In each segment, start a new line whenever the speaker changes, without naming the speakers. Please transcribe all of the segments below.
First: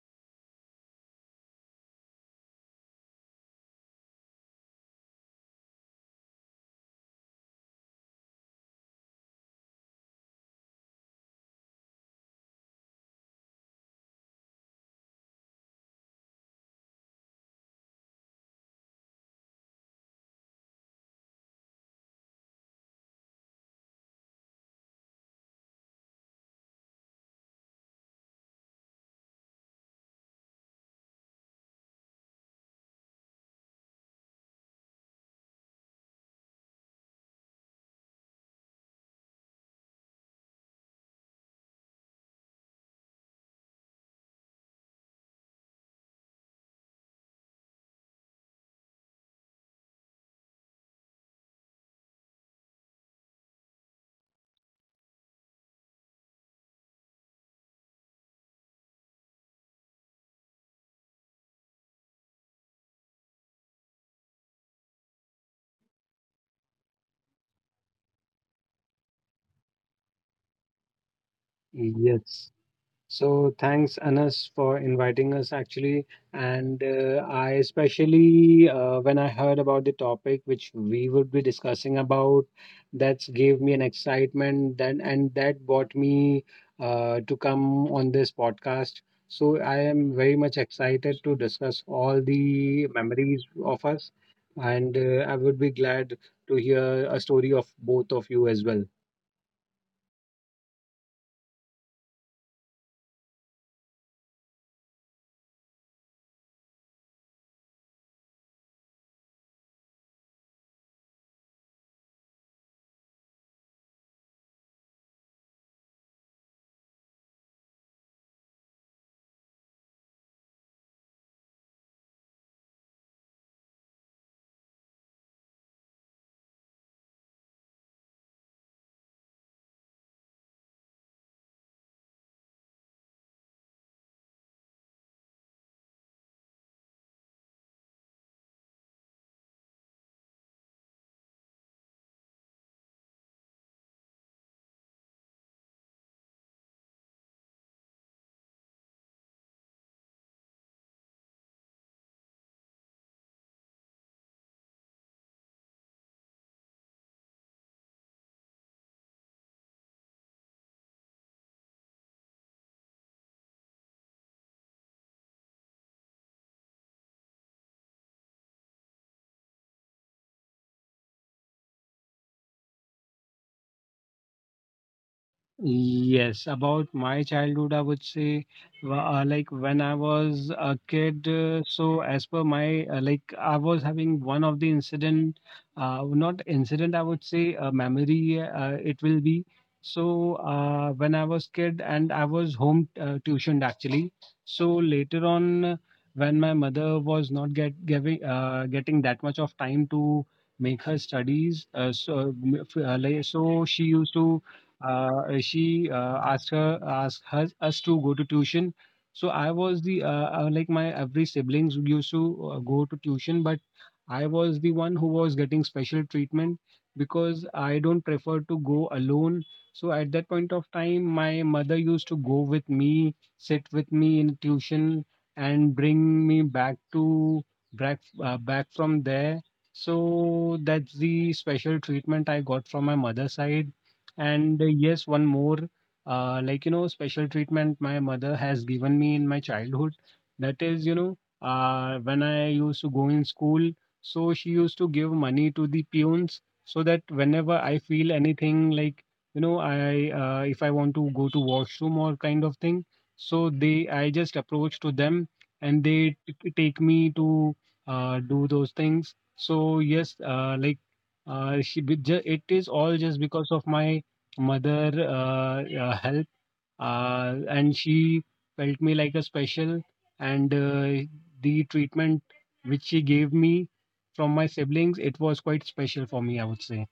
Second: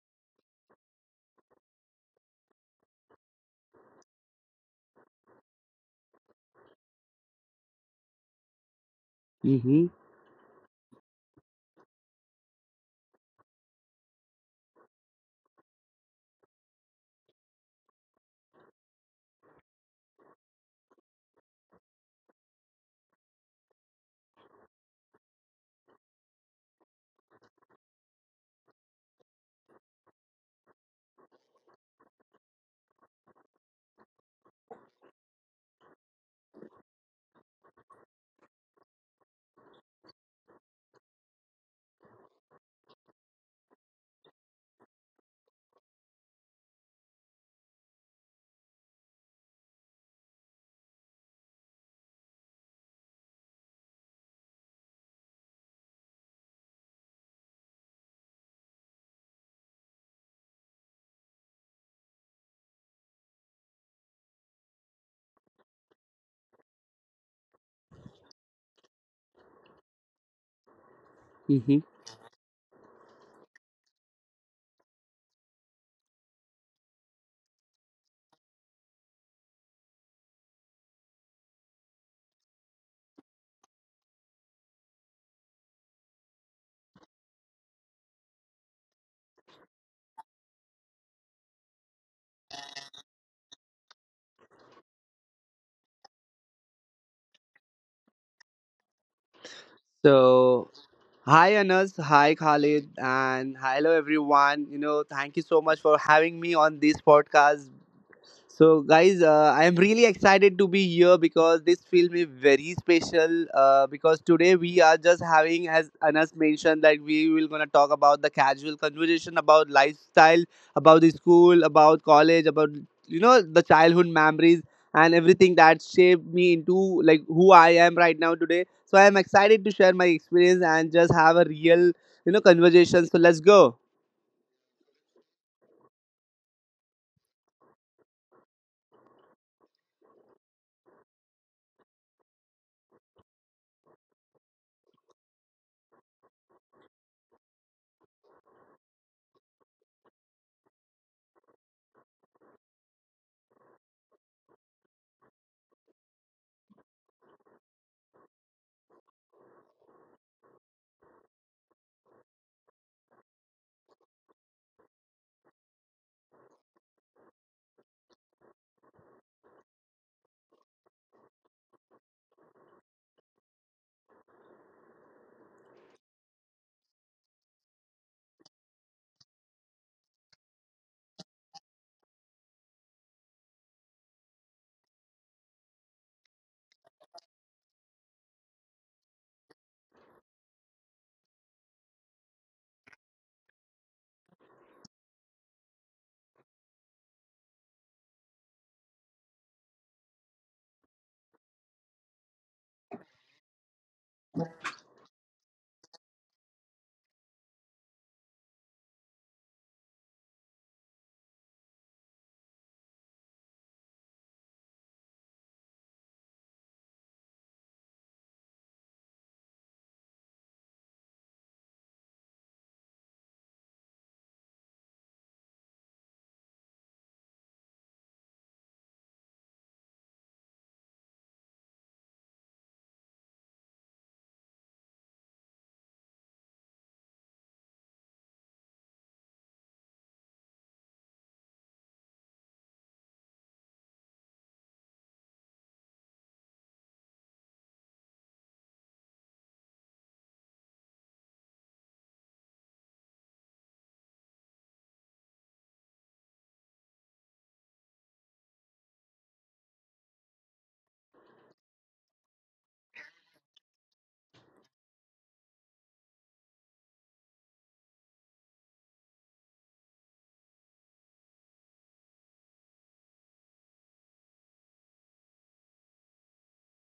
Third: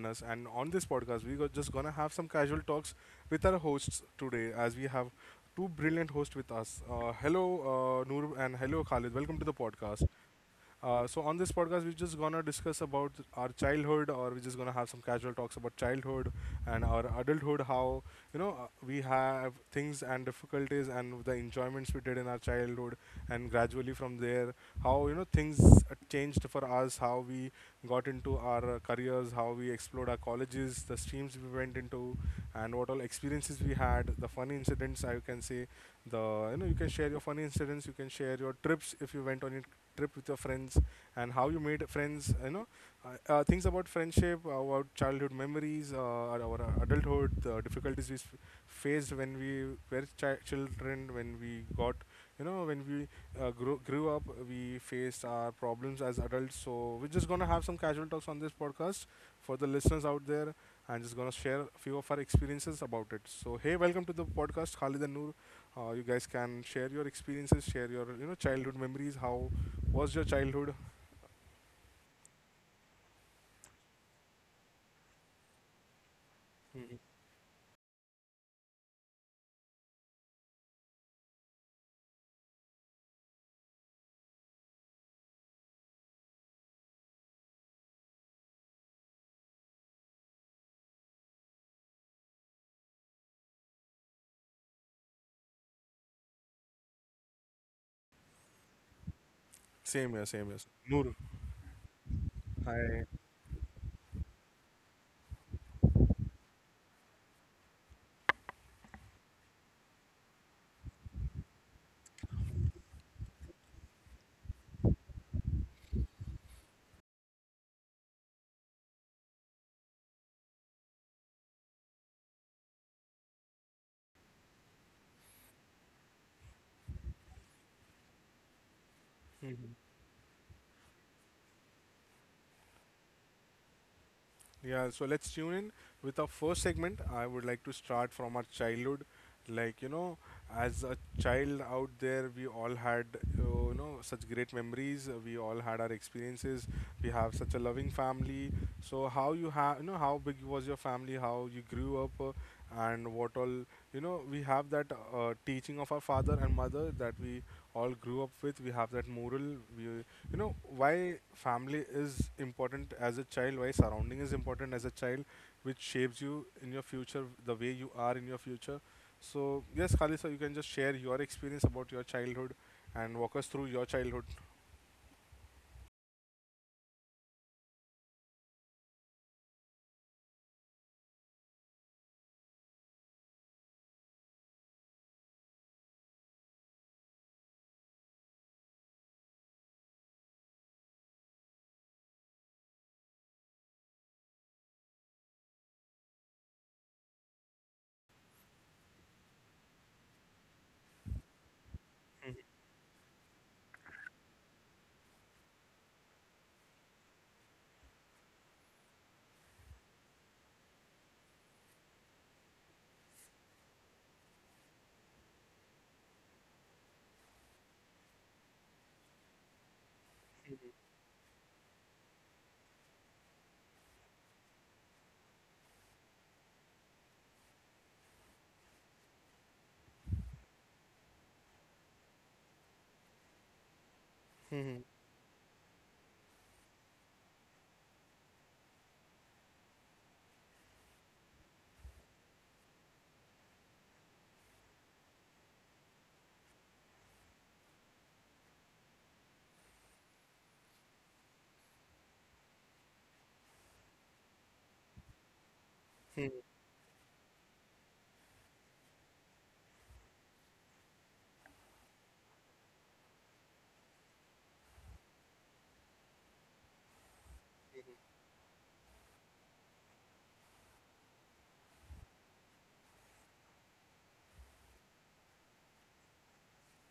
Anas, and on this podcast we are just gonna have some casual talks with our hosts today, as we have two brilliant hosts with us. Hello Noor, and hello Khalid. Welcome to the
Mm-hmm.
podcast. So on this podcast, we're just gonna discuss about our childhood, or we're just gonna have some casual talks about childhood and our adulthood. How we have things and difficulties and the enjoyments we did in our childhood, and gradually from there, how things changed for us, how we got into our careers, how we explored our colleges, the streams we went into, and what all experiences we had, the funny incidents I can say, the you know you can share your funny incidents, you can share your trips if you went on it trip with your friends, and how you made friends. Things about friendship, about childhood memories, our adulthood, the difficulties we faced when we were children, when we got when we grew up, we faced our problems as adults. So we're just gonna have some casual talks on this podcast for the listeners out there, and just gonna share a few of our experiences about it. So hey, welcome to the podcast, Khalid and Noor. You guys can share your experiences, share your childhood memories, how What's your childhood?
Mm-hmm.
Yes. So thanks, Anas, for inviting us actually. And
Mhm.
I especially, when I heard about the topic which we would be discussing about, that gave me an excitement then, and that brought me to come on this podcast. So I am very much excited to discuss all the memories of us, and I would be glad to hear a story of both of you as well.
Same here, same here.
So,
Noor.
Hi Anas, hi Khalid,
Hi.
and hello everyone. You know, thank you so much for having me on this podcast. So, guys, I am really excited to be here because this film is very special. Because today we are just having, as Anas mentioned, that we will gonna talk about the casual conversation about lifestyle, about the school, about college, about you know the childhood memories and everything that shaped me into like who I am right now today. So I am excited to
Mhm.
share my experience and just have a real you know conversation. So let's go.
Yeah, so let's tune in with our first segment. I would like to start from our childhood. Like, as a child out there, we all had, such great memories. We all had our experiences. We have such a loving family. So, how big was your family, how you grew up, and what all, we have that teaching of our father and mother that we all grew up with. We have that moral. We you know why family is important as a child, why surrounding is important as a child, which shapes you in your future, the way you are in your future. So yes, Khalisa, you can just share your experience about your childhood and walk us through your childhood.
Yes, about my childhood, I would say, like when I was a kid, so as per my, like I was having one of the incident, not incident, I would say a memory, it will be. So when I was kid and I was home tuitioned actually. So later on, when my mother was not getting that much of time to make her studies, so like, so she used to she asked us to go to tuition. So I was the like my every siblings used to go to tuition, but I was the one who was getting special treatment because I don't prefer to go alone. So at that point of time, my mother used to go with me, sit with me in tuition, and bring me back to back back from there. So that's the special treatment I got from my mother's side. And
Mhm.
yes, one more, like, special treatment my mother has given me in my childhood. That is, when I used to go in school, so she used to give money to the peons so that whenever I feel anything like, if I want to go to washroom or kind of thing, so they, I just approach to them and they
Mhm.
take me to do those things. So yes, like, it is all just because of my mother help, and she felt me like a special, and the treatment which she gave me from my siblings, it was quite special for me, I would say.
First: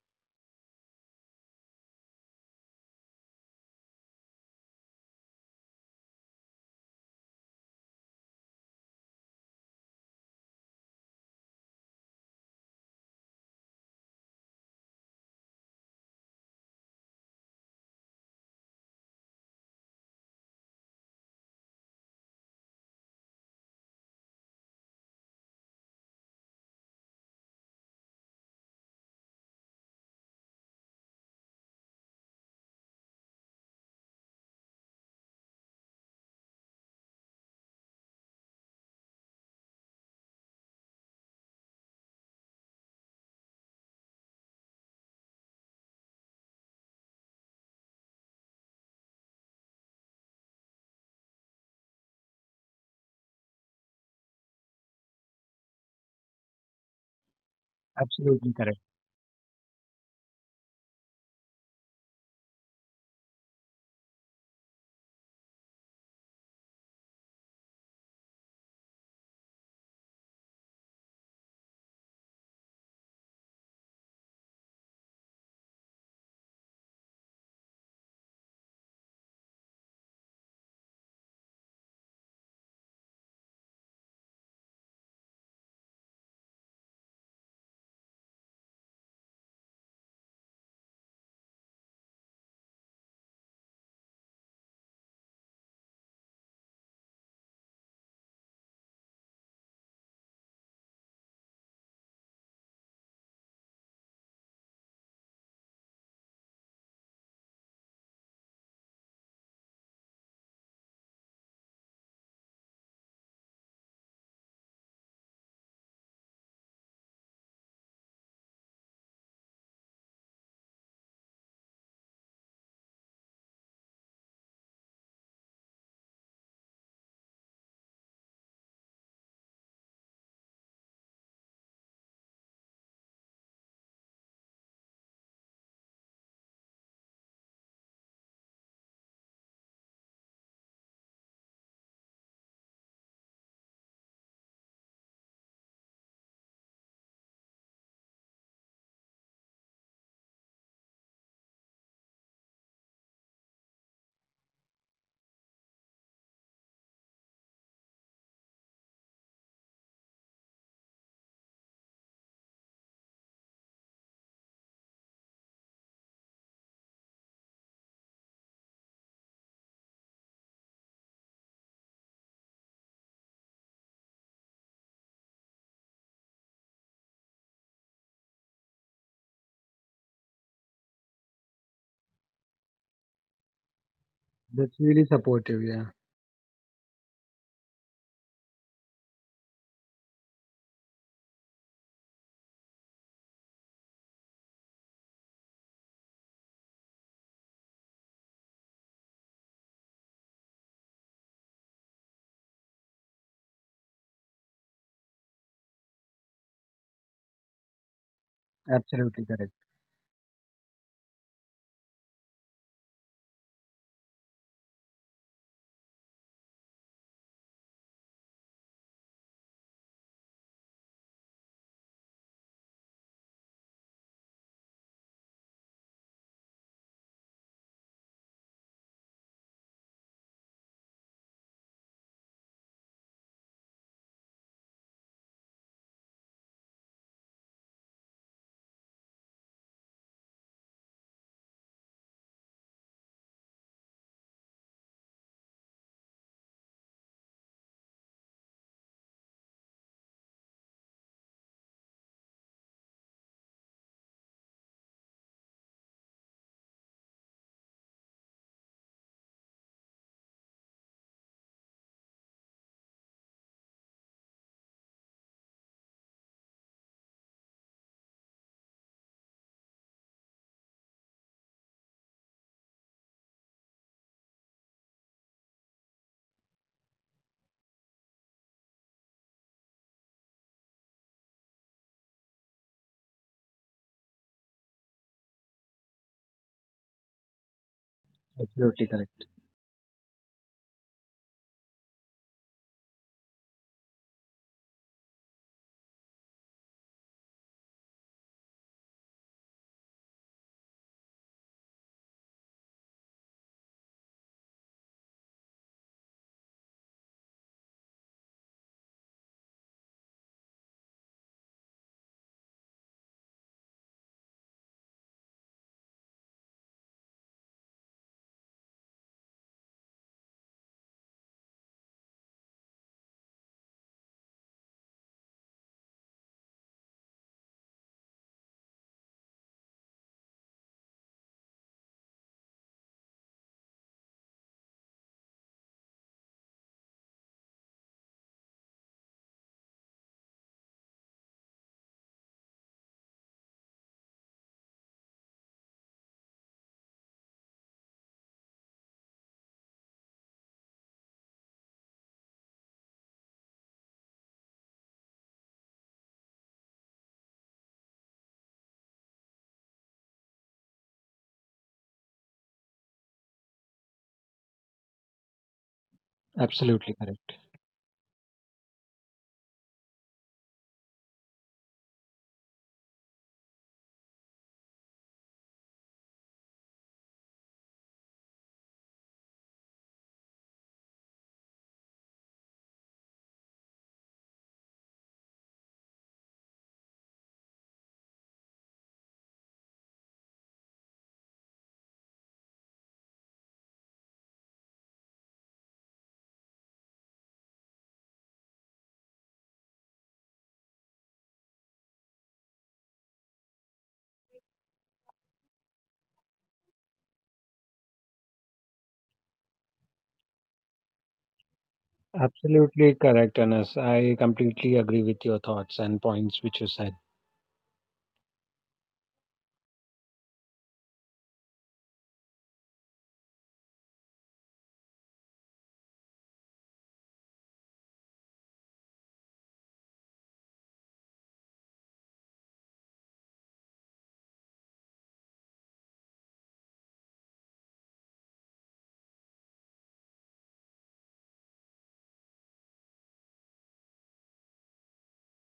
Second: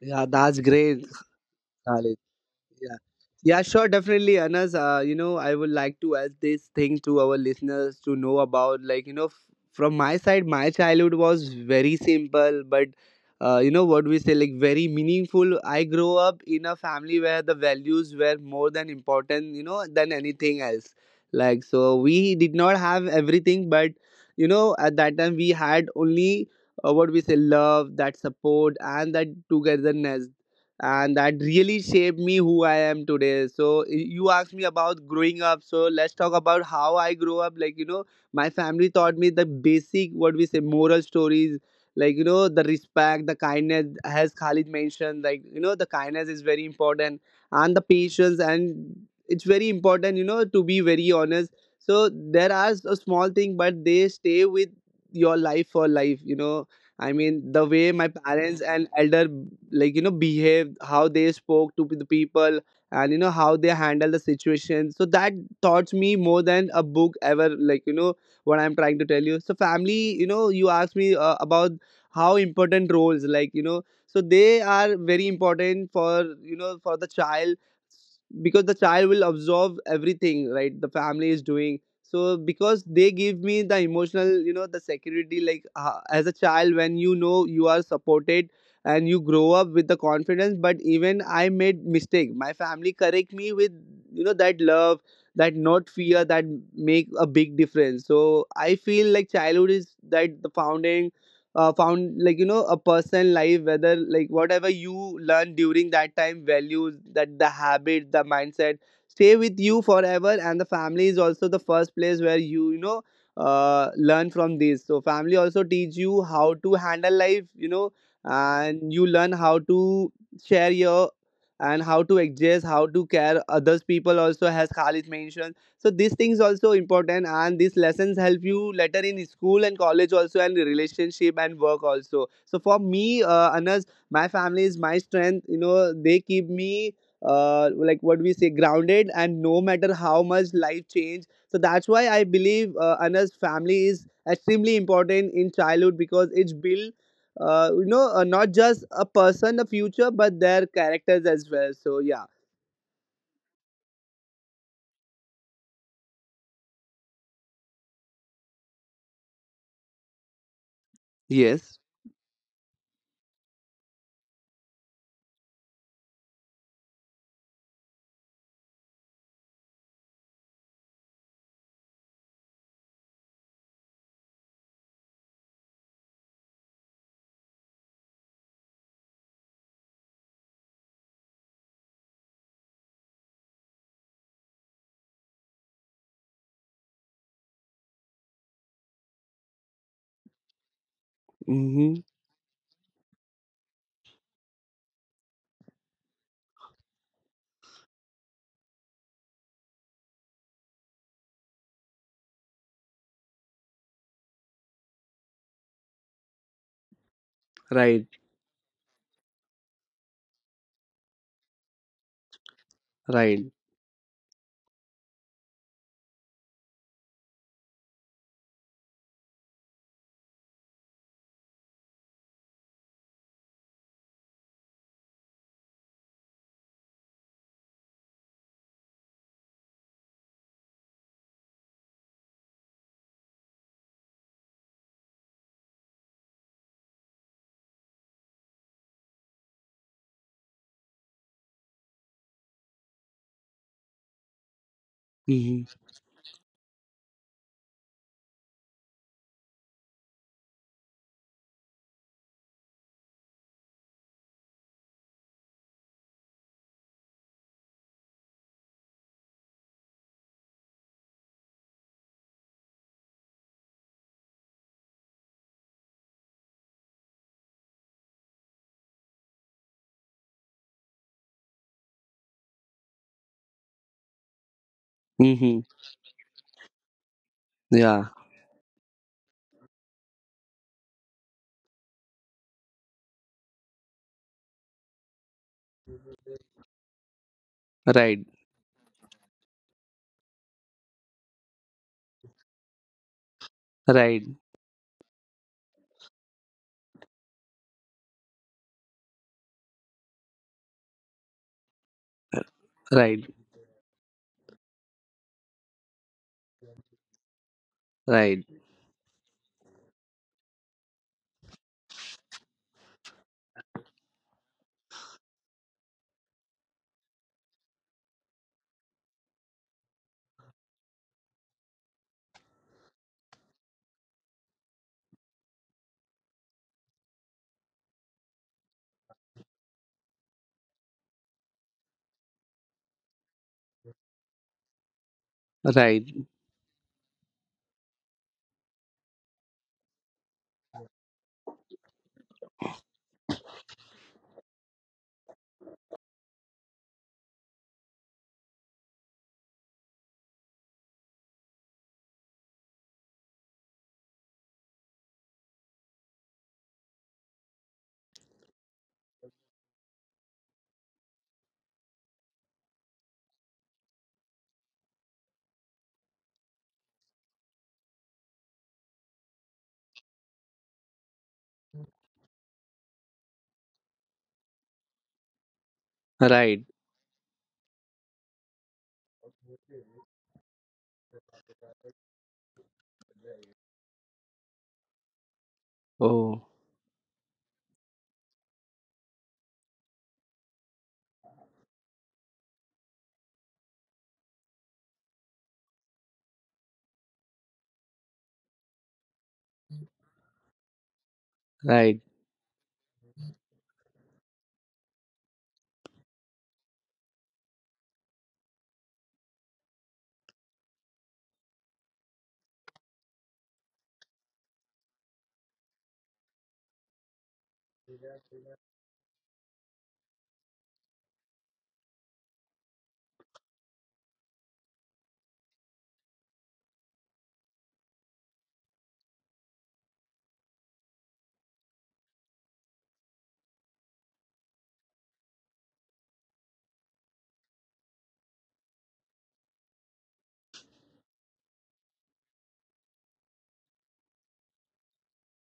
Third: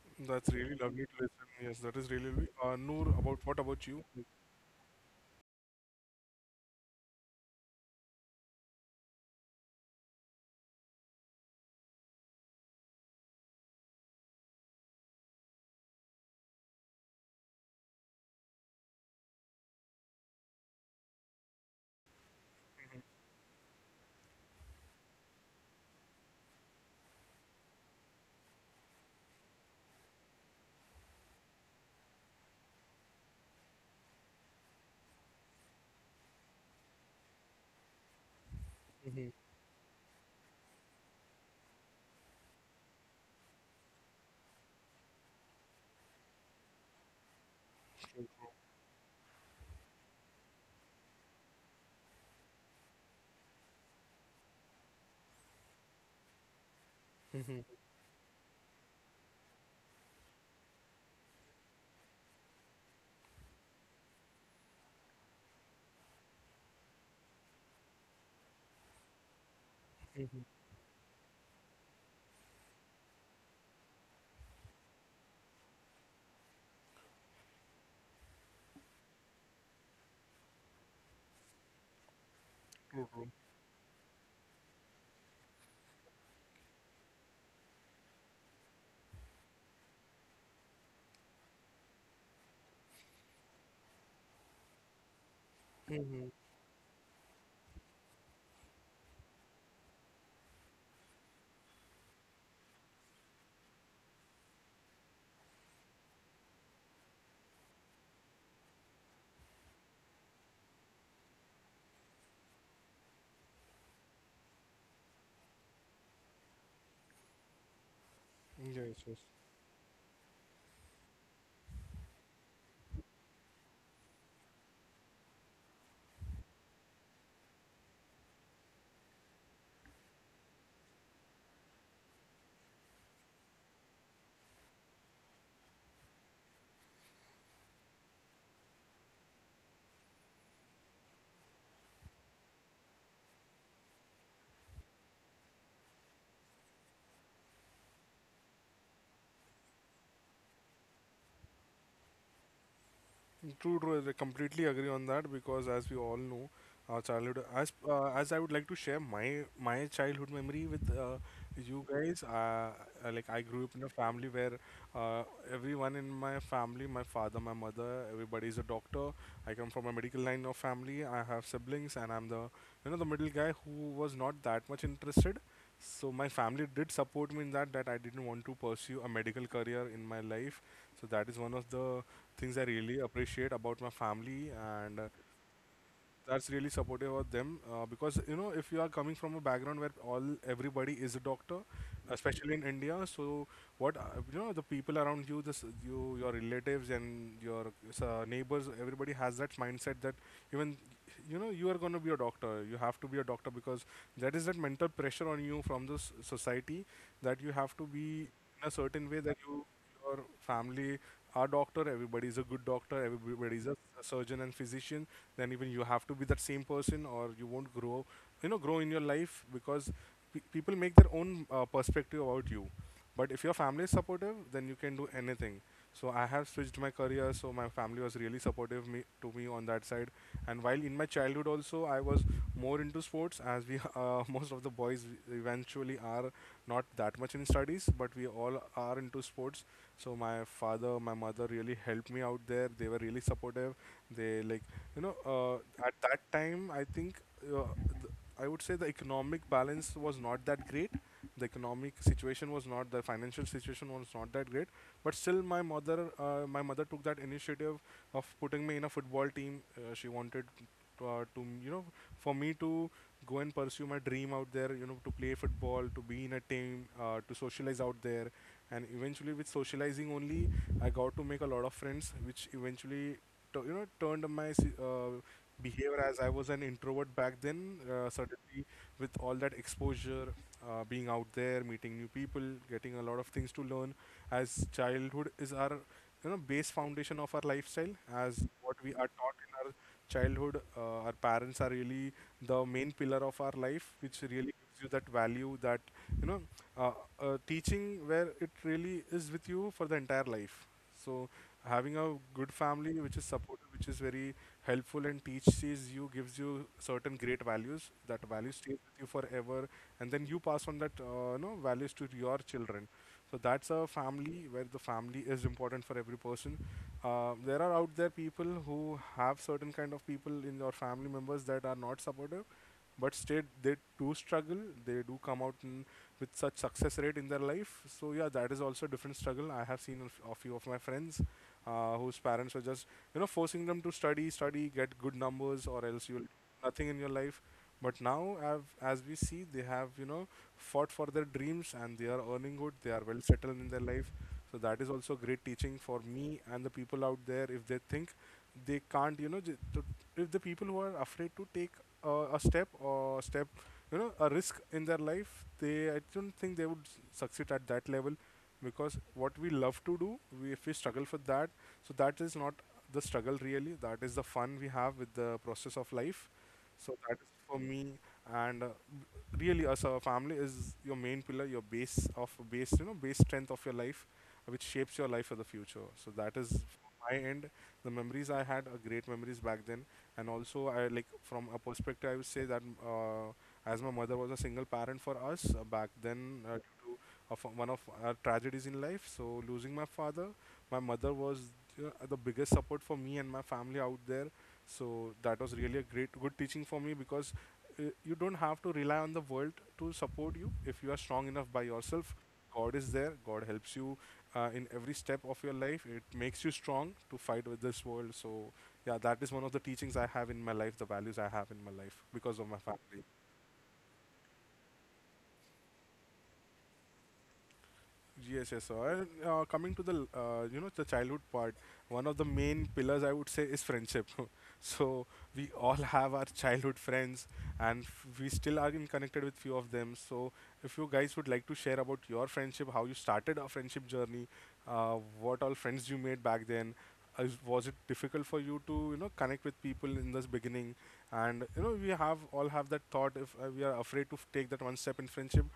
Yeah,
That's
that's
really
great,
lovely to listen. Yes, that is
Khalid.
really lovely.
Yeah.
Noor, about what
Yeah,
about
sure,
you?
definitely, Anas. You know, I would like to add this thing to our listeners to know about, like, you know, from my side, my childhood was very simple, but, you know, what we say, like, very meaningful. I grew up in a family where the values were more than important, you know, than anything else. Like, so we did not have everything, but, you know, at that time we had only what we say, love, that support, and that togetherness and that really shaped me who I am today. So you asked me about growing up. So let's talk about how I grew up. Like you know, my family taught me the basic what we say moral stories. Like you know, the respect, the kindness, as Khalid mentioned. Like you know, the kindness is very important, and the patience, and it's very important. You know, to be very honest. So there are a small thing, but they stay with your life for life. You know, I mean,
Mhm.
the way my
Absolutely
parents
correct.
and elder, like, you know, behaved, how they spoke to the people, and, you know, how they handle the situation. So that taught me more than a book ever, like, you know, what I'm trying to tell you. So, family, you
Mhm.
know, you asked me about how important roles, like, you know, so they are very important for, you know, for the child because the child will absorb everything, right? The family is doing so because
True,
they
true.
give me the emotional you know the security like as a child when you know you are supported and you grow up with the confidence. But even I made mistake, my family correct me with you know that love, that not fear,
Mhm.
that make a big difference. So I feel like childhood is that the founding found, like you know, a person life. Whether like whatever you learn during that time, values, that the habit, the mindset stay with you forever. And the family is also the first place where you know learn from this. So family also teach you how to handle life, you know, and
Yes,
you
yes.
learn how to share your, and how to adjust, how to care others people, also has Khalid mentioned. So these things also important, and these lessons help you later in school and college also, and relationship and work also. So for me, Anas, my family is my strength, you know. They keep me like what we say grounded, and no matter how much life change. So that's why I believe, Anna's, family is extremely important in childhood because it's built, you know, not just a person a future but their characters as well. So yeah.
True, true. I completely agree on that, because as we all know, our childhood. As I would like to share my childhood memory with
Yes.
you guys. Like I grew up in a family where uh, everyone in my family, my father, my mother, everybody is a doctor. I come from a medical line of family. I have siblings, and I'm the you know the middle guy who was not that much interested. So my family did support me in that that I didn't want to pursue a medical career in my life. So that is one of the things I really appreciate about my family.
That's
And
really supportive. Yeah.
that's really supportive of them, because if you are coming from a background where all everybody is a doctor,
Mm-hmm.
especially in India. So what the people around you, this you, your relatives and your neighbors, everybody has that mindset that even you are going to be a doctor, you have to be a doctor. Because that is that mental pressure on you from the society, that you have to be
Right.
in a certain way,
Absolutely
that
correct.
you your family are doctor, everybody's a good doctor,
Right.
everybody's a surgeon and physician, then even you have to be that same person or you won't grow in your life, because people make their own perspective about you. But if your family is supportive, then you can do anything. So I have switched my career. So my family was really supportive to me on that side. And while in my childhood also, I was more into sports, as we most of the boys eventually are not that much in studies, but we all are into sports. So my father, my mother really helped me out there. They were really supportive. They you know uh,
Mm-hmm.
at that time I think uh, th- I would say the economic balance was not that great, the economic situation was not the financial situation was not that great. But still, my mother took that initiative of putting me in a football team. She wanted to for me to go and pursue my dream out there. To play football, to be in a team, to socialize out there. And eventually, with socializing only, I got to make a lot of friends, which eventually turned my
Mm-hmm.
behavior, as I was an introvert back then.
Yeah.
Suddenly, with all that exposure, being out there, meeting new people, getting a lot of things to learn, as childhood is our base foundation of our lifestyle.
Right.
As what we are taught in our childhood, our parents are really the main pillar of our life, which
Right.
really gives you that value, that you know uh, teaching, where it really is with you for the entire life. So having a good family which is
Right.
supportive, which is very helpful and teaches you, gives you certain great values. That
Right.
value stays with you forever, and then you pass on that values to your children. So that's a family where the family is important for every person. There are out there people who have certain kind of people in your family members that are not supportive, but still they do struggle, they do come out with such success rate in their life. So yeah, that is also a different struggle. I have seen a few of my friends whose parents were just forcing them to study, get good numbers, or else
Right.
you'll nothing in your life. But now, as we see, they have fought for their dreams, and they are earning good, they are well settled in their life. So that is also great teaching for me and the people out there. If they think they can't, if the people who are afraid to take a step or step, a risk in their life, they I don't think they would succeed at that level. Because what we love to do, we if we struggle for that, so that is not the struggle, really. That is the fun we have with the process of life. So
Absolutely
that is
correct.
for me. And really, as a family is your main pillar, your base of base, base strength of your life, which shapes your life for the future. So that is
Right.
from my end. The memories I had are great memories back then. And also I, like, from a perspective, I would say that as my mother was a single parent for us back then.
Oh.
Due to of one of our tragedies in life. So losing my father, my mother was the biggest support for me and my family out there. So that was really a great good teaching for me. Because you don't have to rely on the world to support you if you are strong enough by
Right.
yourself. God is there. God helps you in every step of your life. It makes you strong to fight with this world. So yeah, that is one of the teachings I have in my life, the values I have in my life because of my family.
Absolutely correct, Anas. I completely agree with your thoughts and points which you said.
Yes, yes, sir. And coming to the the childhood part, one of the main pillars I would say is friendship. So we all have our childhood friends, and we still are in connected with few of them. So if you guys would like to share about your friendship, how you started a friendship journey, what all friends you made back then, was it difficult for you to connect with people in this beginning? And we have all have that thought, if we are afraid to take that one step in friendship,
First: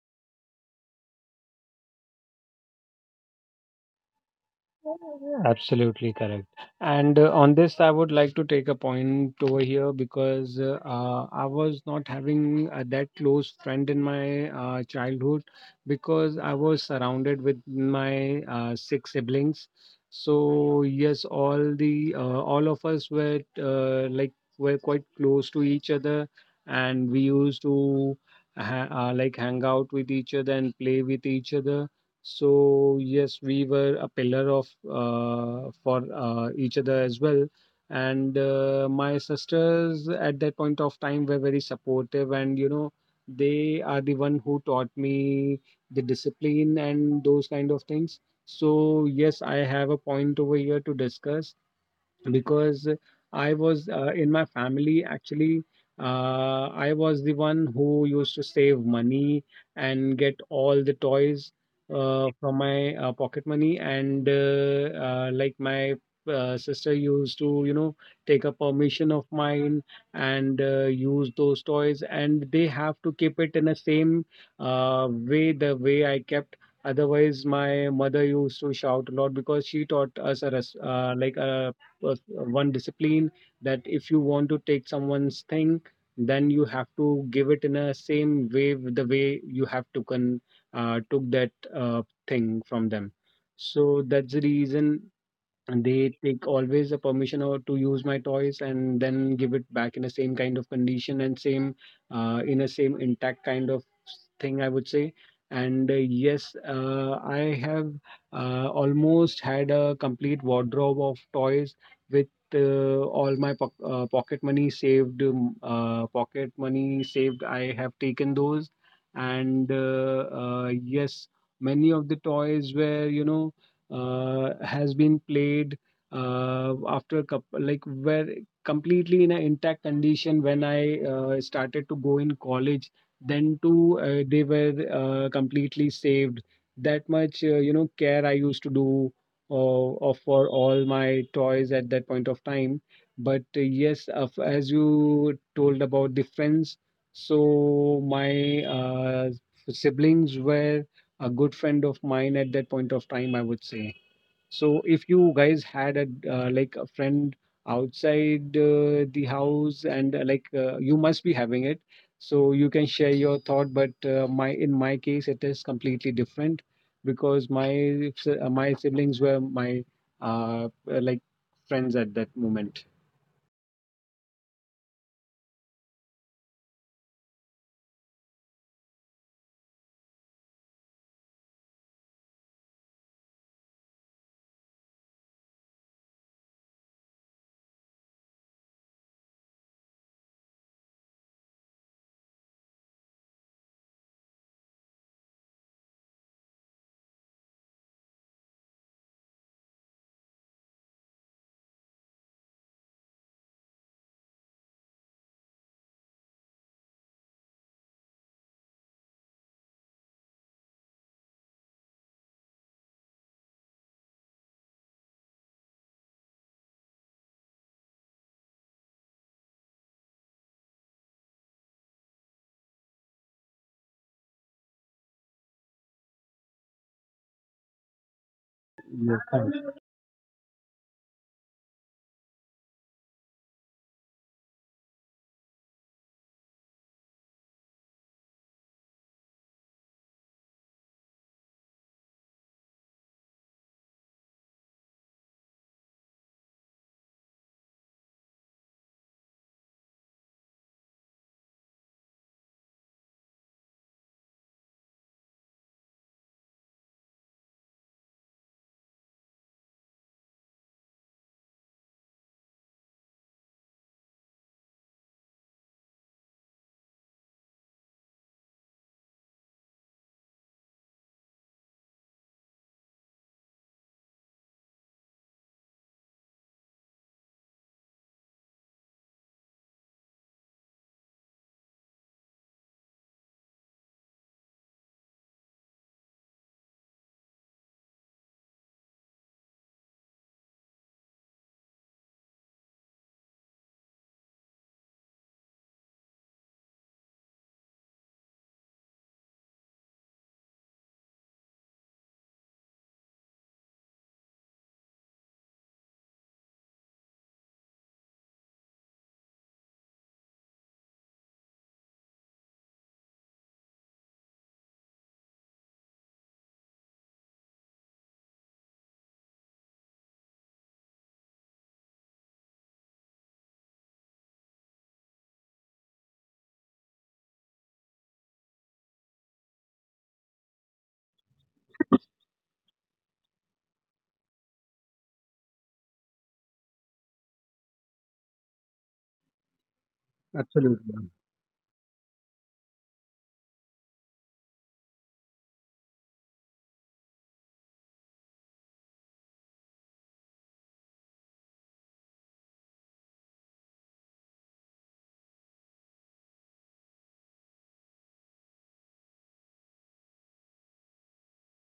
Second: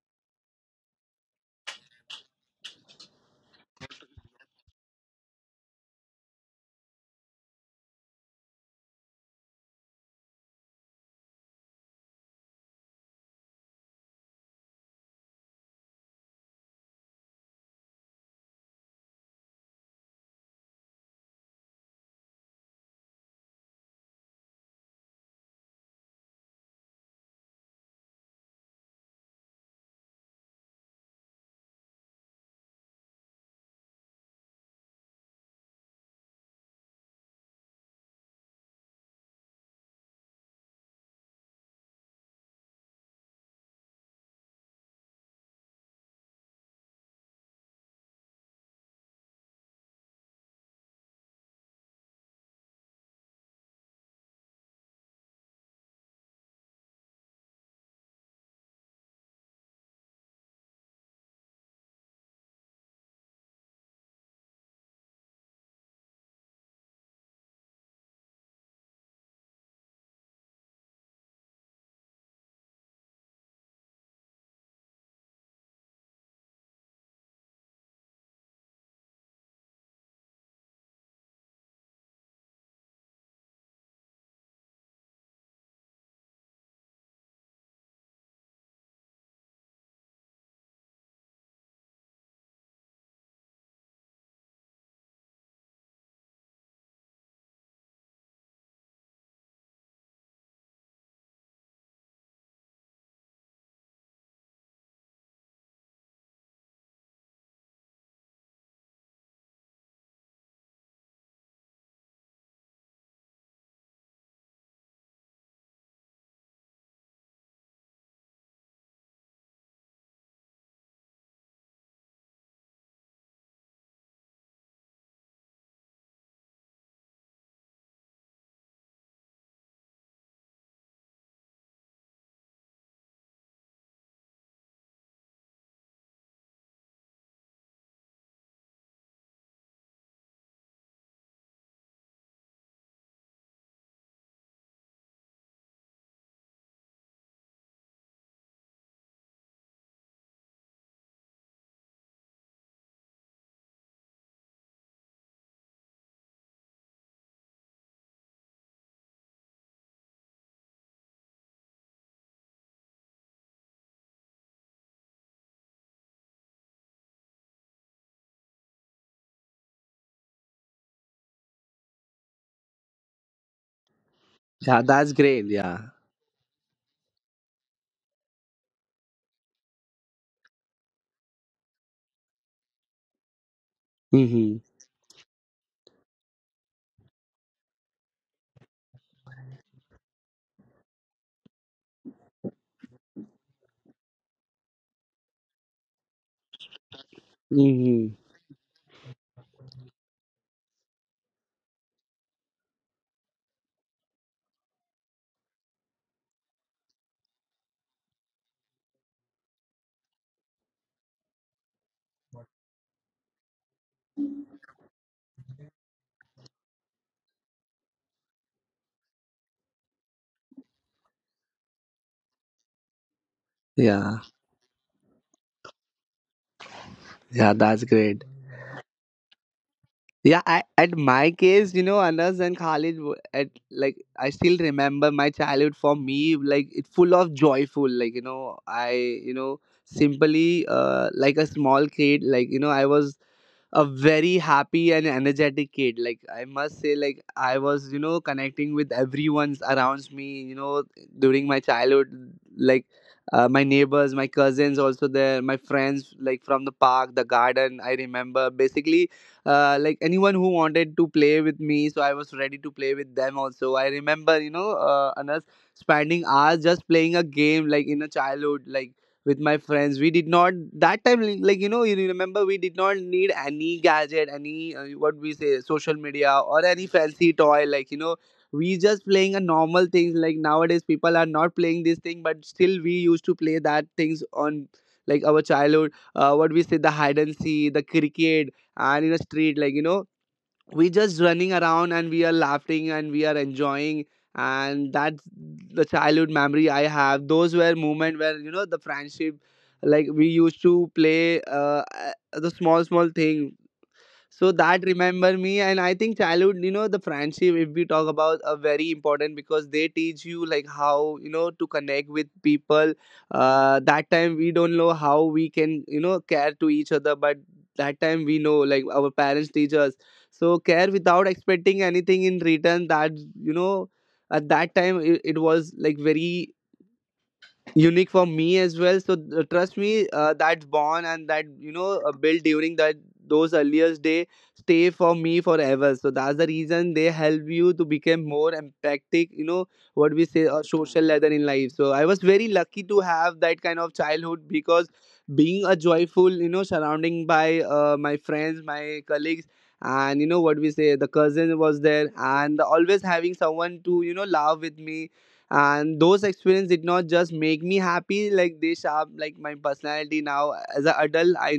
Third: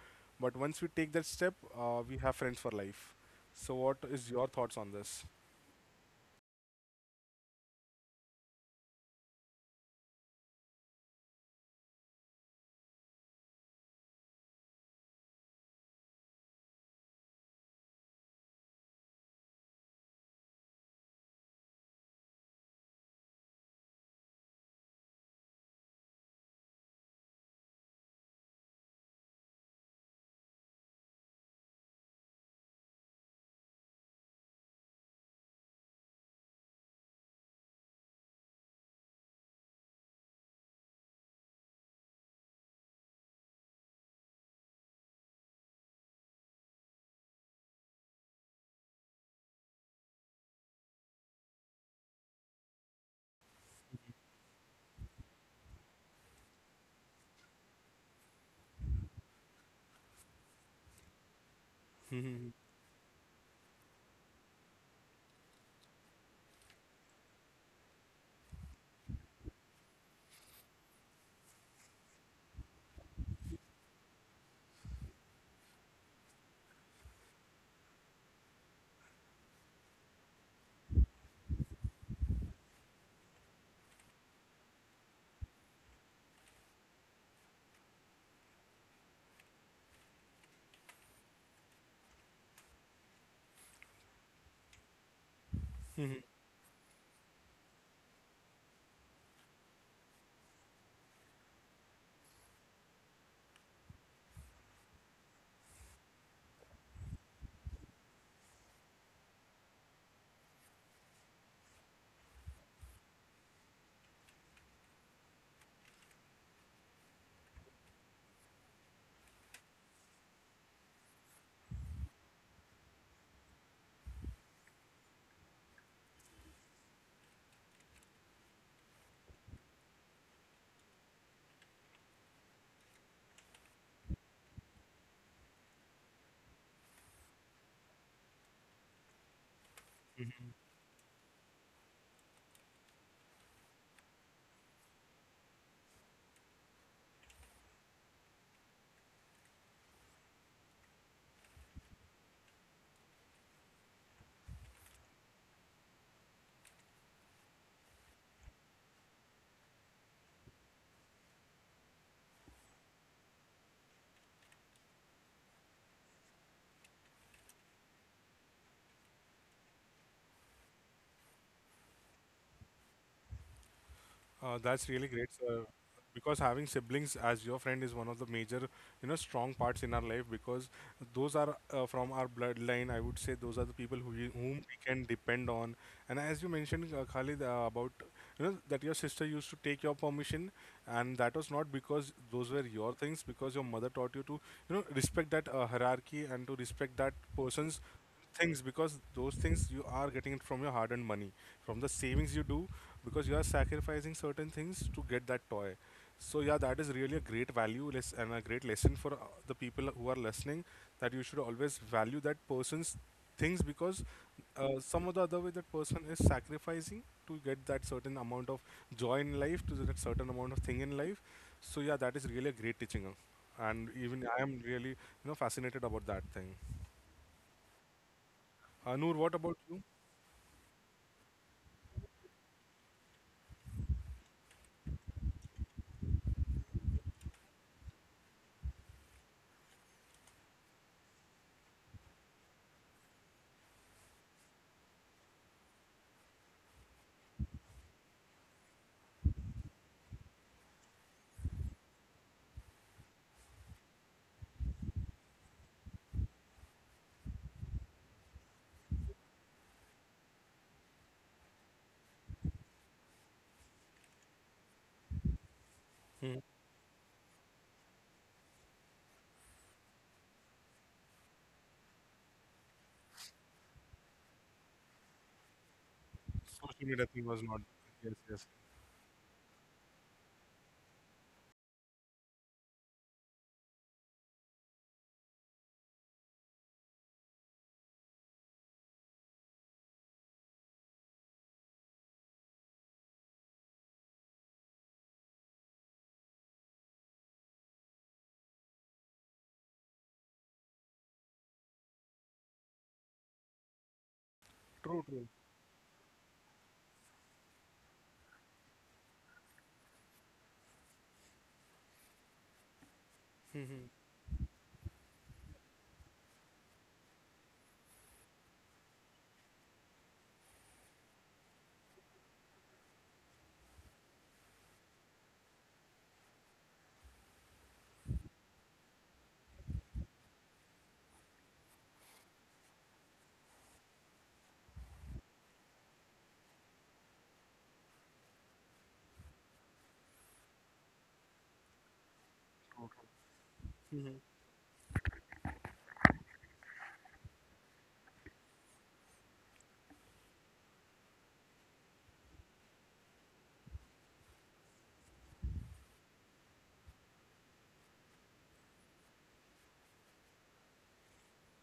but once we take that step, we have friends for life. So, what is your thoughts on this?
Absolutely correct. And on this, I would like to take a point over here because I was not having that close friend in my childhood, because I was surrounded with my six siblings. So yes, all the all of us were like were quite close to each other, and we used to like hang out with each other and play with each other. So yes, we were a pillar of for each other as well. And my sisters at that point of time were very supportive, and you know, they are the one who taught me the discipline and those kind of things. So yes, I have a point over here to discuss because I was in my family actually. I was the one who used to save money and get all the toys from my pocket money, and like my sister used to, you know, take a permission of mine and use those toys, and they have to keep it in the same way the way I kept. Otherwise, my mother used to shout a lot because she taught us a like a one discipline that if you want to take someone's thing, then you have to give it in a same way with the way you have taken took that thing from them. So that's the reason, and they take always the permission or to use my toys, and then give it back in the same kind of condition, and same in a same intact kind of thing, I would say. And yes, I have almost had a complete wardrobe of toys with all my pocket money saved, I have taken those. And yes, many of the toys were, you know, has been played after a couple, like where completely in an intact condition when I started to go in college. Then too, they were completely saved. That much, care I used to do uh, of for all my toys at that point of time. But yes, of as you told about the friends, so my siblings were a good friend of mine at that point of time, I would say. So if you guys had a like a friend outside the house, and like you must be having it, so you can share your thought. But my in my case, it is completely different because my my siblings were my like friends at that moment.
Yeah.
That's really
That's
great,
great.
sir.
Yeah.
Because having siblings as your friend is one of the major, strong parts in our life. Because those are from our bloodline. I would say those are the people whom
Mm-hmm.
we can depend on. And as you mentioned, Khalid, about that your sister used to take your permission, and that was not because those were your things. Because your mother taught you to, respect that hierarchy and to respect that person's
Mm-hmm.
things, because those things you are getting it from your hard earned money, from the savings you do, because you are sacrificing certain things to get that toy. So yeah, that is really a great value less and a great lesson for the people who are listening, that you should always value that person's things, because some of the other way that person is sacrificing to get that certain amount of joy in life, to that certain amount of thing in life. So yeah, that is really a great teaching, and
Yeah.
even I am really fascinated about that thing.
Yeah, that's great.
Anur,
Yes,
what about
yes,
you?
Yeah, at my case, you know, Anas and Khalid, at like I still remember my childhood. For me, like it full of joyful. Like you know, I you know simply like a small kid. Like you know, I was a very happy and energetic kid, like I must say. Like I was you know connecting with everyone's around me, you know, during my childhood. Like my neighbors, my cousins also there, my friends, like from the park, the garden, I remember basically like anyone who wanted to play with me, so I was ready to play with them. Also I remember, you know, Anas, spending
Hmm.
hours just playing a game, like in a childhood. Like with my friends, we did not that time, like you know, you remember, we did not need any gadget, any what we say social media, or
Social
any
media thing
fancy
was not.
toy, like you
Yes,
know,
yes.
we just playing a normal things, like nowadays people are not playing this thing, but still we used to play that things on, like our childhood. What we say the hide and see, the cricket, and in a street, like you know, we just running around, and we are laughing, and we are enjoying. And that's the childhood memory I have. Those were moment where you know the friendship, like we used to play, the small small thing. So that
True, true.
remember me, and I think childhood, you know, the friendship, if we talk about, are very important because they teach you like how, you know, to connect with people.
Mhm.
That time we don't know how we can, you know, care to each other, but that time we know like our parents teach us, so care without expecting anything in return. That, you know, at that time it was like very unique for me as well. So trust me, that bond and that you know built during that those earliest day stay for me forever. So that's the reason they help you to become more empathic, you know, what we say a social
absolutely.
leather in life. So I was very lucky to have that kind of childhood because being a joyful, you know, surrounding by my friends, my colleagues, and you know what we say the cousin was there, and always having someone to you know laugh with me. And those experiences did not just make me happy, like they shape like my personality now as an adult. I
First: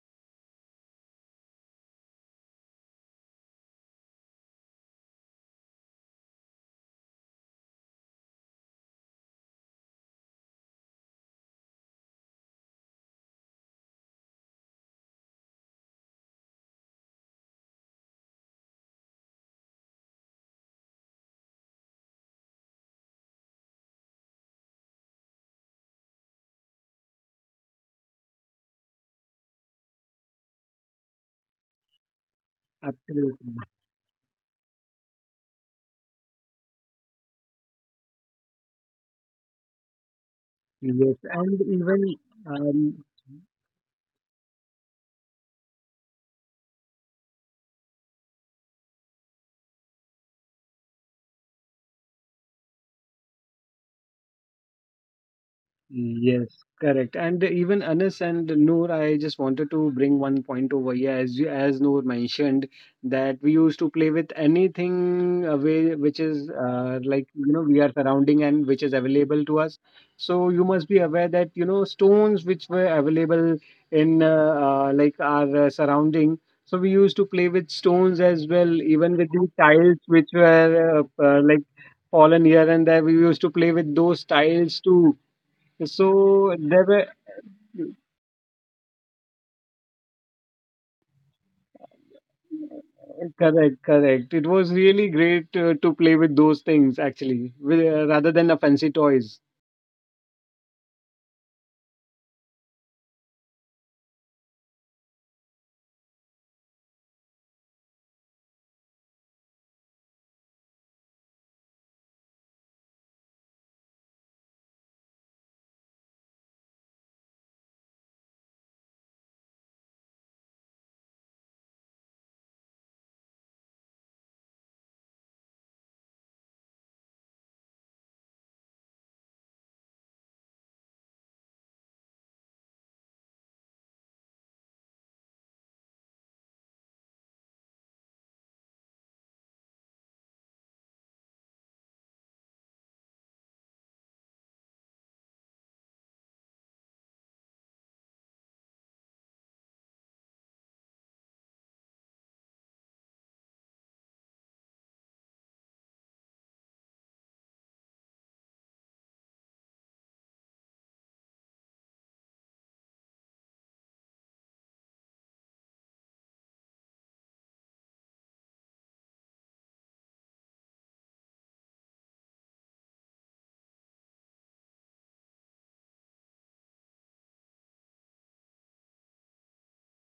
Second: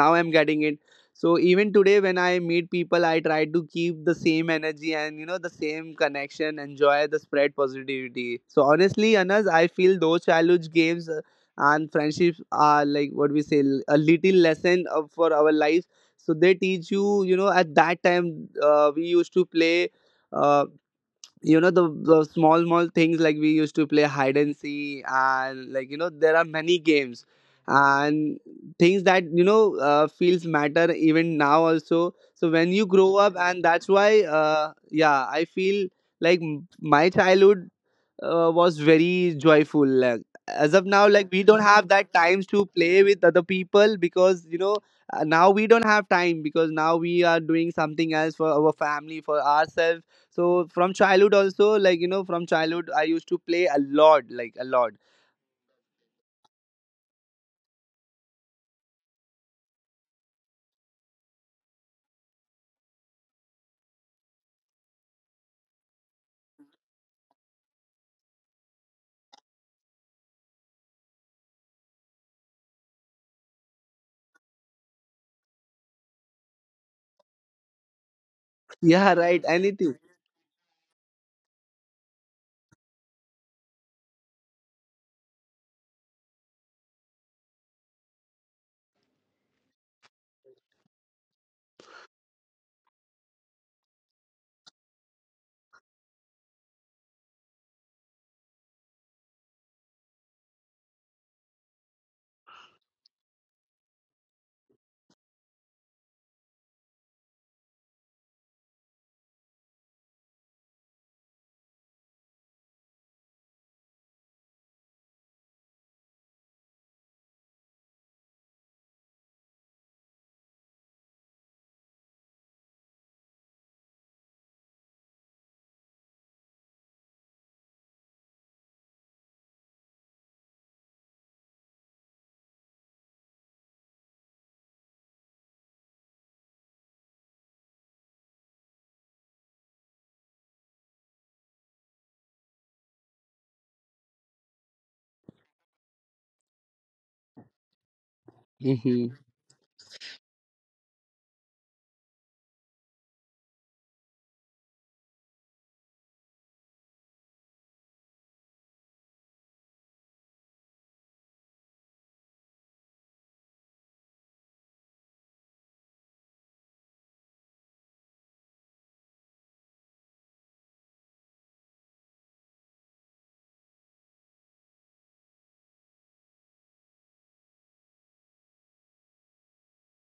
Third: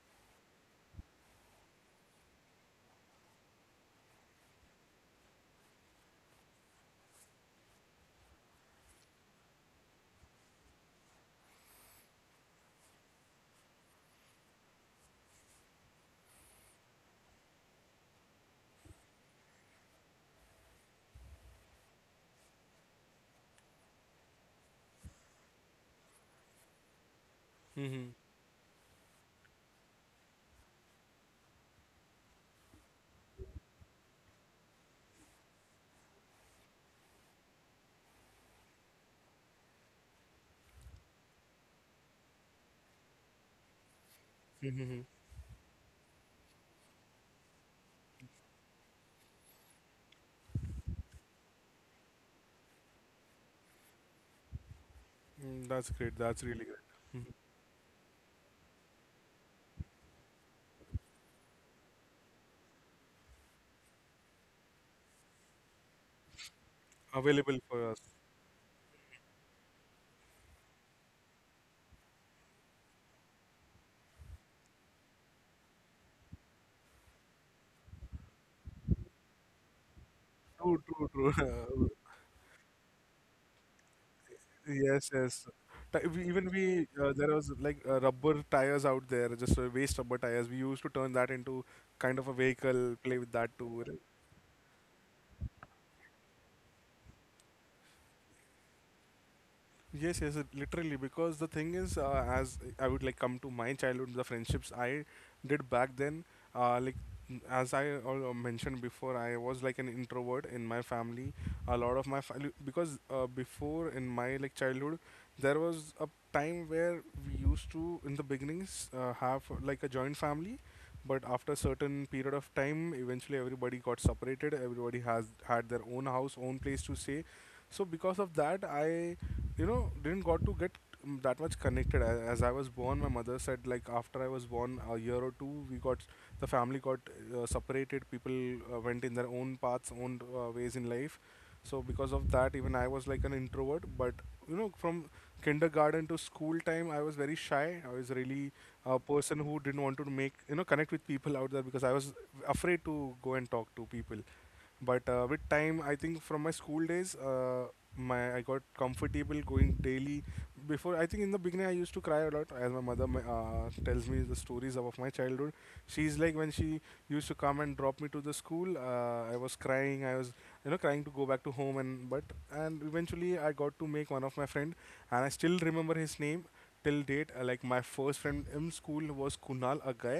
now I'm getting it. So even today when I meet people, I try to keep the same energy, and you know the same connection, enjoy the spread positivity. So honestly Anas, I feel those childhood games and friendships are like what we say, a little lesson of, for our lives. So they teach you, you know, at that time we used to play. Uh, you know the small small things, like we used to play hide and seek, and like you know there are many games
Mhm.
and things that you know feels matter even now also. So when you grow up,
Absolutely.
and that's why yeah I feel like my childhood was very joyful. Like as of now,
Yes,
like we don't
and
have that
even
times to play
um,
with other people because you know
Mhm.
now we don't have time because now we are doing something else for our family, for ourselves. So from childhood also, like you know, from childhood I used to play a lot, like a lot.
Mm, that's great. That's
Yes,
really great.
correct.
Mhm.
And even Anas and Noor, I just wanted to bring one point over here. As you, as Noor mentioned, that we used to play with anything away which is like
Available
we
for
are
us.
surrounding and which is available to us. So you must be aware that stones which were available in like our surrounding. So we used to play with stones as well,
Yeah,
even with
right.
the
Anything.
tiles which
True, true,
were like
true.
fallen here and there. We used to play with those tiles
Yes,
too,
yes. Even
so
we,
there were.
there was like rubber tires out there, just waste rubber tires. We used to turn that into kind of a vehicle, play with that too,
Correct,
right?
correct. It was really great to play with those things actually, with, rather than the fancy toys.
Yes, yes, it- literally. Because the thing is, as I would like come to my childhood, the friendships I did back then, like as I mentioned before, I was like an introvert in my family. A lot of my family, because before in my like childhood, there was a time where we used to, in the beginnings, have like a joint family, but after a certain period of time, eventually everybody got separated, everybody has had their own house, own place to stay. So because of that, I didn't got to get, mm, that much connected. As I was born, my mother said, like after I was born a year or two, we got, the family got separated. People went in their own paths, own ways in life. So because of that, even I was like an introvert, but from kindergarten to school time, I was very shy. I was really a
Hmm.
person who didn't want to make, connect with people out there, because I was afraid to go and talk to people. But with time, I think from my school days, my I got comfortable going daily. Before, I think in the beginning, I used to cry a lot. As my mother tells me the stories of my childhood, she's like, when she used to come and drop me to the school. I was crying. I was trying to go back to home and but, and eventually I got to make one of my friend, and I still remember his name till date. Like, my first friend in school was Kunal, a guy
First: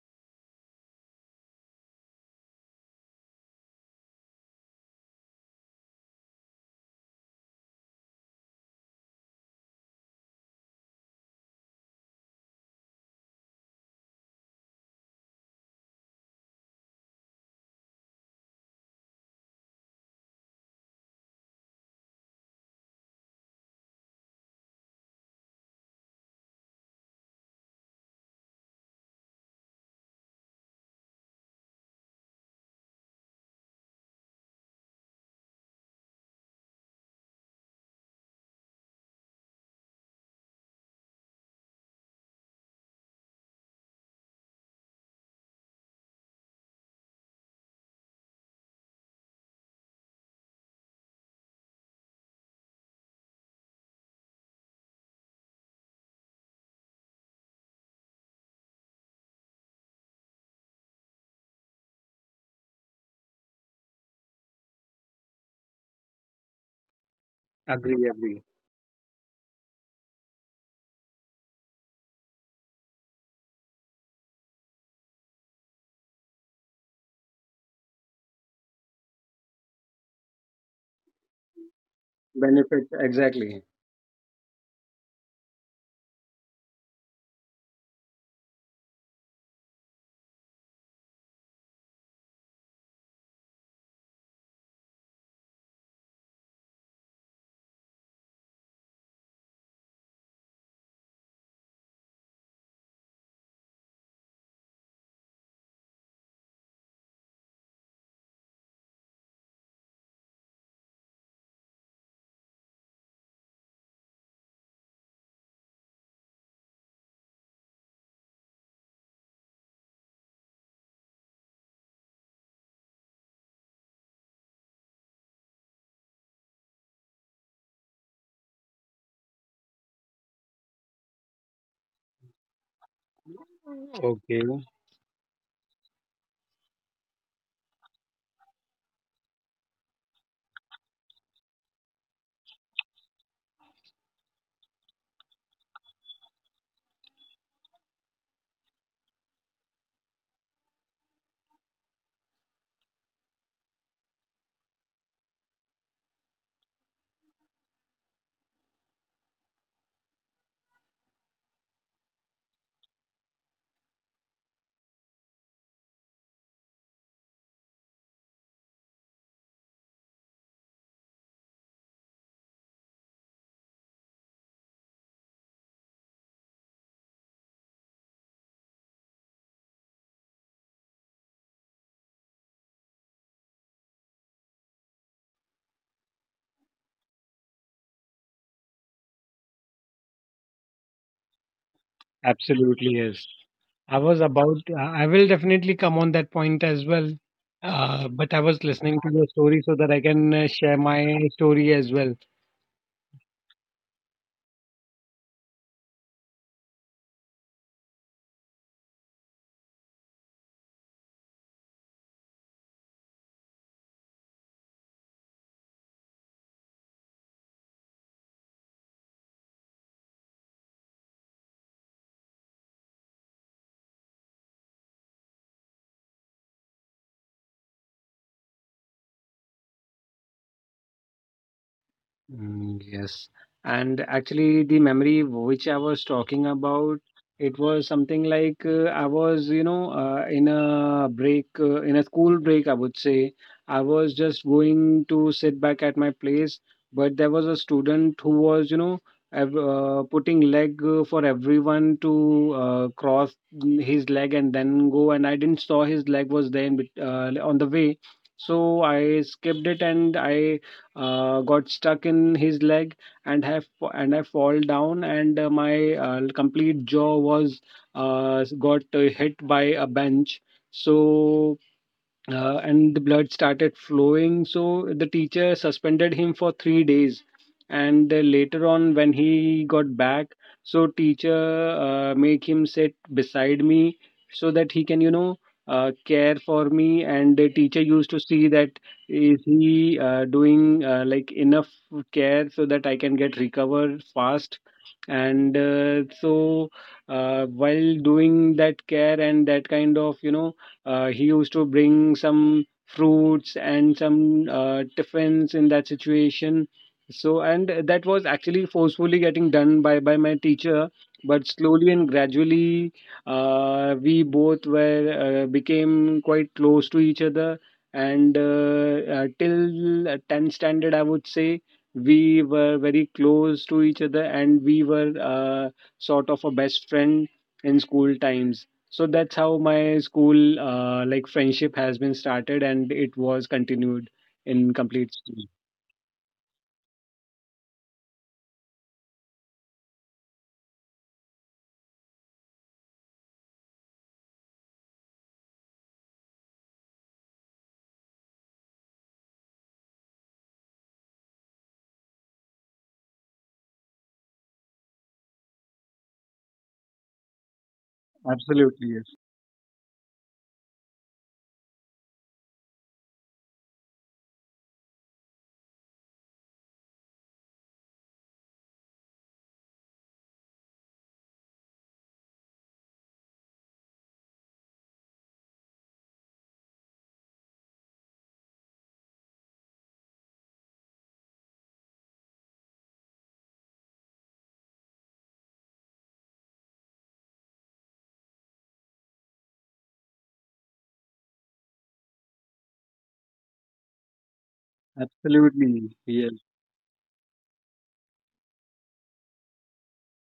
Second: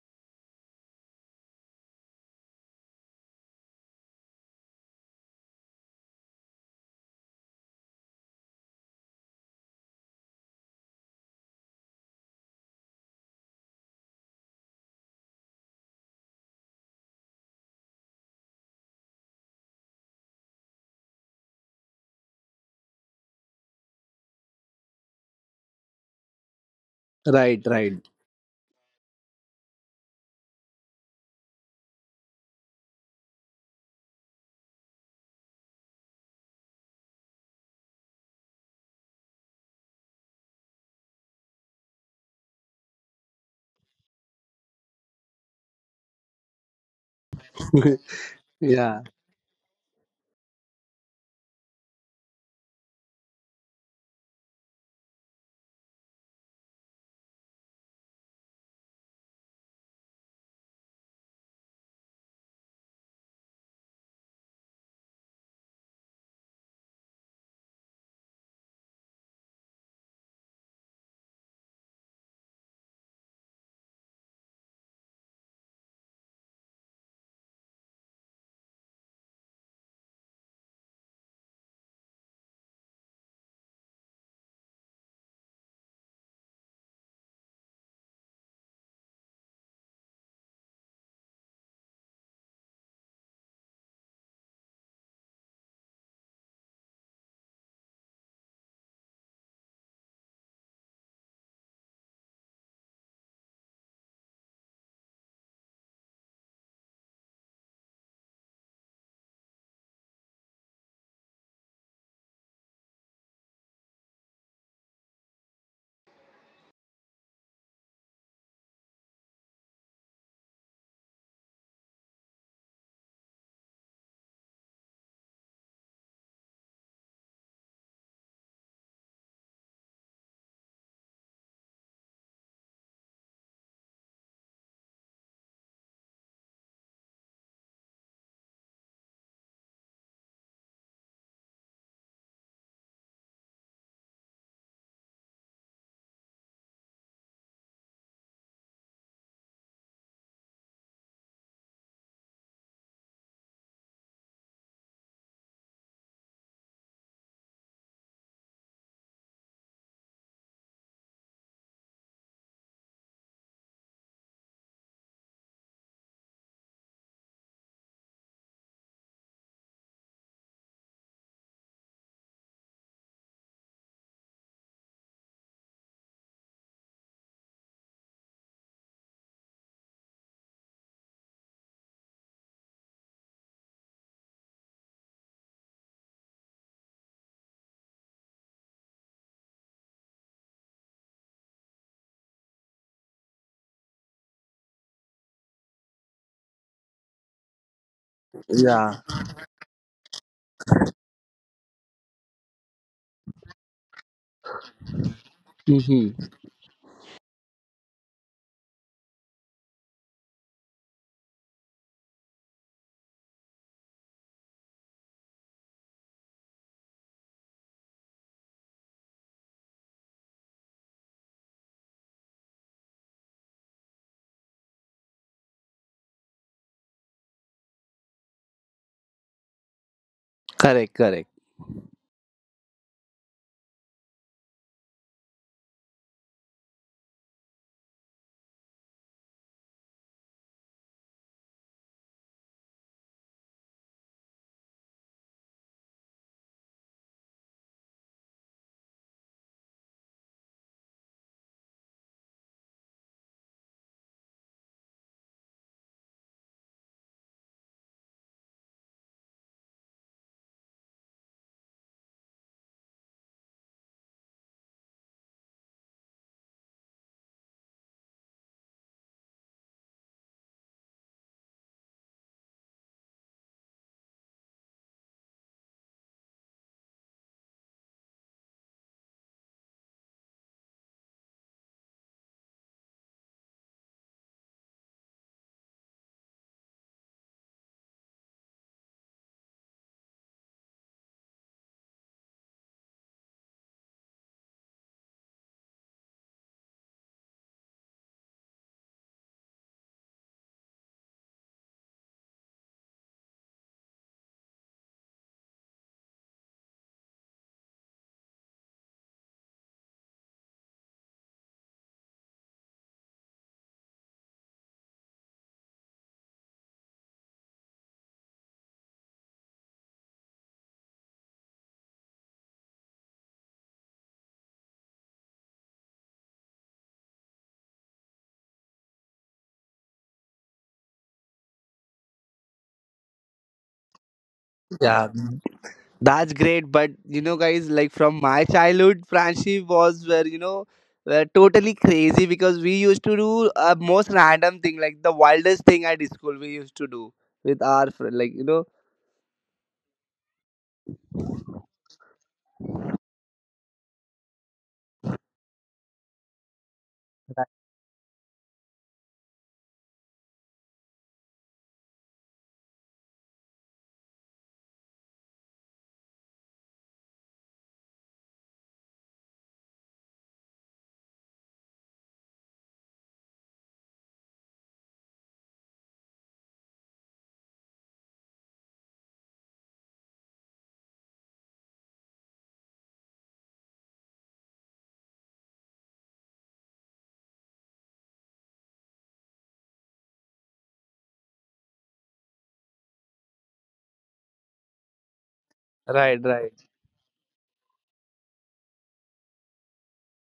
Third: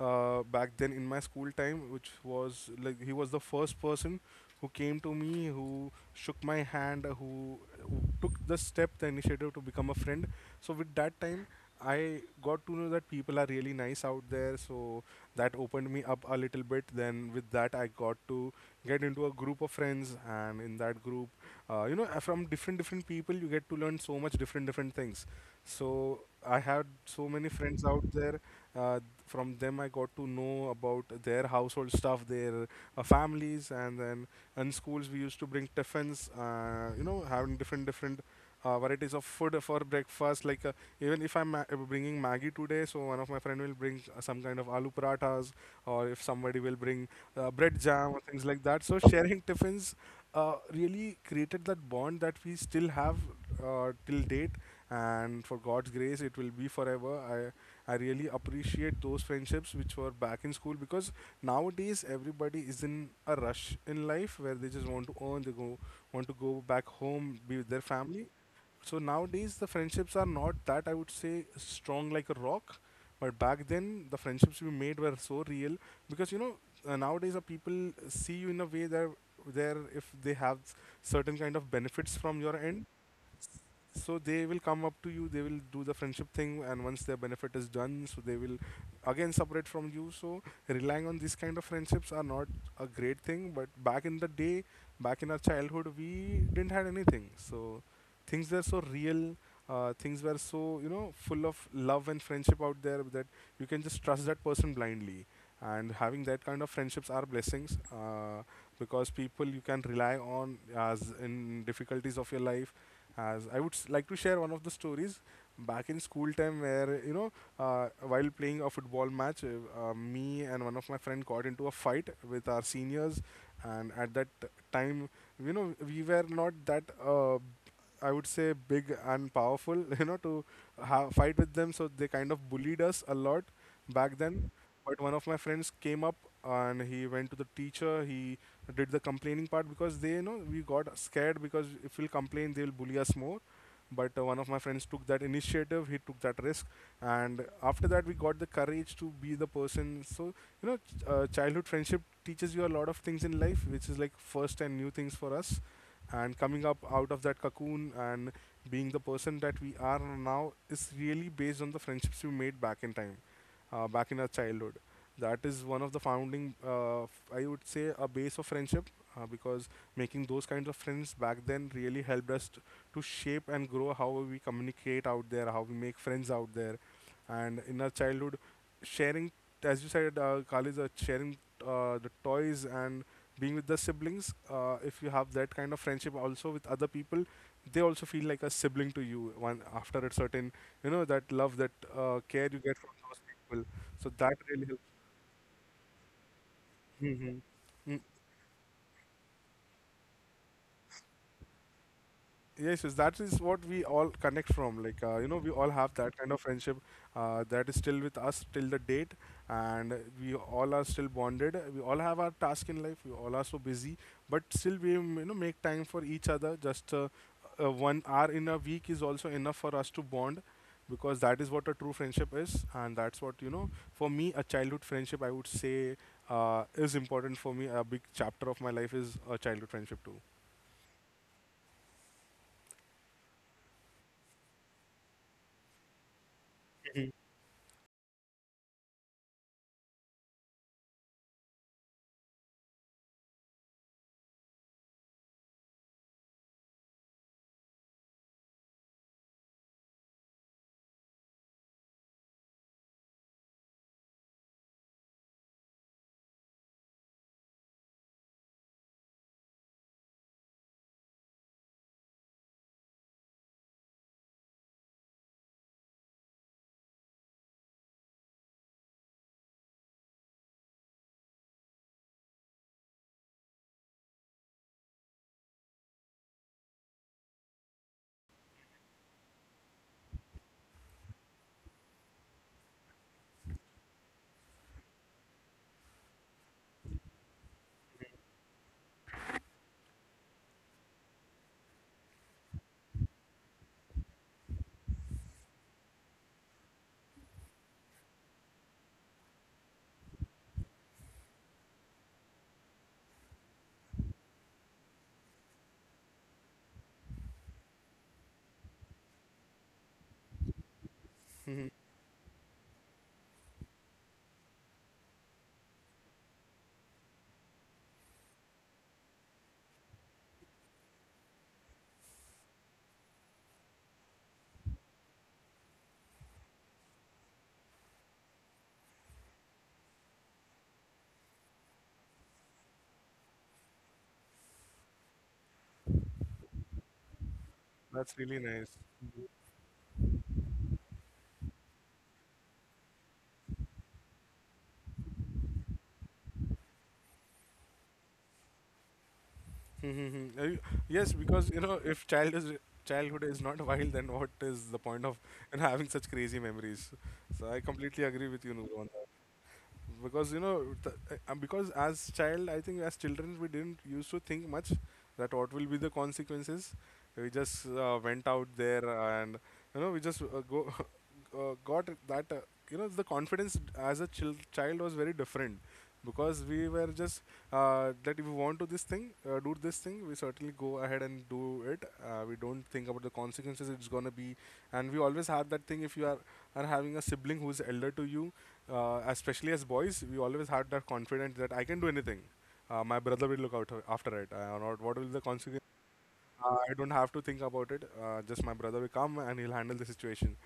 back then in my school time, which was like he was the first person who came to me, who shook my hand, who took the step, the initiative, to become a friend. So with that time, I got to know that people are really nice out there. So that opened me up a little bit. Then with that, I got to get into a group of friends, and in that group, from different different people, you get to learn so much different different things. So I had so many
Right,
friends
right.
out there. Uh, from them, I got to know about their household stuff, their families, and then in schools we used to bring tiffins. You know, having different different varieties of food for breakfast. Like even if I'm bringing Maggie today, so one of my friend will bring some kind of aloo parathas, or if somebody will bring bread jam or things like that. So
Yeah,
sharing tiffins really created that bond that we still have till date, and for God's grace, it will be forever. I really appreciate those friendships which were back in school, because nowadays everybody is in a rush in life, where they just want to earn, they go want to go back home, be with their
Agree,
family.
agree.
So nowadays the friendships are not that, I would say, strong like a rock, but back then the friendships we made were so real, because nowadays the people see you in a way that, there if they have certain kind of benefits from your end,
Benefit exactly.
so they will come up to you, they will do the friendship thing, and once their benefit is done, so they will again separate from you. So relying on these kind of friendships are not a great thing, but back in the day, back in our childhood, we didn't had anything, so things were so real. Things were so, full of love and friendship out there, that you can just trust that person blindly, and having that kind of friendships are blessings, because people you can rely on as in difficulties of your life. As I would like to share one of the stories back in school time, where while playing a football match, me and one of my friend got into a fight with our seniors, and at that time, we were not that. I would say, big and powerful, you know, to fight with them. So they kind of bullied us a lot back
Okay,
then, but one of my friends came up and he went to the teacher, he did the complaining part, because they you know, we got scared, because if we'll complain they'll bully us more. But one of my friends took that initiative, he took that risk, and after that we got the courage to be the person. So you know, childhood friendship teaches you a lot of things in life, which is like first and new things for us, and coming up out of that cocoon and being the person that we are now is really based on the friendships we made back in time, back in our childhood. That is one of the founding, I would say, a base of friendship, because making those kinds of friends back then really helped us to shape and grow how we communicate out there, how we make friends out there. And in our childhood, sharing, as you said, Khalid, sharing the toys and being with the siblings, if you have that kind of friendship also with other people, they also feel like a sibling to you one after a certain, that love, that care you get from
absolutely,
those
yes.
people.
I
So
was
that
about,
really helps.
I will definitely come on that point as well.
Mm-hmm.
But I was
yeah.
listening to your story so that I can share my story as well.
Yes, yes, that is what we all connect from. Like, we all have that
Hmm.
kind of friendship that is still with us till the date, and we all are still bonded. We all have our task in life. We all are so busy, but still we, mm, make time for each other. Just 1 hour in a week is also enough for us to bond, because that is what a true friendship is, and that's what you know. For me, a childhood friendship, I would say, is important for me. A big chapter of my life is a childhood friendship too.
Correct, correct.
Mm, yes, and actually, the memory which I was talking about, it was something like I was, in a break, in a school break, I would say. I was just going to sit back at my place, but there was a student who was, putting leg for everyone to cross his leg and then go. And I didn't saw his leg was there in, on the way, so I skipped it, and I got stuck in his leg and have and I fall down, and my complete jaw was got hit by a bench. So and the blood started flowing. So the teacher suspended him for 3 days, and later on when he got back, so teacher made him sit beside me so that he can care for me. And the teacher used to see that is he doing like enough care so that I can get recovered fast. And so while doing that care and that kind of he used to bring some fruits and some tiffins in that situation. So, and that was actually forcefully getting done by my teacher. But slowly and gradually, we both were became quite close to each other. And till 10th standard, I would say, we were very close to each other, and we were sort of a best friend in school times. So that's how my school like friendship has been started and it was continued in
Yeah,
complete school.
that's great. But you know, guys, like
That's
from
really
my
nice.
childhood, friendship was where you know, were totally crazy because we used to do a most random thing, like the wildest thing at school. We used to do with our friend, like you know.
Mm-hmm. Yes, because you know, if child is childhood is not wild, then what is the point of, having such crazy memories? So
Right,
I completely agree with you, Noor, on that.
Absolutely,
Because you know, because as child, I think as children, we didn't used to think much that what will be the consequences. We just went out there and, you know, we just go got that you know, the confidence as a child was very different, because we were just that if we want to this thing, do this thing, we certainly go ahead and do it. We don't think about the consequences it's gonna be, and we always have that thing, if are having a sibling who's elder to you, especially as boys, we always had that confidence that I can do anything. My brother will look out after it, or not what will
yes.
the consequence.
Absolutely,
right.
yes.
Right.
I don't have to think about it. Just my brother will come and he'll handle the situation.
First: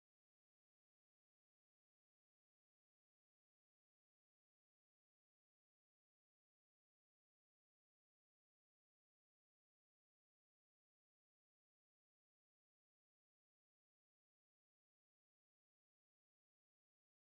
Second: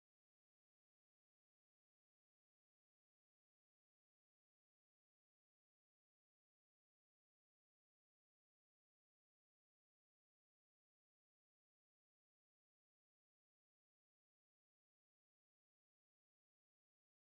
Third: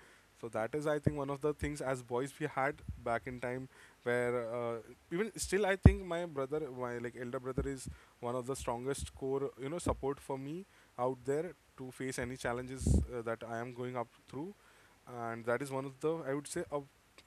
So that is, I think, one of the things as boys we had back in time, where even still, I think my like elder brother, is one of the strongest core, you know, support for me out there to face any challenges that I am going up through. And that is one of the, I would say, a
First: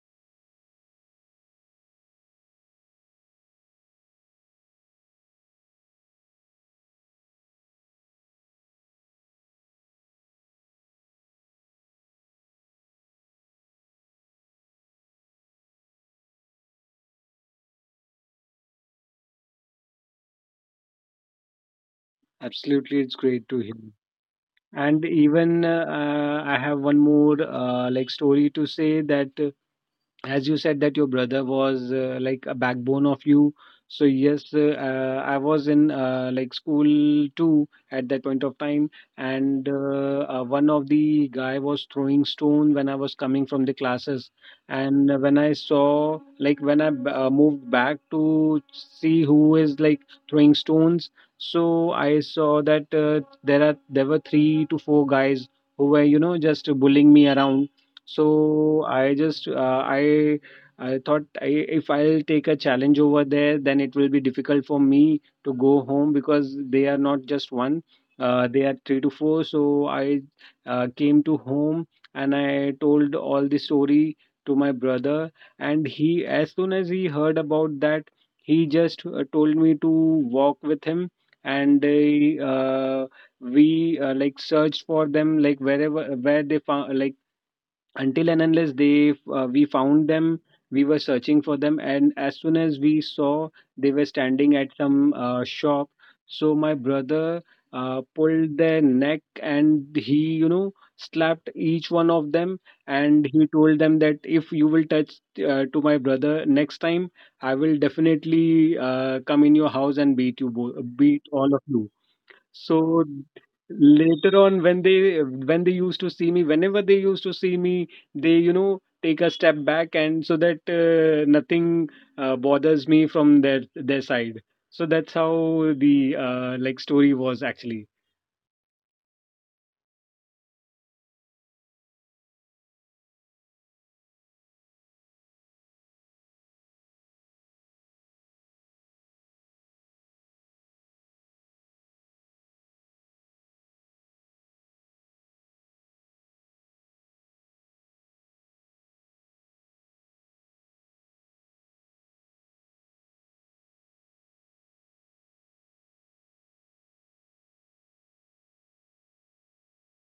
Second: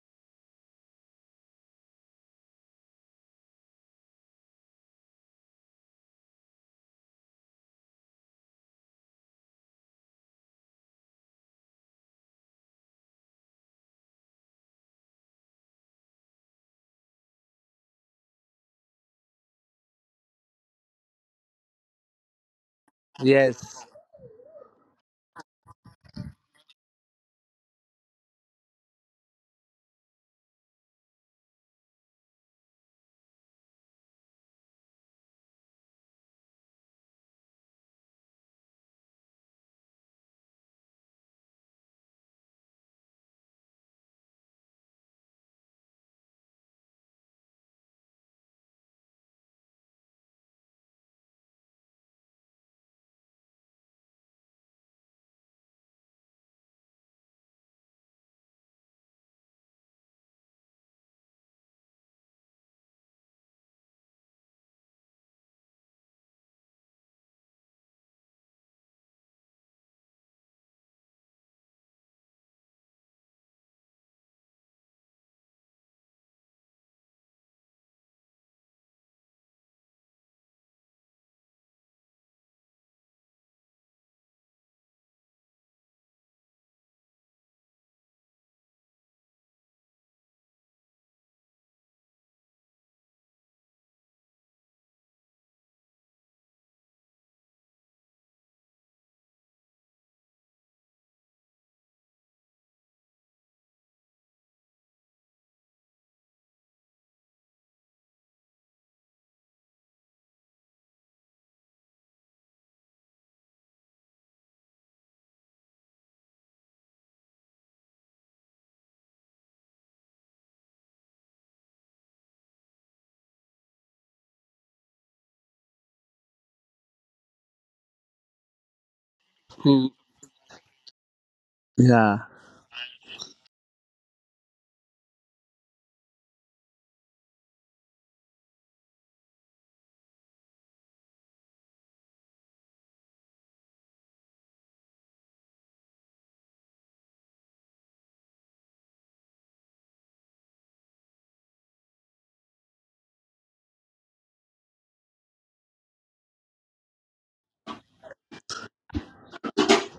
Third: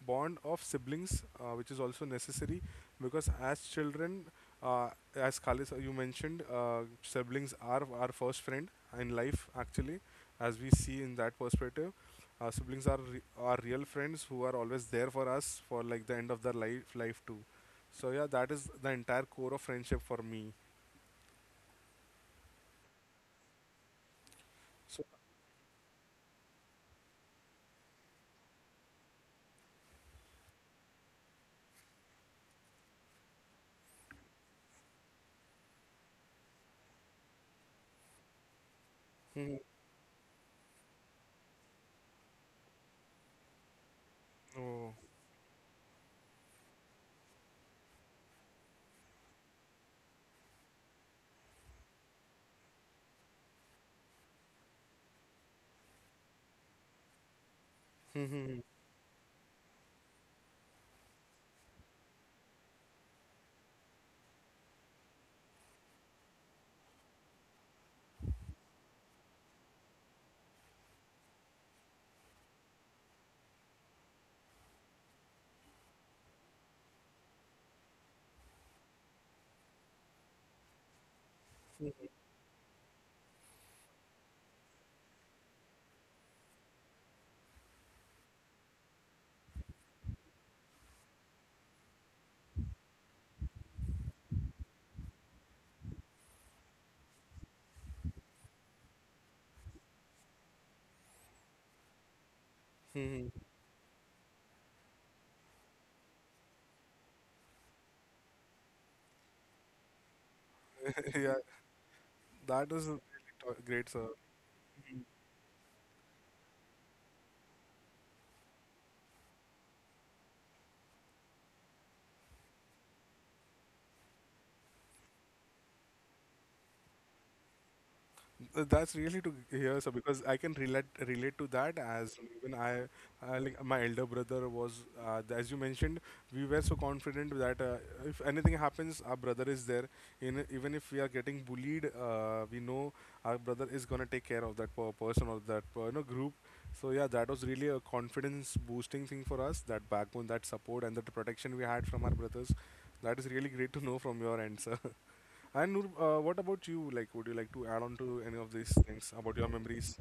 bond of siblings which is also necessary, because as children, uh, as Khalis, you mentioned, siblings are our first friend in life, actually, as we see in that perspective. Uh, siblings are real friends who are always there for us for like the end of their life too. So yeah, that is the entire core of friendship for me.
Absolutely, it's great to hear.
Yes.
And
So
even I have one more like story to say, that as you said that your brother was like a backbone of you. So yes, I was in like school too at that point of time,
Mhm.
and one of the guy was throwing stone when I was coming from the classes.
Oh.
And when I saw, like, when I moved back to see who is like throwing stones, so I saw that there were three to four guys who were just bullying me around. So I just I thought if I'll take a challenge over there, then it will be difficult for me to go home because they are not just one, they are three to four. So I came to home, and I told all the story to my brother. And he, as soon as he heard about that, he just told me to walk with him, and we like searched for them, like wherever where they found, like until and unless they we found them. We were searching for them, and as soon as we saw, they were standing At some shop, so my brother pulled their neck and he slapped each one of them. And he told them that if you will touch to my brother next time, I will definitely come in your house and beat you beat
Yeah,
all of you.
that is really
So
great, sir.
later on, when they used to see me, whenever they used to see me, they take a step back and so that nothing bothers me from their side. So that's how the like story was actually.
That's really to hear,
Hmm.
sir, because I can relate to that, as
Yeah.
even I, like my elder brother was, as you mentioned, we were so confident that if anything happens, our brother is there. In, even if we are getting bullied, we know our brother is gonna take care of that per person or that per, you know, group. So yeah, that was really a confidence boosting thing for us. That backbone, that support, and that protection we had from our brothers. That is really great to know from your end, sir. And Noor, what about you? Like, would you like to add on to any of these things about your memories?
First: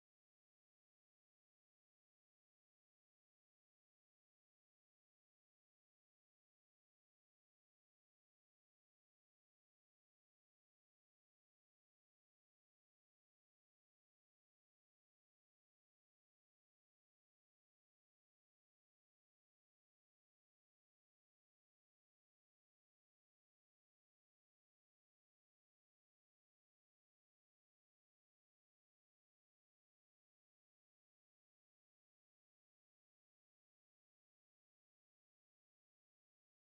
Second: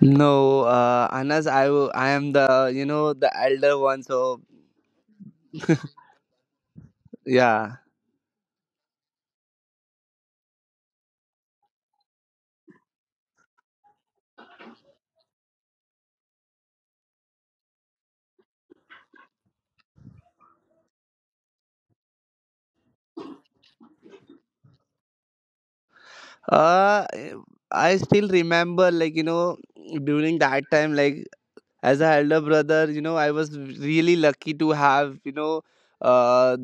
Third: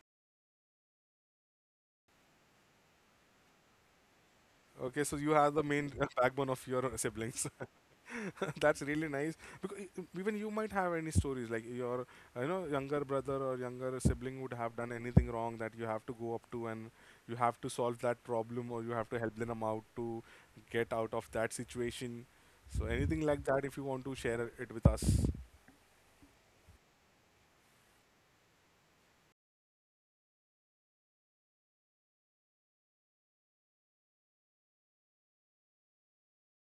No, Anas, I I am the you know the elder one, so
Okay, so you are the main backbone of your siblings.
yeah.
That's really nice. Because e, e, even you might have any stories like your, you know, younger brother or younger sibling would have done anything wrong that you have to go up to, and you have to solve that problem, or you have to help them out to get out of that situation. So anything like that, if you want to share it with us.
Uh, I still remember, like you know, during that time, like as an elder brother, you know I was really lucky to have you know, uh,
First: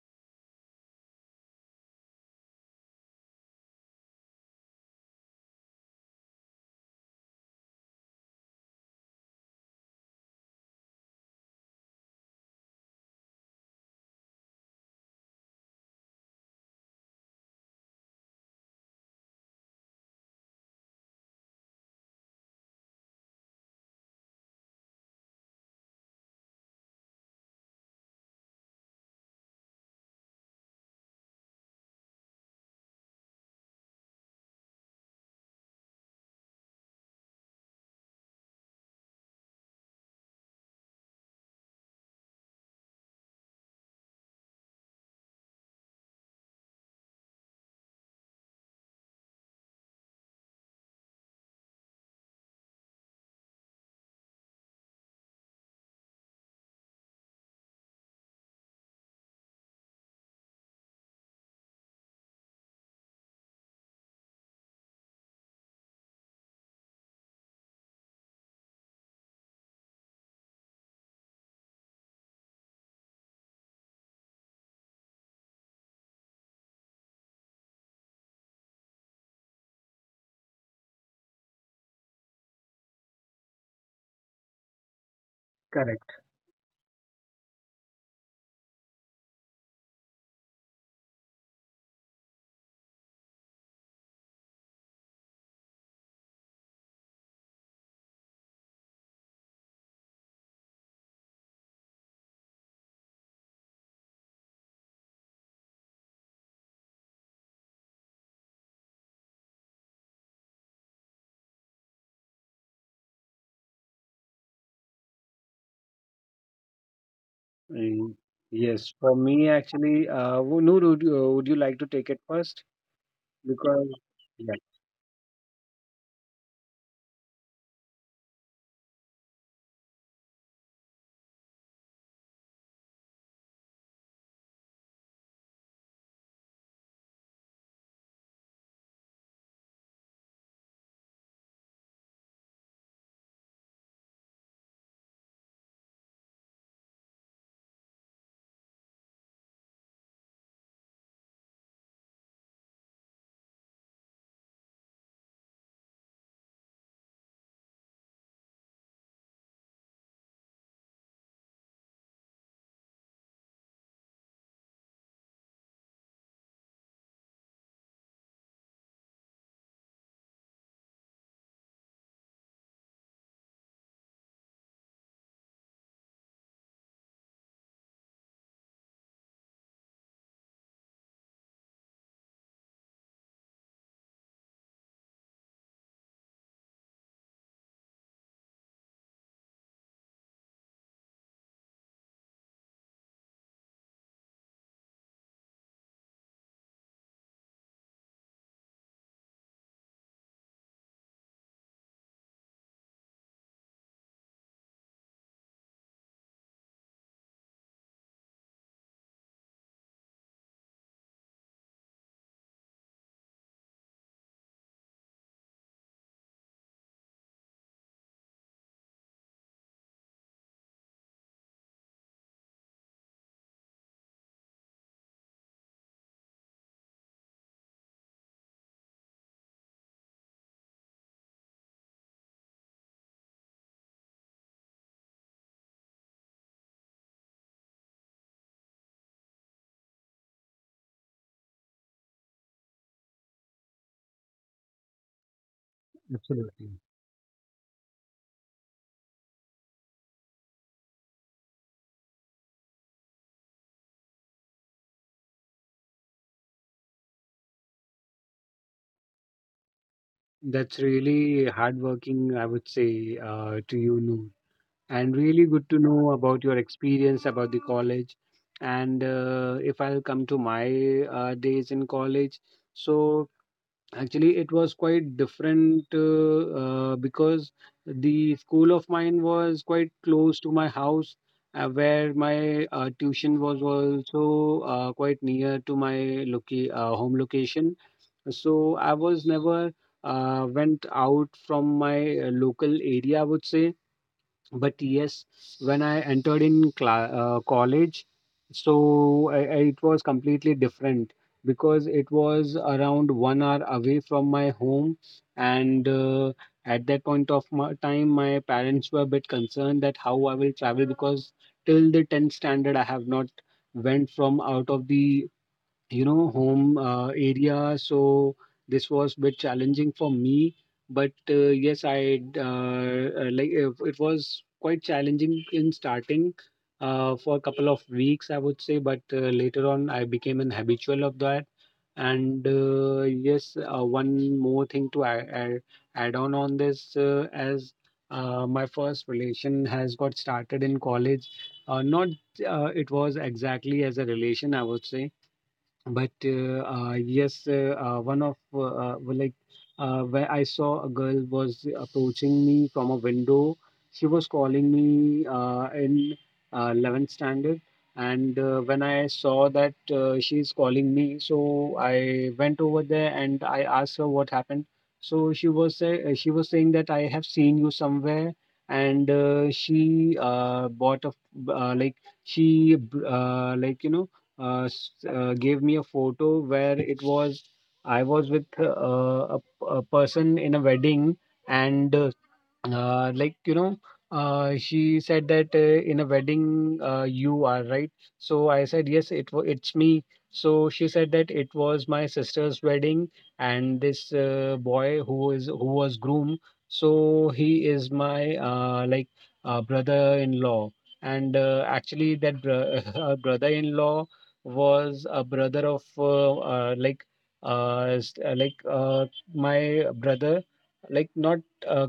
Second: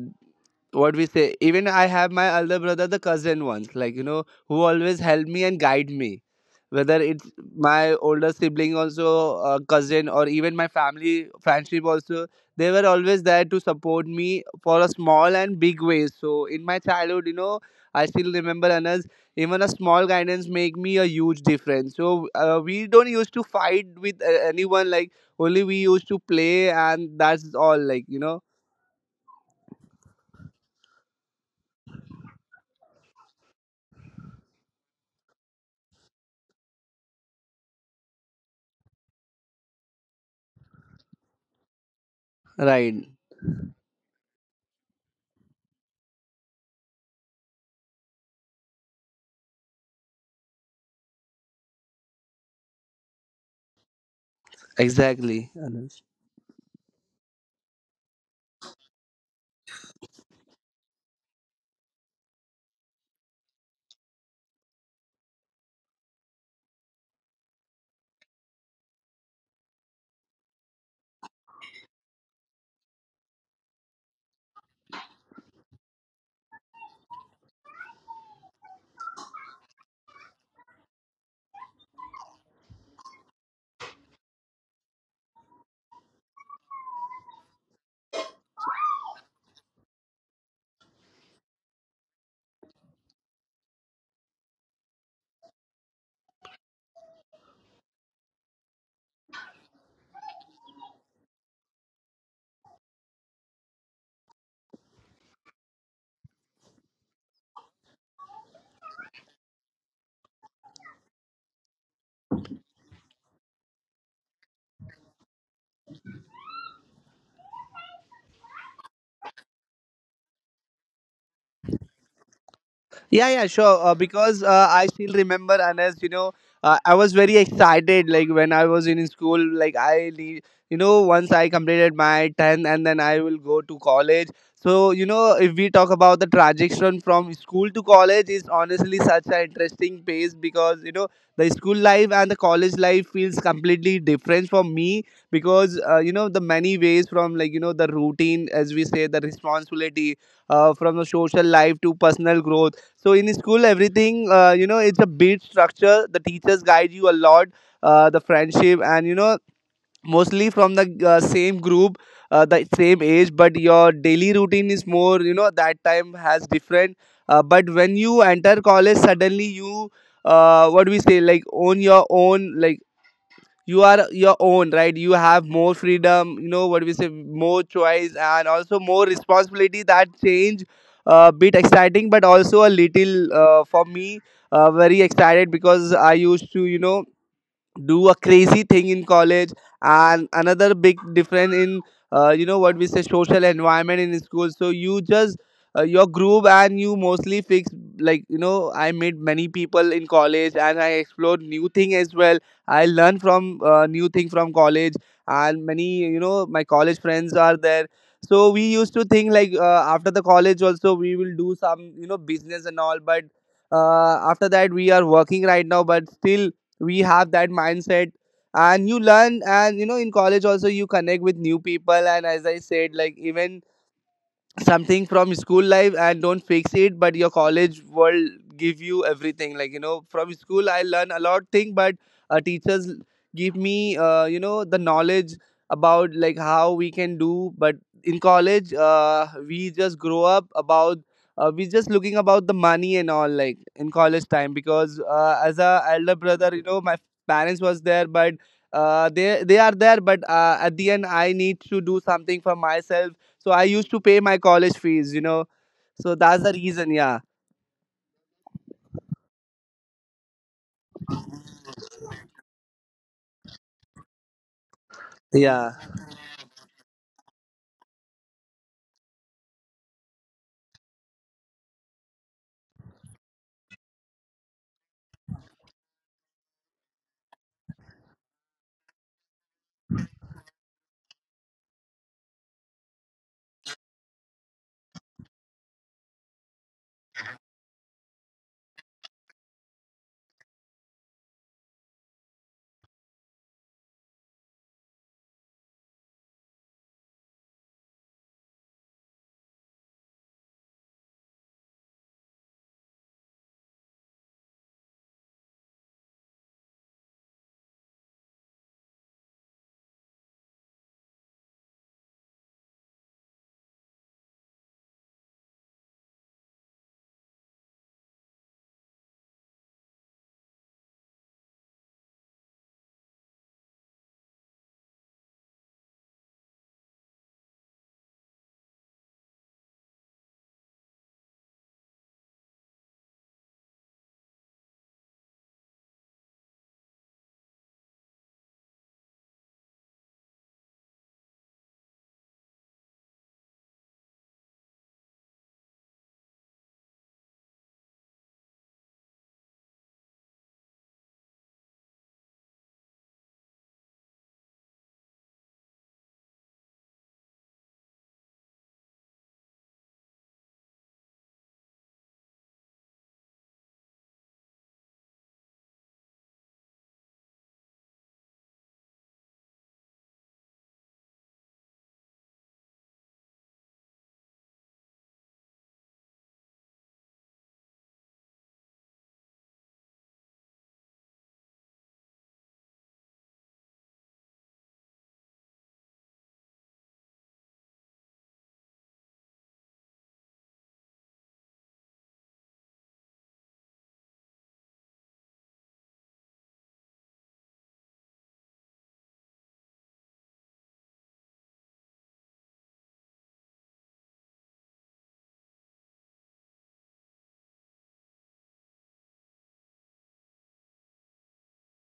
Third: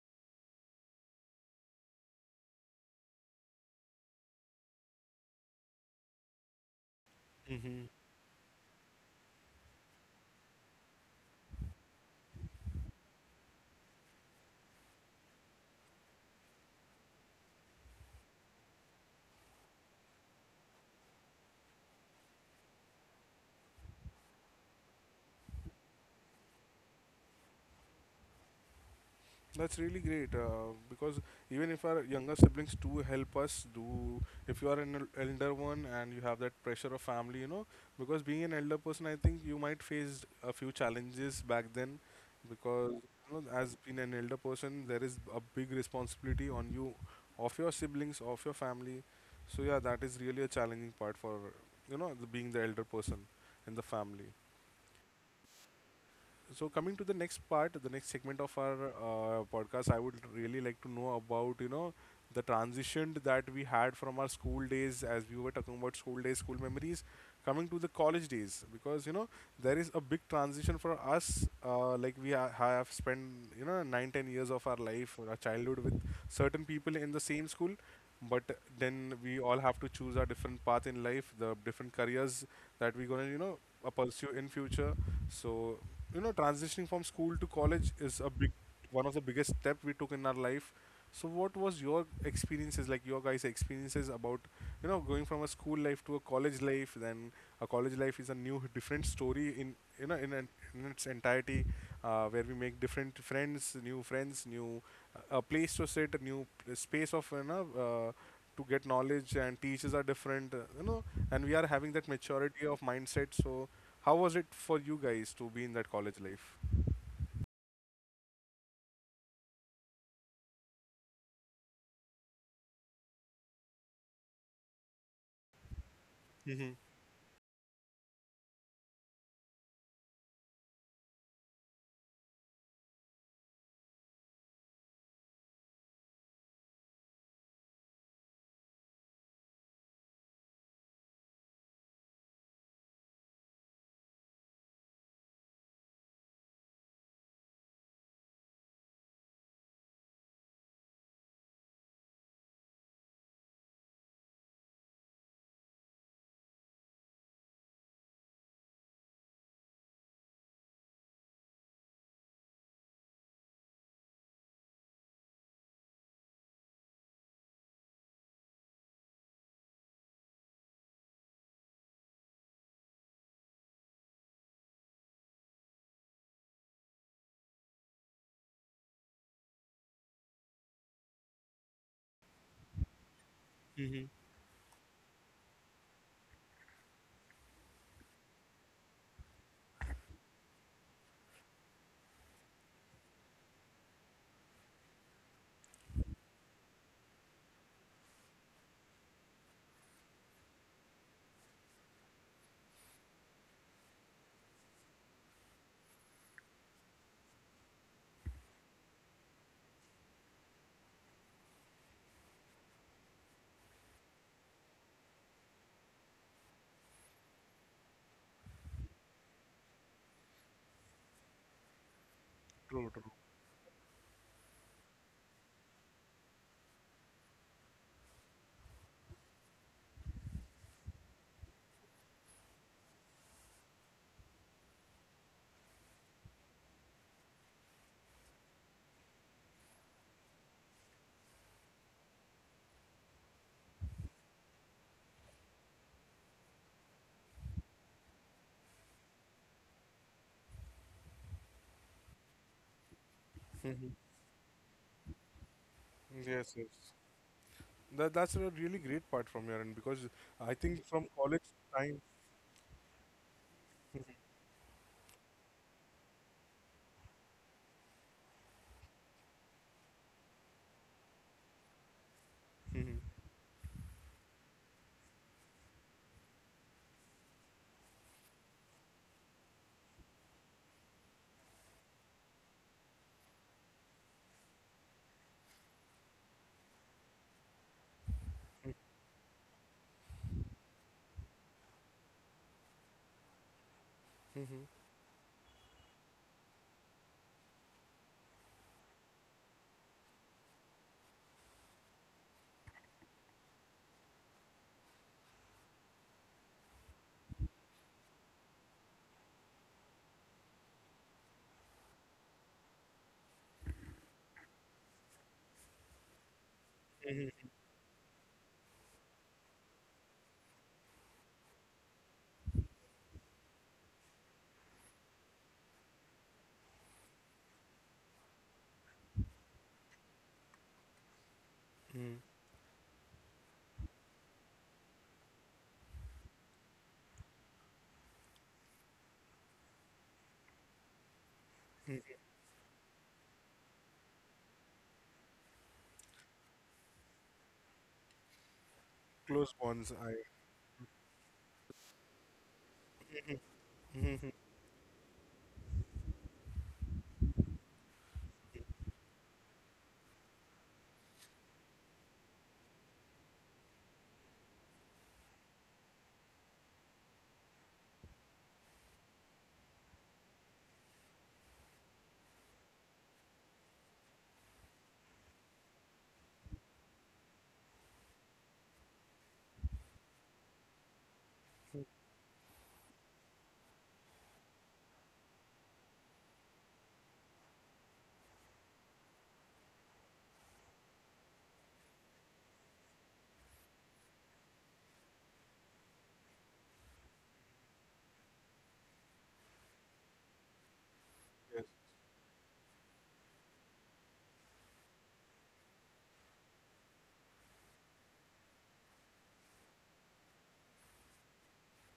what we say, even I have my elder brother, the cousin ones, like you know, who always help me and guide me, whether it's my older sibling also a cousin, or even my family friendship also. They were always there to support me for a small and big ways. So in my childhood, you know, I still remember Anas, even a small guidance make me a huge difference. So we don't used to fight with anyone, like only we used to play, and that's all, like you know.
That's really great because, even if our younger siblings do help us do, if you are an elder one and you have that pressure of family, you know, because being an elder person, I think you might face a few challenges back then, because
Right.
you know, as being an elder person, there is a big responsibility on you, of your siblings, of your family. So yeah, that is really a challenging part for, you know, the, being the elder person in the family.
Exactly, Anand.
So coming to the next part, the next segment of our podcast, I would really like to know about, you know, the transition that we had from our school days, as we were talking about school days, school memories, coming to the college days, because you know, there is a big transition for us, like we have spent, you know, 9 10 years of our life or our childhood with certain people in the same school. But then we all have to choose our different path in life, the different careers that we're going to, you know, pursue in future. So, you
Correct.
know, transitioning from school to college is a big, one of the biggest step we took in our life. So what was your experiences, like your guys experiences, about, you know, going from a school life to a college life? Then a college life is a new different story in, you know, in, in its entirety, where we make different friends, new friends, new, a place to sit, a new space of, you know, to get knowledge, and teachers are different, you know, and we are having that maturity of mindset. So how was it for you guys to be in that college life?
Mm, Yes, for me actually, Noor, would you like to take it first?
Yeah, yeah, sure.
Because,
Because
yeah,
I still remember, and as you know,
Mm-hmm.
I was very excited. Like when I was in school, like need, you know, once I completed my 10th and then I will go to college. So, you know, if we talk about the transition from school to college, is honestly such an interesting pace because, you know, the school life and the college life feels completely different for me because, you know, the many ways from like, you know, the routine, as we say, the responsibility, from the social life to personal growth. So in school, everything you know, it's a beat structure. The teachers guide you a lot. The friendship and you know, mostly from the same group, the same age, but your daily routine is more. You know, that time has different. But when you enter college, suddenly you, what do we say, like own your own, like you are your own, right? You have more freedom, you know what we say, more choice and also more responsibility. That change a bit exciting but also a little for me very excited because I used to, you know, do a crazy thing in college. And another big difference in you know what we say social environment in school. So you just your group and you mostly fix, like, you know, I met many people in college and I explored new thing as well. I learned from new thing from college. And many, you know, my college friends are there. So we used to think like after the college also we will do some, you know, business and all. But after that we are working right now, but still we have that mindset. And you learn, and you know, in college also you connect with new people. And as I said, like,
Hmm.
even something from school life and don't fix it, but your college world give you everything. Like, you know, from school I learn a lot thing, but teachers give me you know, the knowledge about like how we can do. But in college, we just grow up about we just looking about the money and all, like in college time. Because as a elder brother, you know,
absolutely.
my parents was there. But uh, they are there, but at the end I need to do something for myself. So I used to pay my college fees, you know. So that's the reason, yeah.
That that's a really great part from your end, because I
That's
think from college
really
time,
hardworking, I would say, to you, Noor, and really good
Yeah.
to know about your experience about the college. And if I'll come to my days in college,
Mhm.
so actually it was quite different because the school of mine was quite close to my house, where my tuition was also quite near to my home location. So I was never went out from my local area, I would say,
Mhm.
but yes, when I entered in college, so I, it was completely different because it was around 1 hour away from my home, and at that point of my time, my parents were a bit concerned that how I will travel, because till the 10th standard I have not went from out of the home
Mhm.
area. So this was bit challenging for me, but yes, I like it was quite challenging in starting for a couple of weeks, I would say, but later on I became an habitual of that.
Mhm.
And yes, one more thing to add on this, as my first relation has got started in college. Not
Mhm.
it was exactly as a relation, I would say, but yes, one of well, like
Close bonds. I
where I saw a girl was approaching me from a window. She was calling me in 11th standard, and when I saw that she's calling me, so I went over there and I asked her what happened. So she was saying that I have seen you somewhere, and she bought like like gave me a photo where it was I was with a person in a wedding. And like she said that in a wedding, you are right. So I said yes, it's me. So she said that it was my sister's wedding, and this boy who was groom, so he is my like brother-in-law. And
yes.
actually that brother-in-law was a brother of like like my brother, like not uh,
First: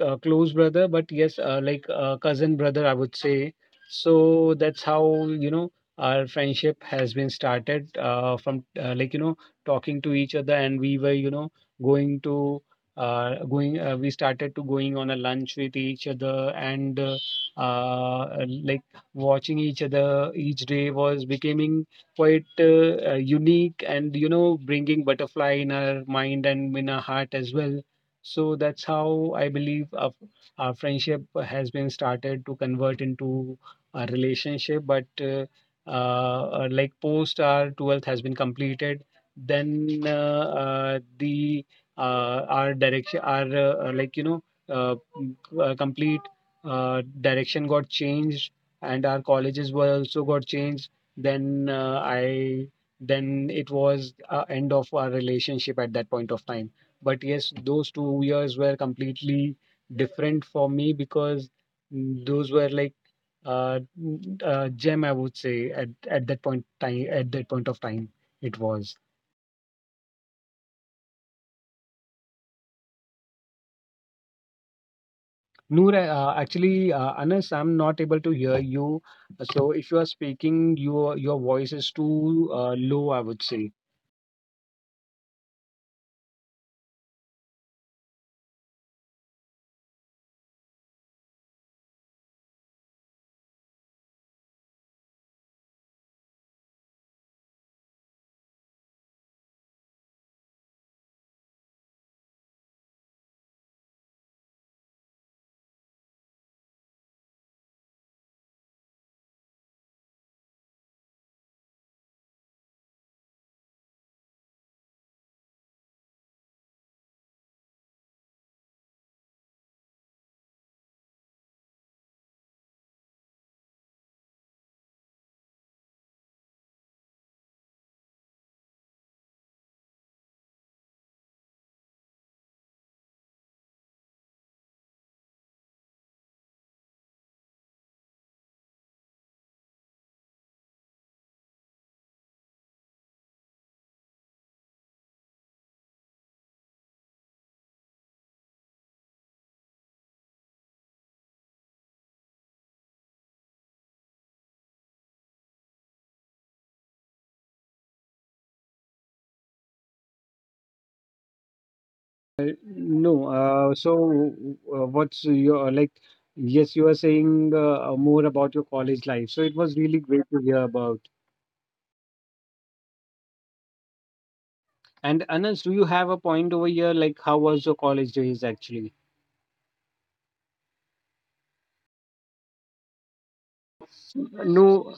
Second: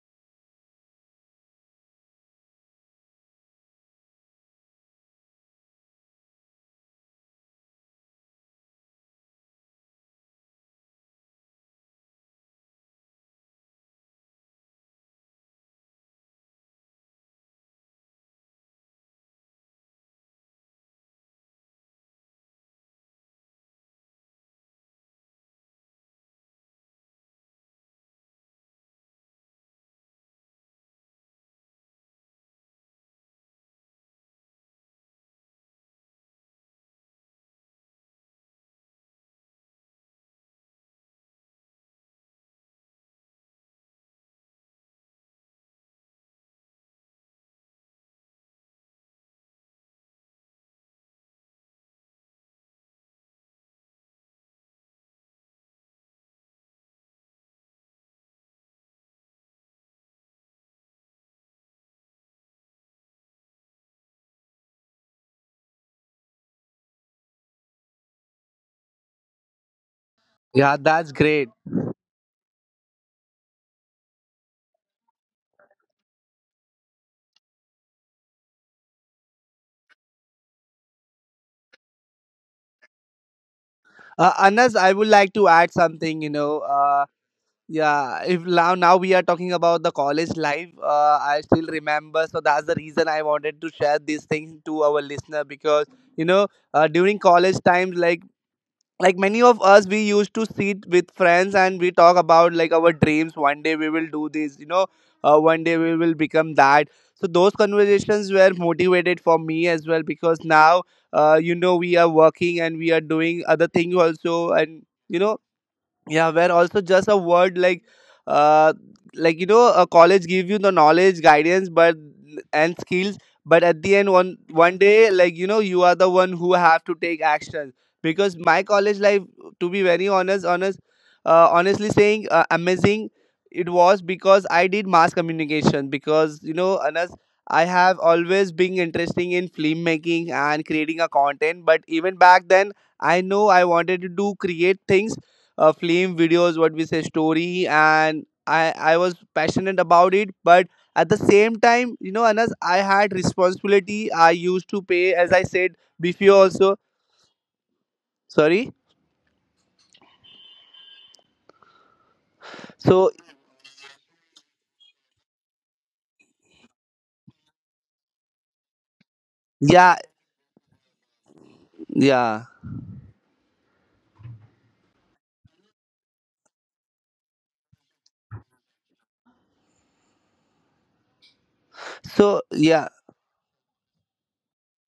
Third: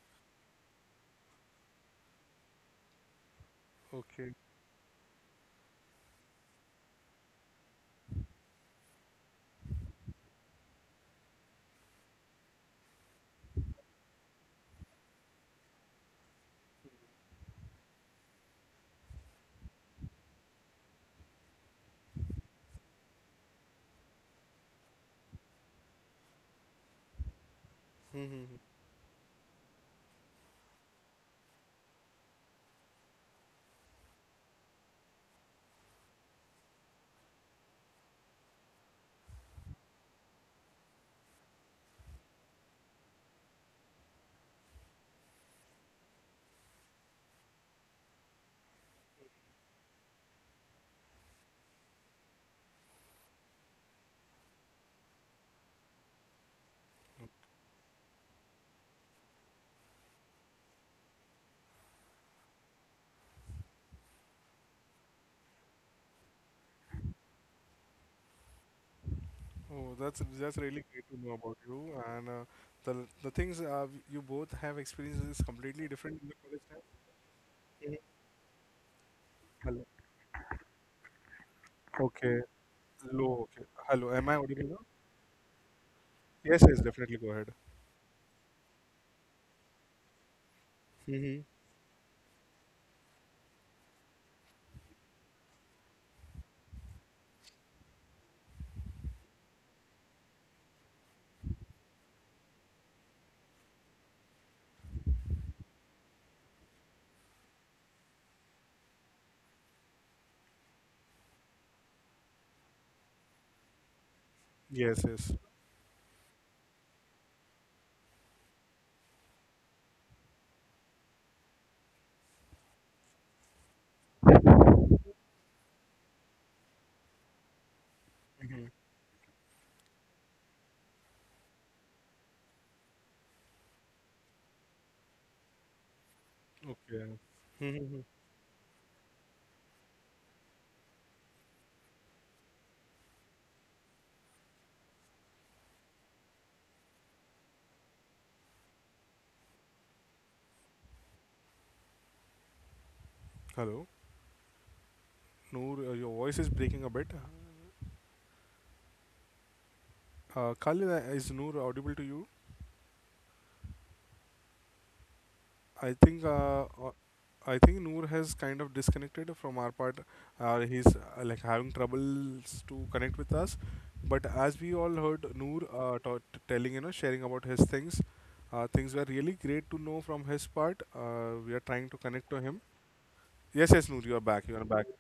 close brother, but yes, like cousin brother, I would say.
Okay.
So that's how, you know, our friendship has been started from like, you know, talking to each other. And we were, you know, going to, we started to going on a lunch with each other, and like watching each other each day was becoming quite unique and, you know, bringing butterfly in our mind and in our heart as well. So
Mhm.
that's how I believe our friendship has been started to convert into a relationship. But like post our 12th has been completed, then the our direction, our like you know, complete direction got changed, and our colleges were also got changed. Then uh, I then it was end of our relationship at that point of time. But
Mhm.
yes, those 2 years were completely different for me because those were like gem, I would say at that point time. At that point of time, it was.
Oh, that's
Yeah,
really great
that's
to know
great.
about you, and the the things you both have experienced is completely
Noor,
different in the college time.
Anas, I'm
Mhm.
not able to hear you. So
Hello.
if you are speaking, your voice is
Okay.
too low, I
Hello.
would
Okay.
say.
Hello. Am I audible
Anas,
now?
I would like to add something, you know.
Yes. Yes. Definitely. Go ahead.
Yeah, if now we are talking about the college life,
Mm-hmm.
I still remember. So that's the reason I wanted to share these things to our listener because, you know, during college times, like many of us, we used to sit with friends and we talk about like our dreams, one day we will do this, you know. One day we will become that. So those conversations were motivated for me as well because now, you know, we are working and we are doing other things also. And
Yes.
you
Yes.
know, yeah, where also just a word like, uh like, you know, a college give you the knowledge, guidance, but, and skills, but at the end, one day like, you know, you are the one who have to take action. Because
Mm-hmm.
my college life, to be very honest, honestly saying, amazing it was. Because I did mass communication. Because you know, Anas,
Okay.
I
Mm-hmm.
have always been interesting in film making and creating a content. But even back then, I know I wanted to do create things, film videos, what we say, story, and I was passionate about it. But at the same time, you know, Anas, I had
Hello.
responsibility. I used to pay, as I said
Noor, your voice
before
is
also.
breaking a bit.
Sorry.
Khalid, is Noor audible to you?
So
No, so what's your like?
I think uh,
Yes, you
uh,
are saying
I think Noor
more
has
about
kind
your
of
college
disconnected
life. So
from
it
our
was
part.
really
yeah.
great to hear
Uh, he's
about.
uh, like having
Yeah.
troubles to connect with us. But as we all heard,
And
Noor
Anas, do you have a point over
telling, you know,
here? Like,
sharing
how
about his
was your
things,
college days actually?
things were really great to know from his part. We are trying to connect to
So
him.
yeah.
Yes, yes, Noor, you are back. You are back.
No,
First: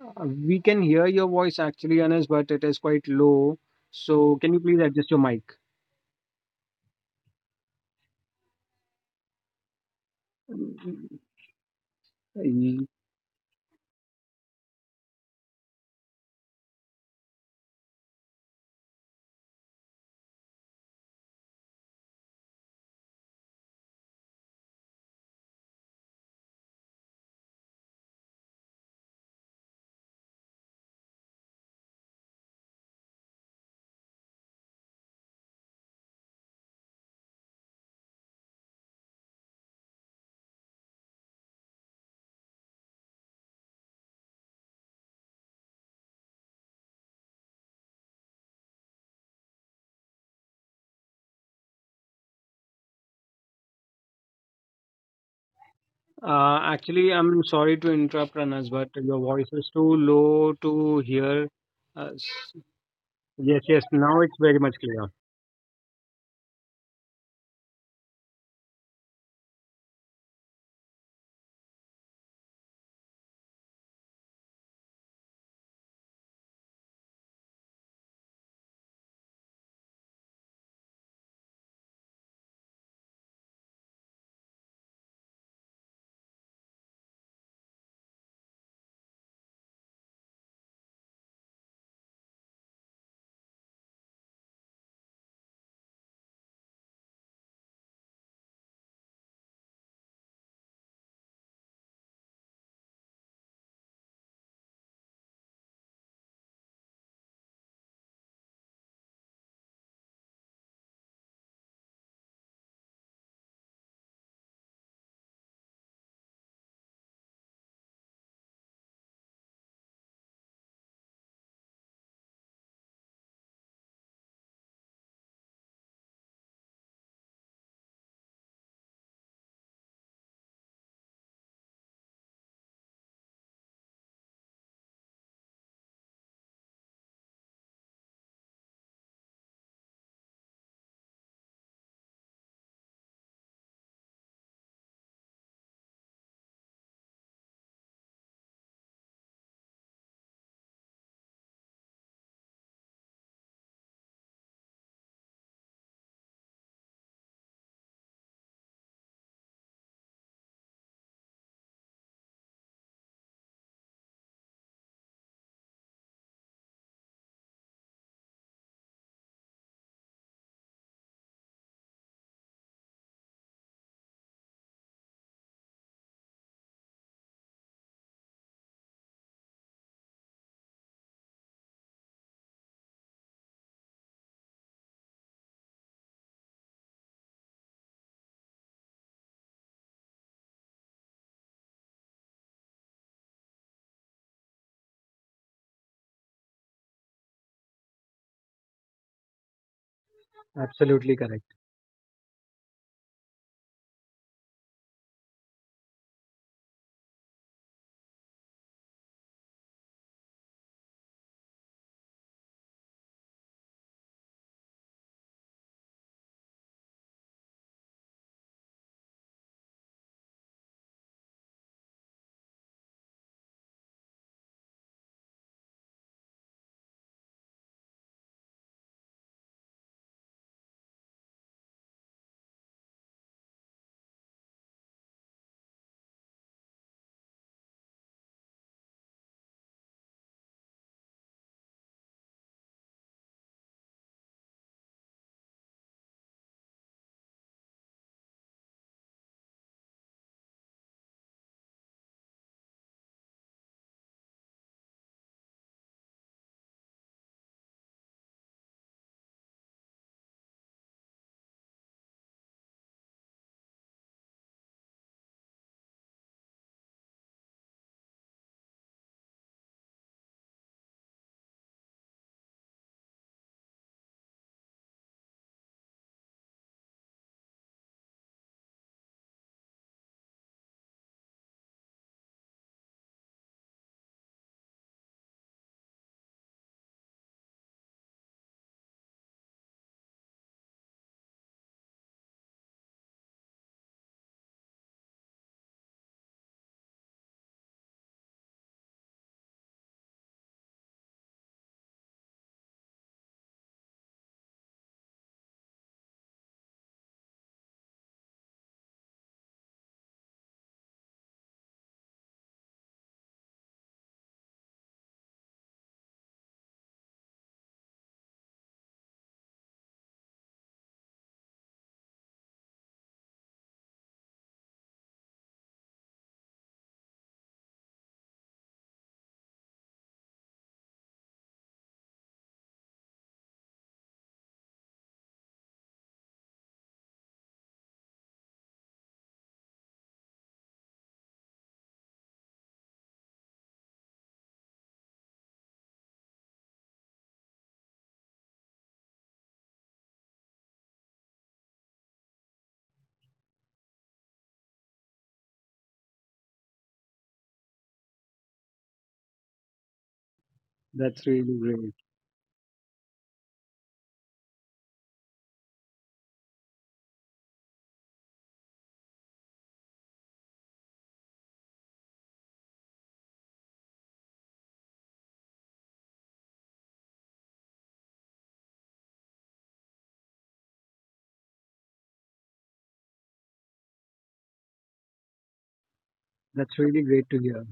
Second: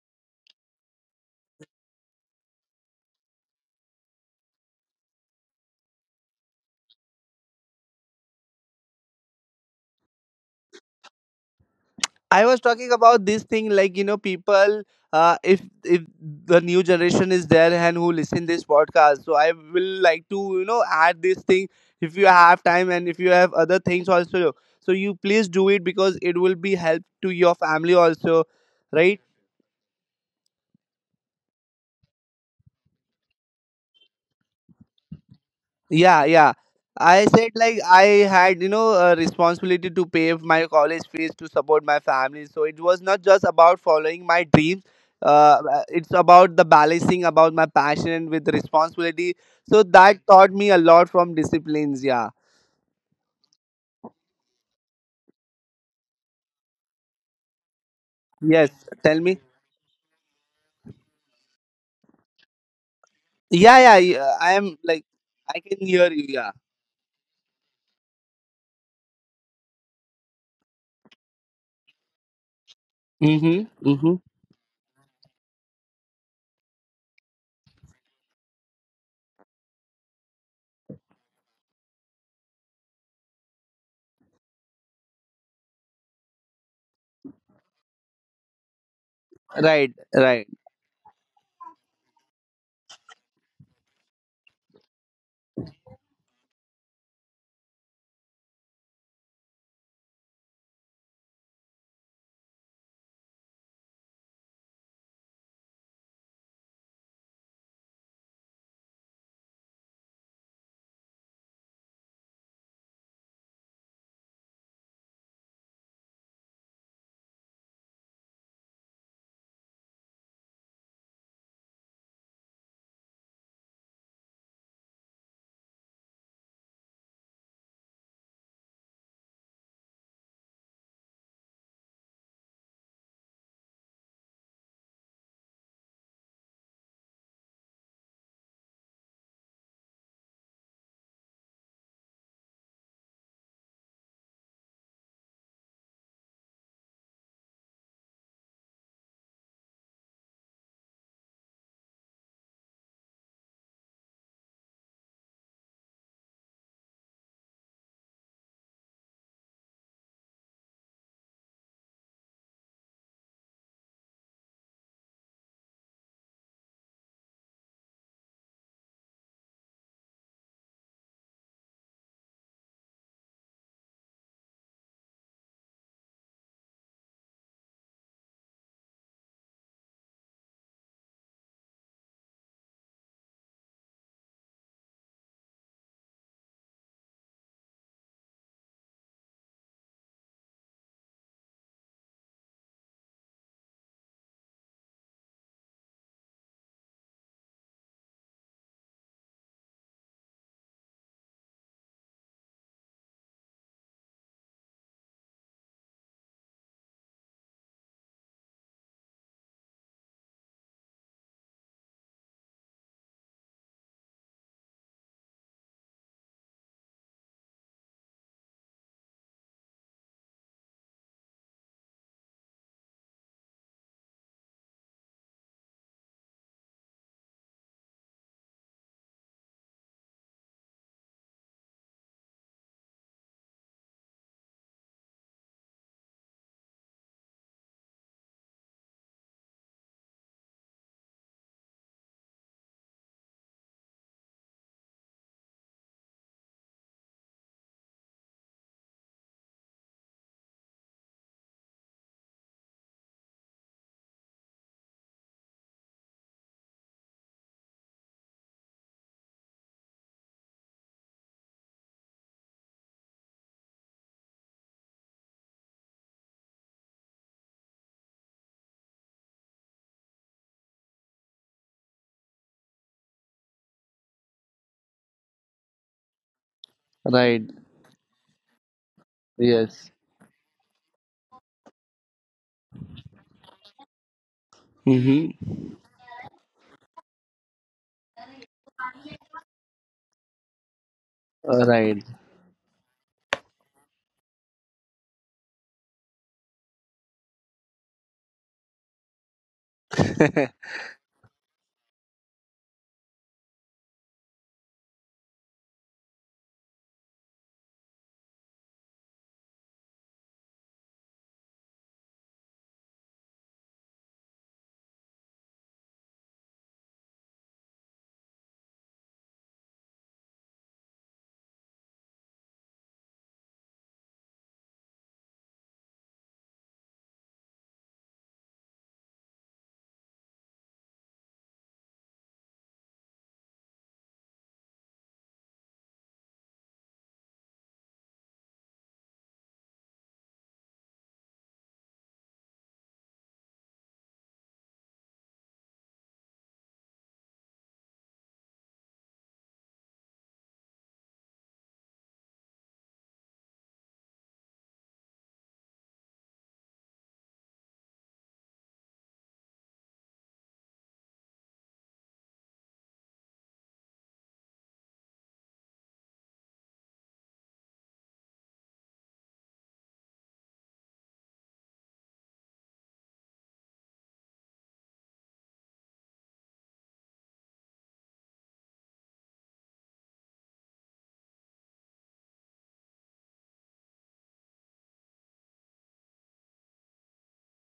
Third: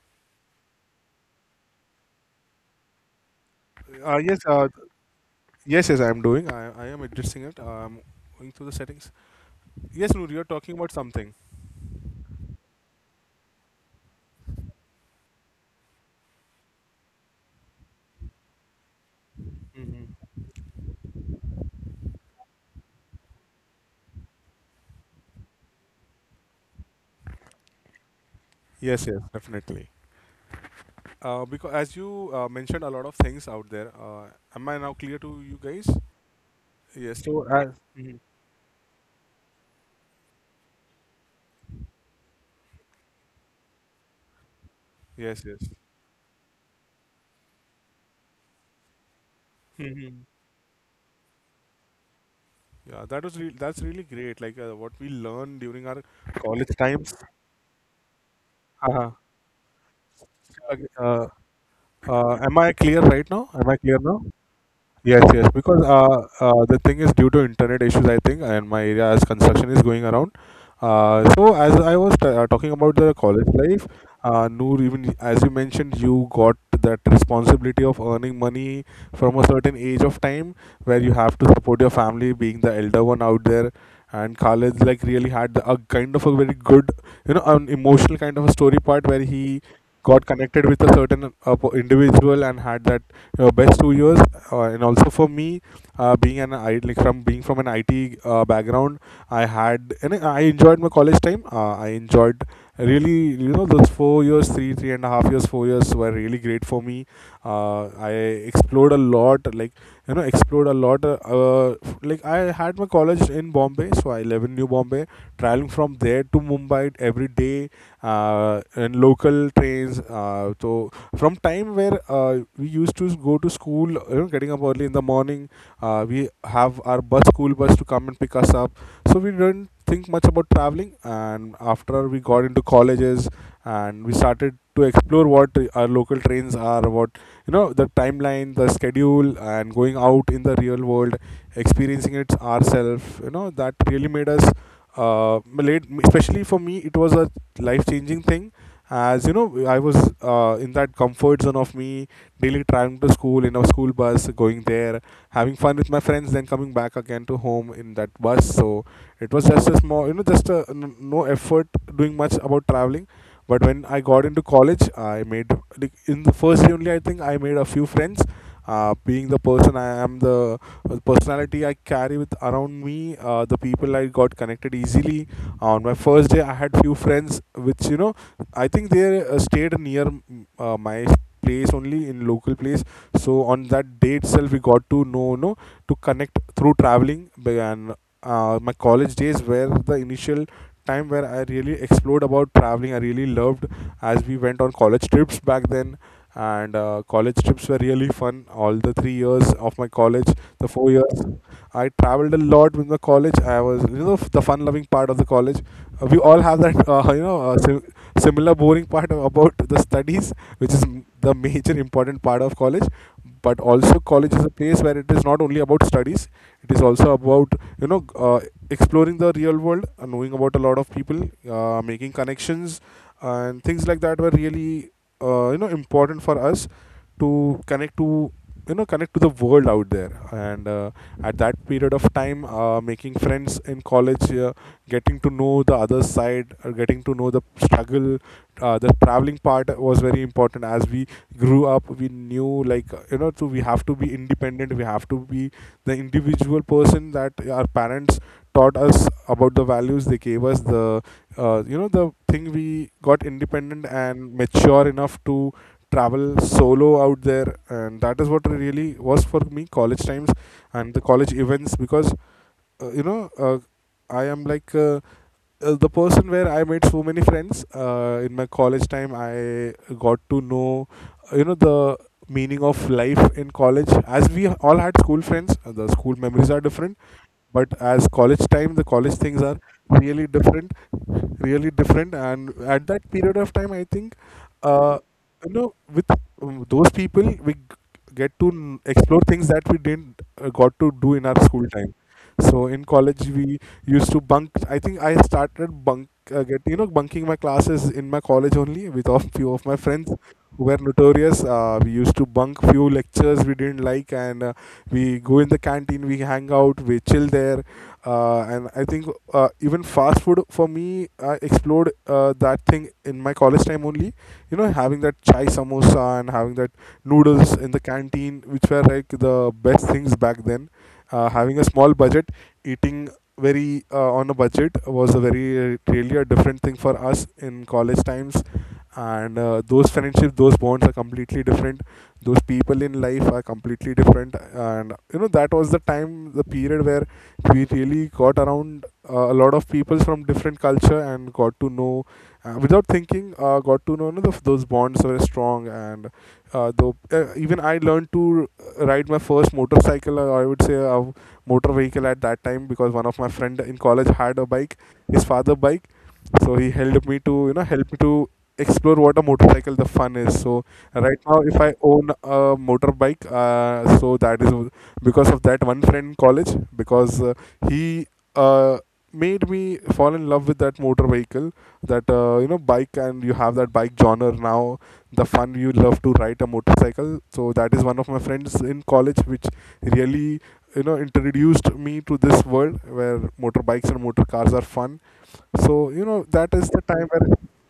we can hear your voice actually, Anas, but it is quite low.
Uh,
So,
yes,
can you
uh,
please adjust your mic?
Yes, yes, I am doing. I am adjusting it. I am going through the settings. Yes, Noor, you are talking about
Mm,
something.
I was talking about this thing, like, you know, people. If the new generation is there and who listen this podcast, so I will like to,
Hmm.
you know, add this thing. If you have time and if you have other things also, so you please do it because it will be help to your family also,
Yes, yes,
right?
definitely. Because as you mentioned, a lot of things out there. Am I now clear to you guys?
Yeah, yeah.
Yes.
I
So
said
as
like I
hmm
had, you know, a responsibility to pay my college fees to support my family. So it was not just about following my dreams.
yes, yes.
It's about the balancing about my passion with responsibility. So that
Hmm.
taught me a lot from disciplines. Yeah.
Yeah, that was that's really great. Like what we learned during our college
Actually,
times.
I'm sorry to interrupt, Anas,
Yes.
but
Uh-huh.
your
Tell me.
voice is too low
So,
to
Uh,
hear. Uh, s-
am I clear right now?
yes,
Am
Yeah,
I
yes,
yeah.
clear
now
now?
it's
yeah. I
very much
am like,
clear.
Yes, yes,
I can
because
hear you. Yeah.
the thing is due to internet issues, I think, and my area as construction is going around. So as I was talking about the college
Mhm.
life,
Mhm.
Noor, even as you mentioned, you got that responsibility of earning money from a certain age of time, where you have to support your family, being the elder one out there. And Khalid like really had the, a kind of a very good, you know, an emotional kind of a story part, where he
Right.
got
Right.
connected with a certain individual and had that best 2 years, and also for me, being an I, like from being from an IT background, I had and I enjoyed my college time. Uh, I enjoyed really, you know, those 4 years, 3.5 years, 4 years were really great for me. Uh, I explored a lot. Like, you know, explored a lot, like I had my college in Bombay, so I live in New Bombay, traveling from there to Mumbai every day, and local trains. So from time where we used to go to school, you know, getting up early in the morning, we have our bus, school bus, to come and pick us up. So we didn't think much about traveling. And after we got into colleges and we started to explore what our local trains are, what, you know, the timeline, the schedule, and going out in the real world, experiencing it ourselves, you know, that really made us, made, especially for me, it was a life changing thing. As you know, I was in that comfort zone of me daily traveling to school in a school bus, going there, having fun with my friends, then coming back again to home in that bus. So it was just a small, you know, just a, no effort doing much about traveling. But when I got into college, I made, like in the first year only. I think I made a few friends. Being the person I am, the personality I carry with around me, the people I got connected easily. On my first day, I had few friends, which, you know, I think they stayed near my place only, in local place. So on that day itself, we got to know, no, to connect through traveling. And my college days were the initial time where I really explored about traveling. I really loved, as we went on college trips back then, and college trips were really fun. All the 3 years of my college, the four
Absolutely
years,
correct.
I traveled a lot with my college. I was, you know, the fun-loving part of the college. We all have that, you know, similar boring part about the studies, which is the major important part of college. But also, college is a place where it is not only about studies, it is also about uh, exploring the real world, knowing about a lot of people, making connections and things like that were really, you know, important for us to connect to, you know, connect to the world out there. And At that period of time, making friends in college, getting to know the other side, getting to know the struggle, the traveling part was very important. As we grew up, we knew like, you know, so we have to be independent, we have to be the individual person that our parents taught us about. The values they gave us, the, you know, the thing, we got independent and mature enough to travel solo out there. And that is what really was for me college times and the college events. Because, uh, you know uh, I am like the person where I made so many friends. In my college time, I got to know, you know, the meaning of life in college, as we all had school friends. The school memories are different,
Right.
but as college time, the college things are
Yes.
really different, really different. And at that period of time, I think, uh,
Mhm.
you know, with, those people, we explore things that we didn't, got to do in our school time.
Right.
So in college, we used to bunk. I think I started bunking my classes in my college only with a few of my friends who were notorious. We used to bunk few lectures we didn't like, and we go in the canteen, we hang out, we chill there. And I think, even fast food for me, I explored, that thing in my college time only. You know, having that chai samosa and having that noodles in the canteen, which were like the best things back then. Having a small budget, eating very, on a budget was a very, really a different thing for us in college times. And those friendships, those bonds are completely different, those people in life are completely different. And you know, that was the time, the period where we really got around, a lot of people from different culture and got to know, without thinking, got to know, you know, the, those bonds were strong. And uh, though uh, even I learned to ride my first motorcycle, or I would say a motor vehicle at that time, because one of my friend in college had a bike, his father bike. So he helped me to, you know, help me to explore what a motorcycle the fun is. So right
That's
now,
really
if I
great.
own a motorbike, so that is because of that one friend in college. Because uh, he uh, made me fall in love with that motor vehicle, that, you know, bike. And you have that bike genre now, the fun, you love to ride a motorcycle. So that is one of my friends in college which really, you know, introduced me to this world where motorbikes and motor cars are fun. So you know, that is
That's
the
really
time where,
great to hear.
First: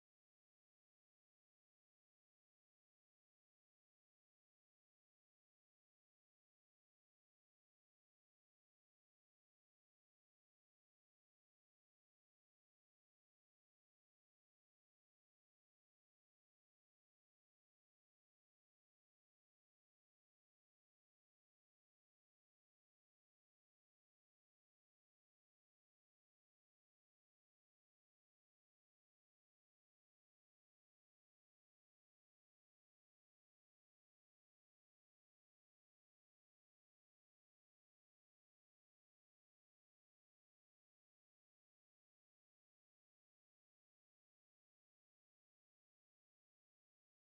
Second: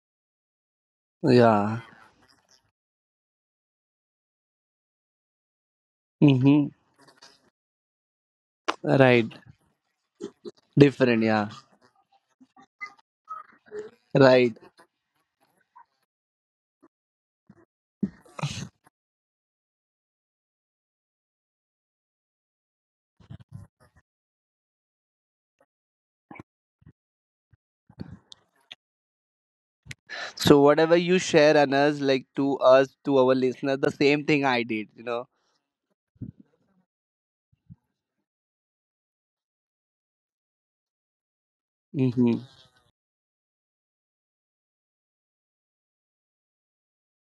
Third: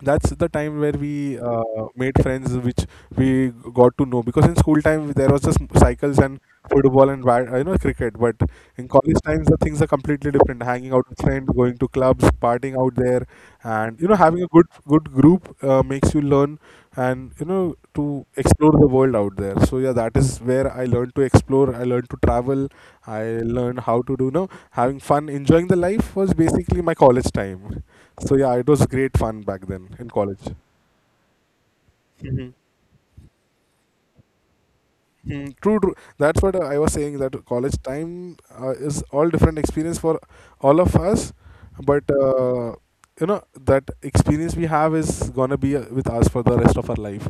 that's the time where we
Yeah.
made friends which we got to know. Because in school time there was just cycles and
Mm-hmm.
football and bat, you know, cricket. But in college
Right.
times the things are completely different, hanging out with
Different, yeah.
friends, going to clubs, partying out there. And you know, having a
Right.
good good group, makes you learn, and you know, to explore the world out there. So yeah, that is where I learned to explore, I learned to travel, I learned how to, do you know, having fun, enjoying the life was basically my college time. So yeah, it was great fun back then in college.
So whatever you share on us, like
Hmm.
to us, to our listeners, the same thing I did, you know.
Hmm. True, true. That's what I was saying, that college time, is all different experience for all of us. but
Mm-hmm.
uh, you know that experience we have is gonna be, with us for the rest of our life.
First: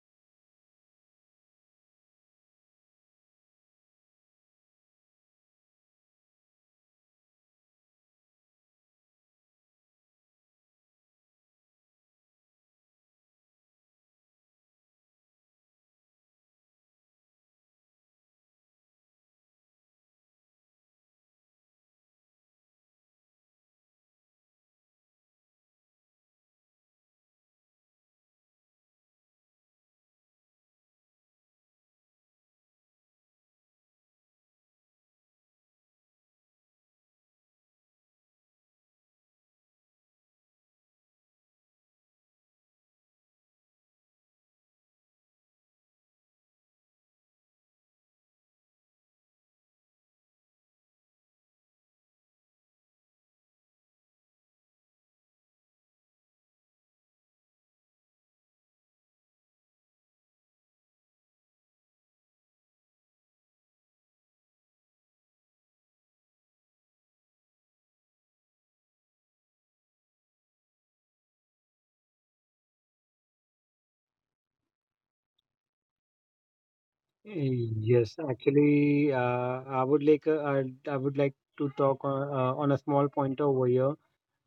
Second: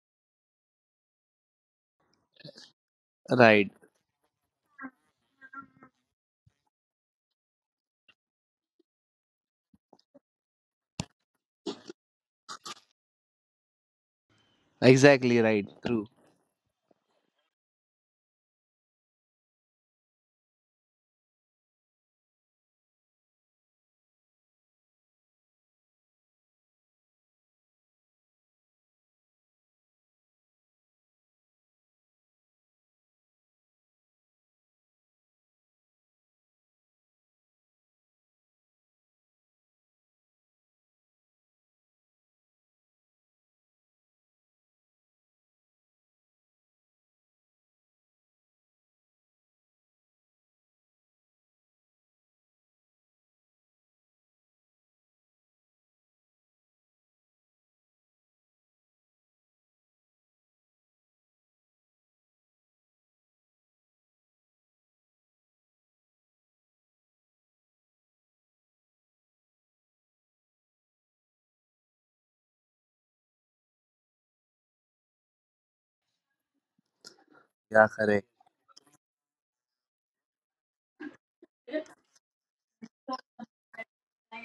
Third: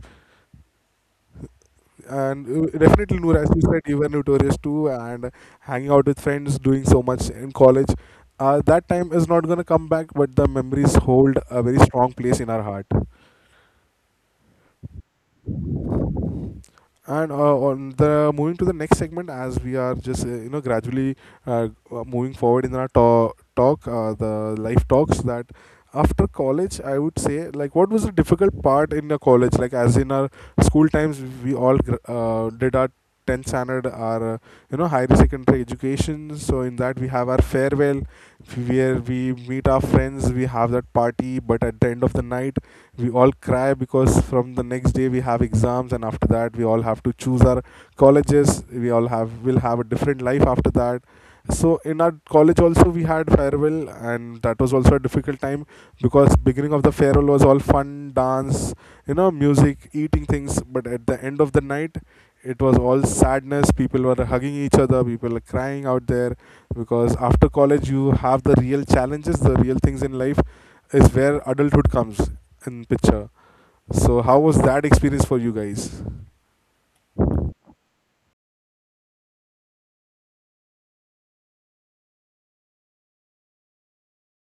And definitely, Noor, as you
Right.
said, you were notorious too, and hanging out with friends, doing so much in college. That time is not gonna come back, but the memories hold a very strong place in our heart.
Exactly right. True.
And on the moving to the next segment, as we are just, you know, gradually, moving forward in our talk, the life talks, that after college, I would say, like, what was the difficult part in the college? Like as in our school times, we all did our 10th standard, our you know, higher secondary education. So in that we have our farewell, where we meet our friends, we have that party. But at the end of the night, we all cry, because from the next day we have exams, and after that we all have to choose our colleges, we all have, will have a different life after that. So in our college also we had farewell, and that was also a difficult time. Because beginning of the farewell was all fun, dance, you know, music, eating things, but at the end of the night it was all sadness. People were hugging each other, people were crying out there. Because after college you have the real challenges, the real things in life is where adulthood comes in picture. So how was that experience for you guys?
Yeah,
Yes,
correct.
actually, I would like I would like to talk on a small point over here.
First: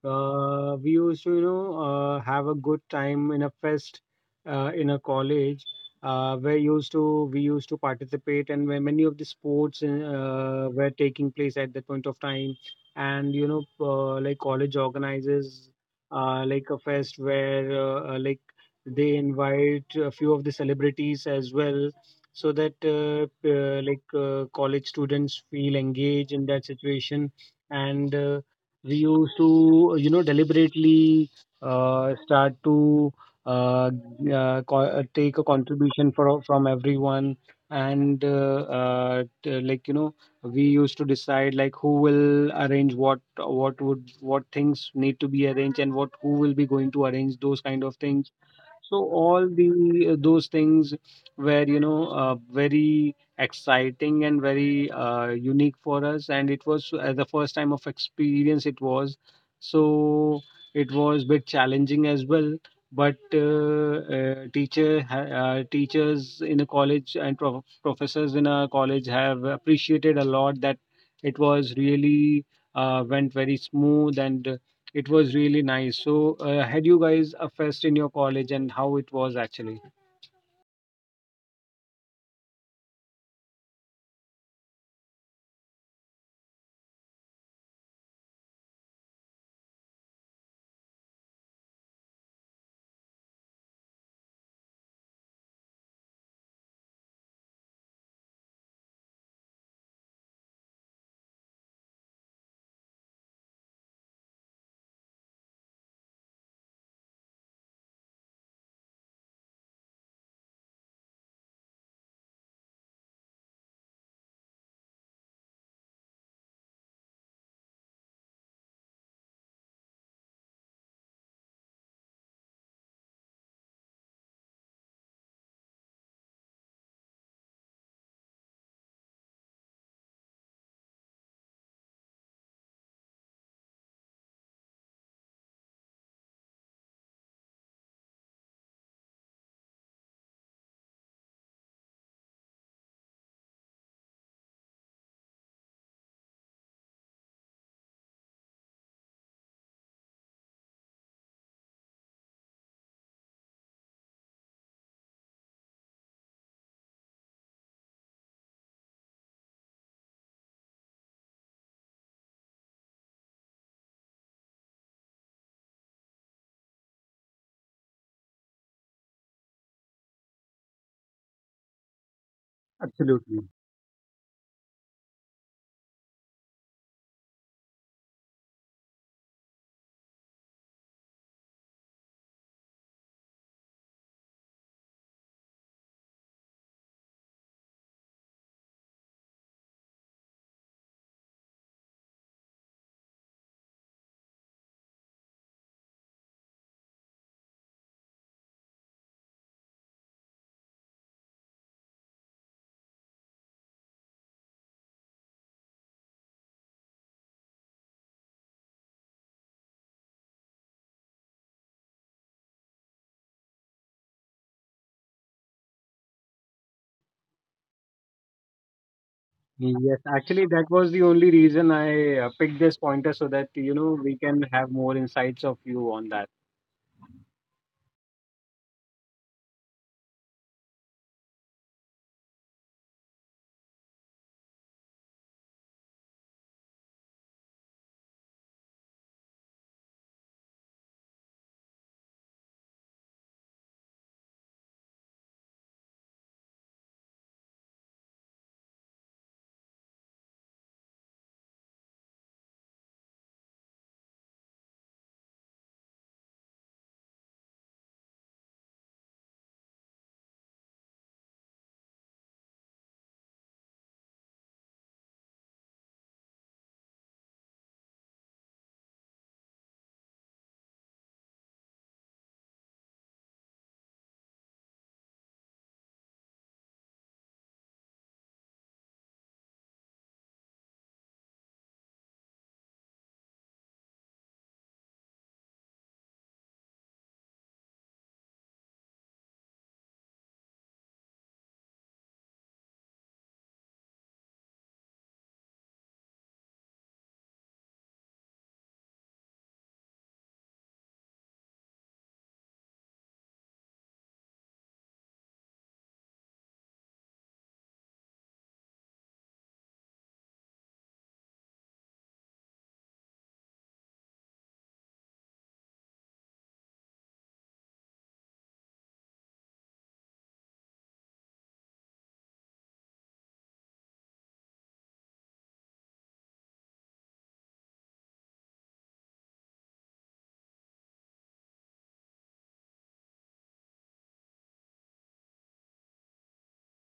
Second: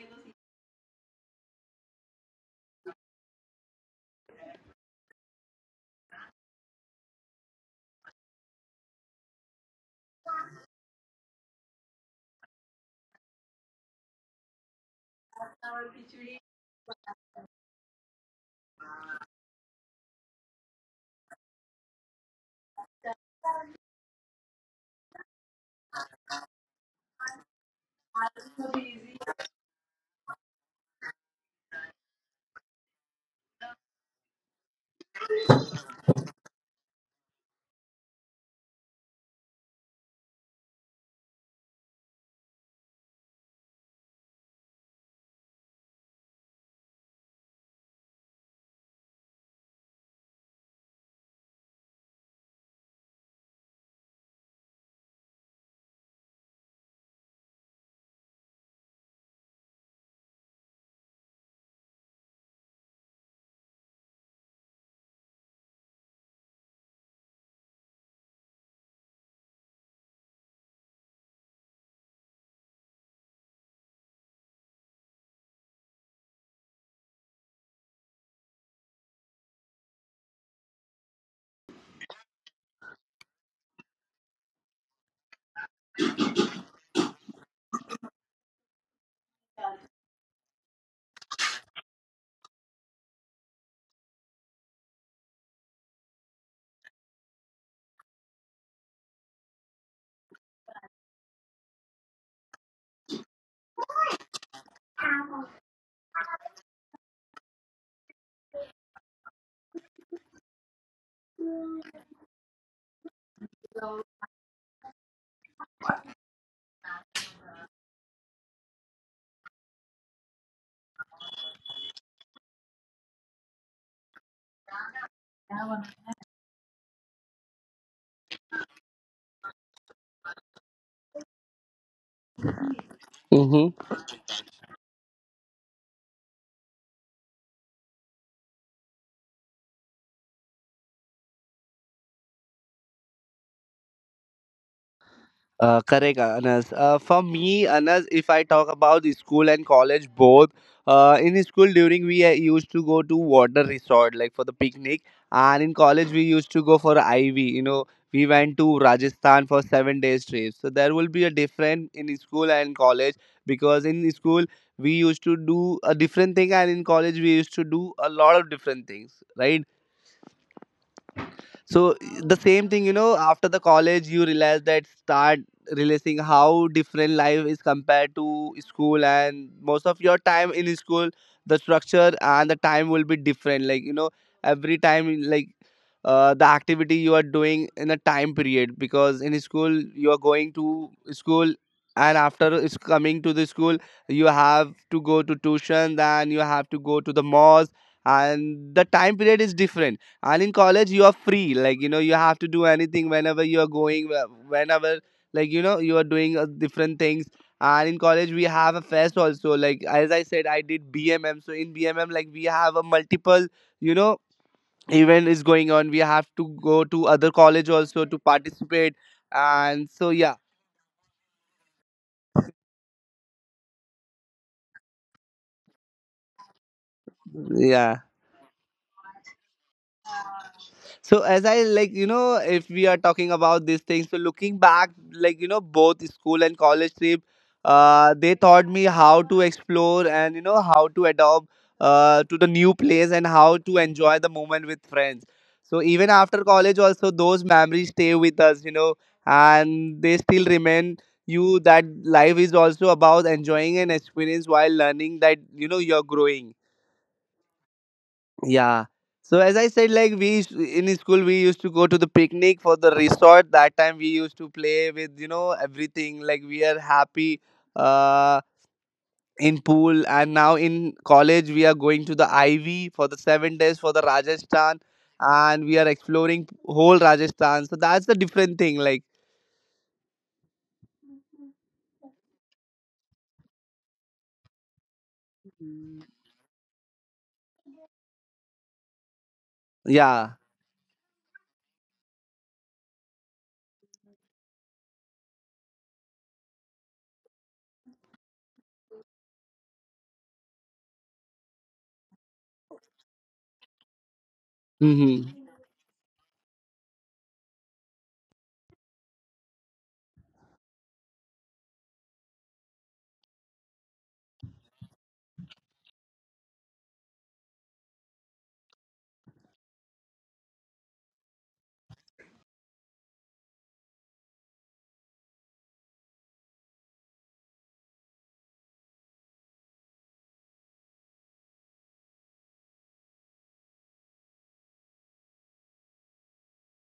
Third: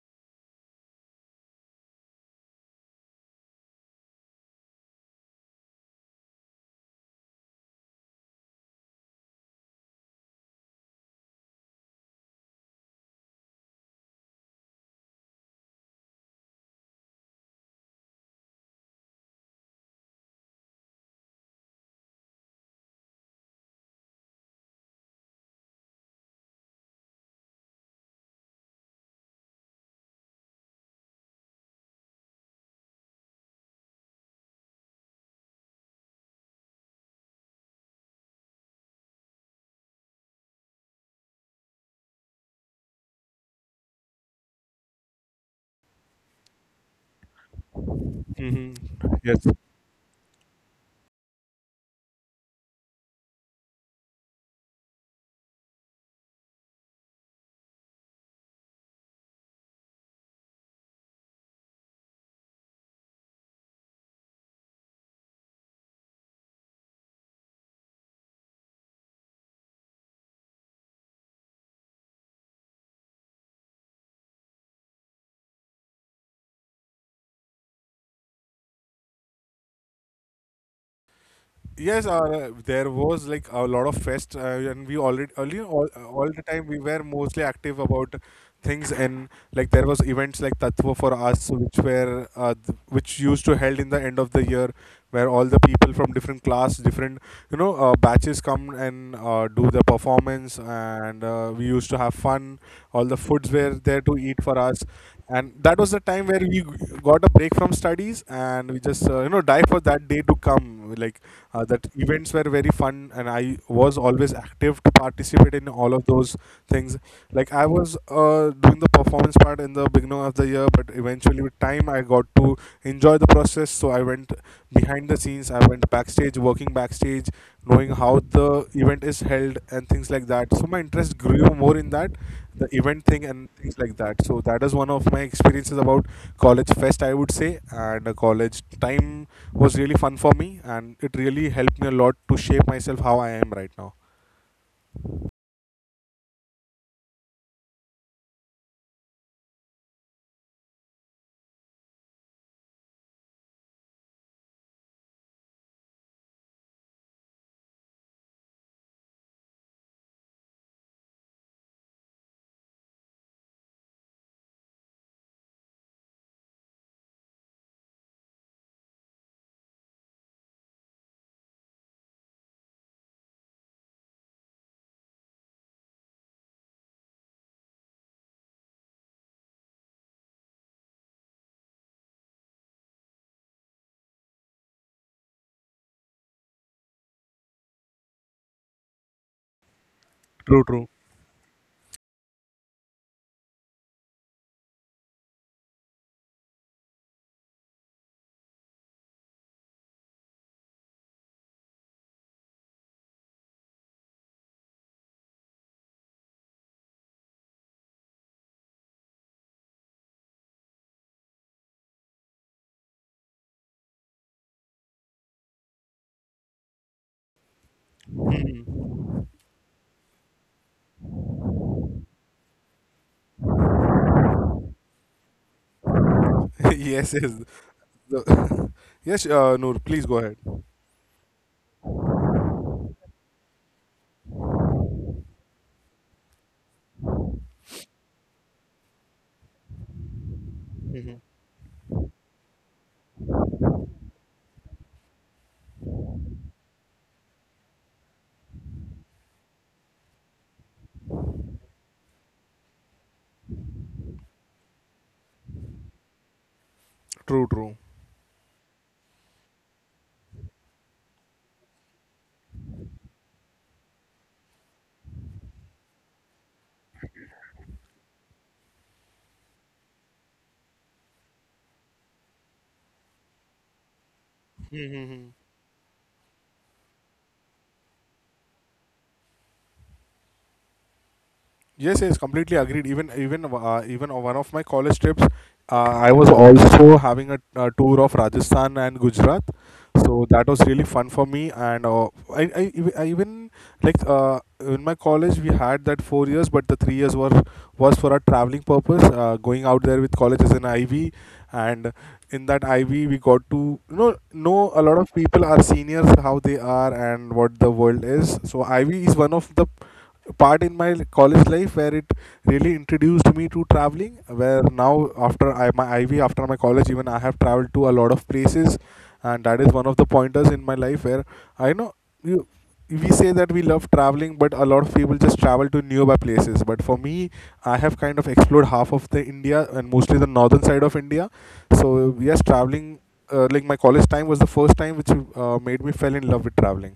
We used to, you know, have a good time in a fest in a college where used to we used to participate, and where many of the sports were taking place at that point of time. And you know, like college organizes like a fest where like they invite a few of the celebrities as well, so that like college students feel engaged in that situation. And. We used to, you know, deliberately start to uh, take a contribution from everyone. And like you know, we used to decide like who will arrange what would, what things need to be arranged, and what who will be going to arrange those kind of things.
Hmm.
So
Yes.
all the those things were, you know, very exciting and very unique for us, and it was the first time of experience it was. So it was a bit challenging as well. But teachers in a college and professors in a college have appreciated a lot that it was really went very smooth and it was really nice. So, had you guys a fest in your college and how it was actually?
Yes, there was like a lot of fest, and we already earlier all the time we were mostly active about things. And like there was events like Tatva for us, which were which used to held in the end of the year, where all the people from different class, different, you know, batches come and, do the performance, and, we used to have fun. All the foods were there to eat for us, and that was the time where we got a break from studies and we just, you know, die for that day to come. Like, that events were very fun, and I was always active to participate in all of those things. Like I was, doing the performance part in the beginning of the year, but eventually with time I got to enjoy the process. So I went behind the scenes, I went backstage, working backstage, knowing how the event is held and things like that. So my interest grew more in that, the event thing and things
Mm-hmm.
like that. So that is one of my experiences about college fest, I would say. And college time was really fun for me, and it really helped me a lot to shape myself how I am right now.
Correct, Anas. For me, Anas, if I talk about the school and college both, in school during we used to go to water resort like for the picnic, and in college we used to go for IV. You know, we went to Rajasthan for 7 days trip. So there will be a different in school and college, because in school we used to do a different thing, and in college we used to do a lot of different things, right? So the same thing, you know,
Absolutely.
after the college you realize, that start realizing how different life is compared to school. And most of your time in school, the structure and the time will be different, like, you know, every time like, the activity you are doing in a time period. Because in school you are going
True, true.
to school, and after is coming to the school, you have to go to tuition, then you have to go to the mosque. And the time period is different. And in college you are free, like, you know, you have to do anything whenever you are going, whenever, like, you know, you are doing different things. And in college we have a fest also, like as I said I did BMM. So in BMM, like we have a multiple, you know, event is going on, we have to go to other college also to participate. And
Yes,
so yeah.
actually, that was the only reason I picked this pointer so that you know we can have more insights of you on that.
Yes, yes.
Yeah.
The- yes, Noor, please go ahead.
So as I, like, you know, if we are talking about these things, so looking back, like, you know, both school and college trip, they taught me how to explore and, you know, how to
Hmm.
adopt to the new place and how to enjoy the moment with friends. So even after college also, those memories stay with us, you know. And they still remain, you, that life is also about enjoying an experience while learning, that, you know, you're growing.
True, true.
Yeah. So as I said, like we used, in school we used to go to the picnic for the resort. That time we used to play with, you know, everything. Like we are happy uh, in pool. And now in college we are going to the IV for the 7 days for the Rajasthan,
Hmm.
and we are exploring whole Rajasthan. So that's the different thing. Like,
Yes, yes, completely agreed. Even even on one of my college trips, uh, I was also having a, uh, tour of Rajasthan and Gujarat, so
yeah.
that was really fun for me. And uh, I even like, in my college we had that 4 years, but the three years were was for a traveling purpose, going out there with college as an IB. And in that IV we got to, you know a lot of
Mm-hmm.
people, our seniors, how they are and what the world is. So IV is one of the part in my college life where it really introduced me to traveling, where now after I, my IV, after my college, even I have traveled to a lot of places. And that is one of the pointers in my life where I know, you, we say that we love traveling, but a lot of people just travel to nearby places. But for me, I have kind of explored half of the India, and mostly the northern side of India. So yes, traveling, like my college time was the first time which, made me fell in love with traveling.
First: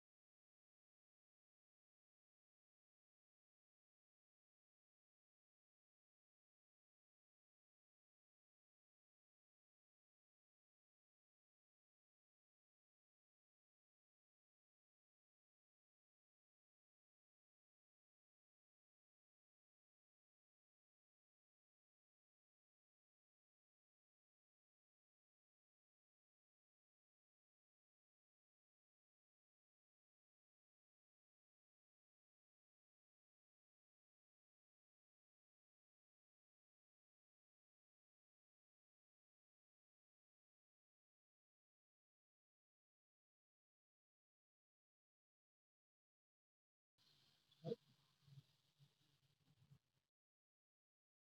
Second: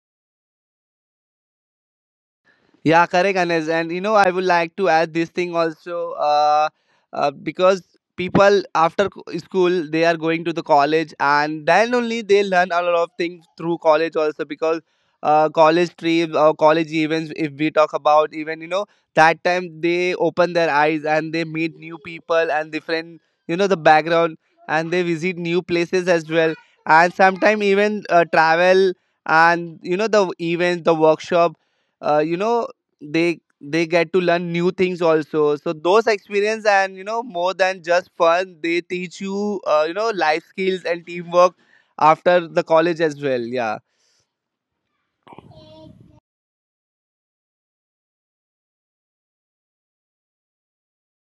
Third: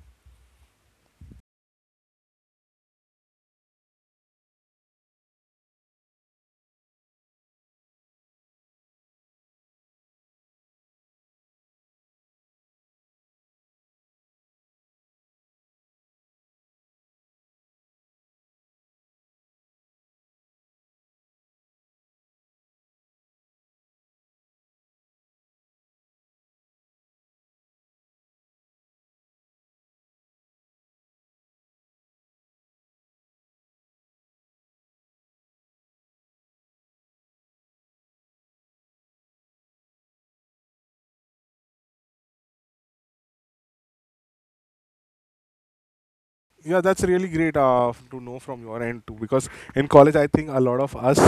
Yeah, correct, Anes. And you know, I would like to add this thing also, because people after school, they are going to the college, and then only they learn a lot of things through college also. Because college trips or college events, if we talk about, even, you know, that time they open their eyes and they meet new people and different, you know, the background, and they visit new places as well. And sometimes even travel, and, you know, the events, the workshop, you know, they get to learn new things also. So those experience, and you know, more than just fun, they teach you, you know, life skills and teamwork after the college as well. Yeah.
Yeah, that's really great, to know from your end too. Because in college, I think a lot of us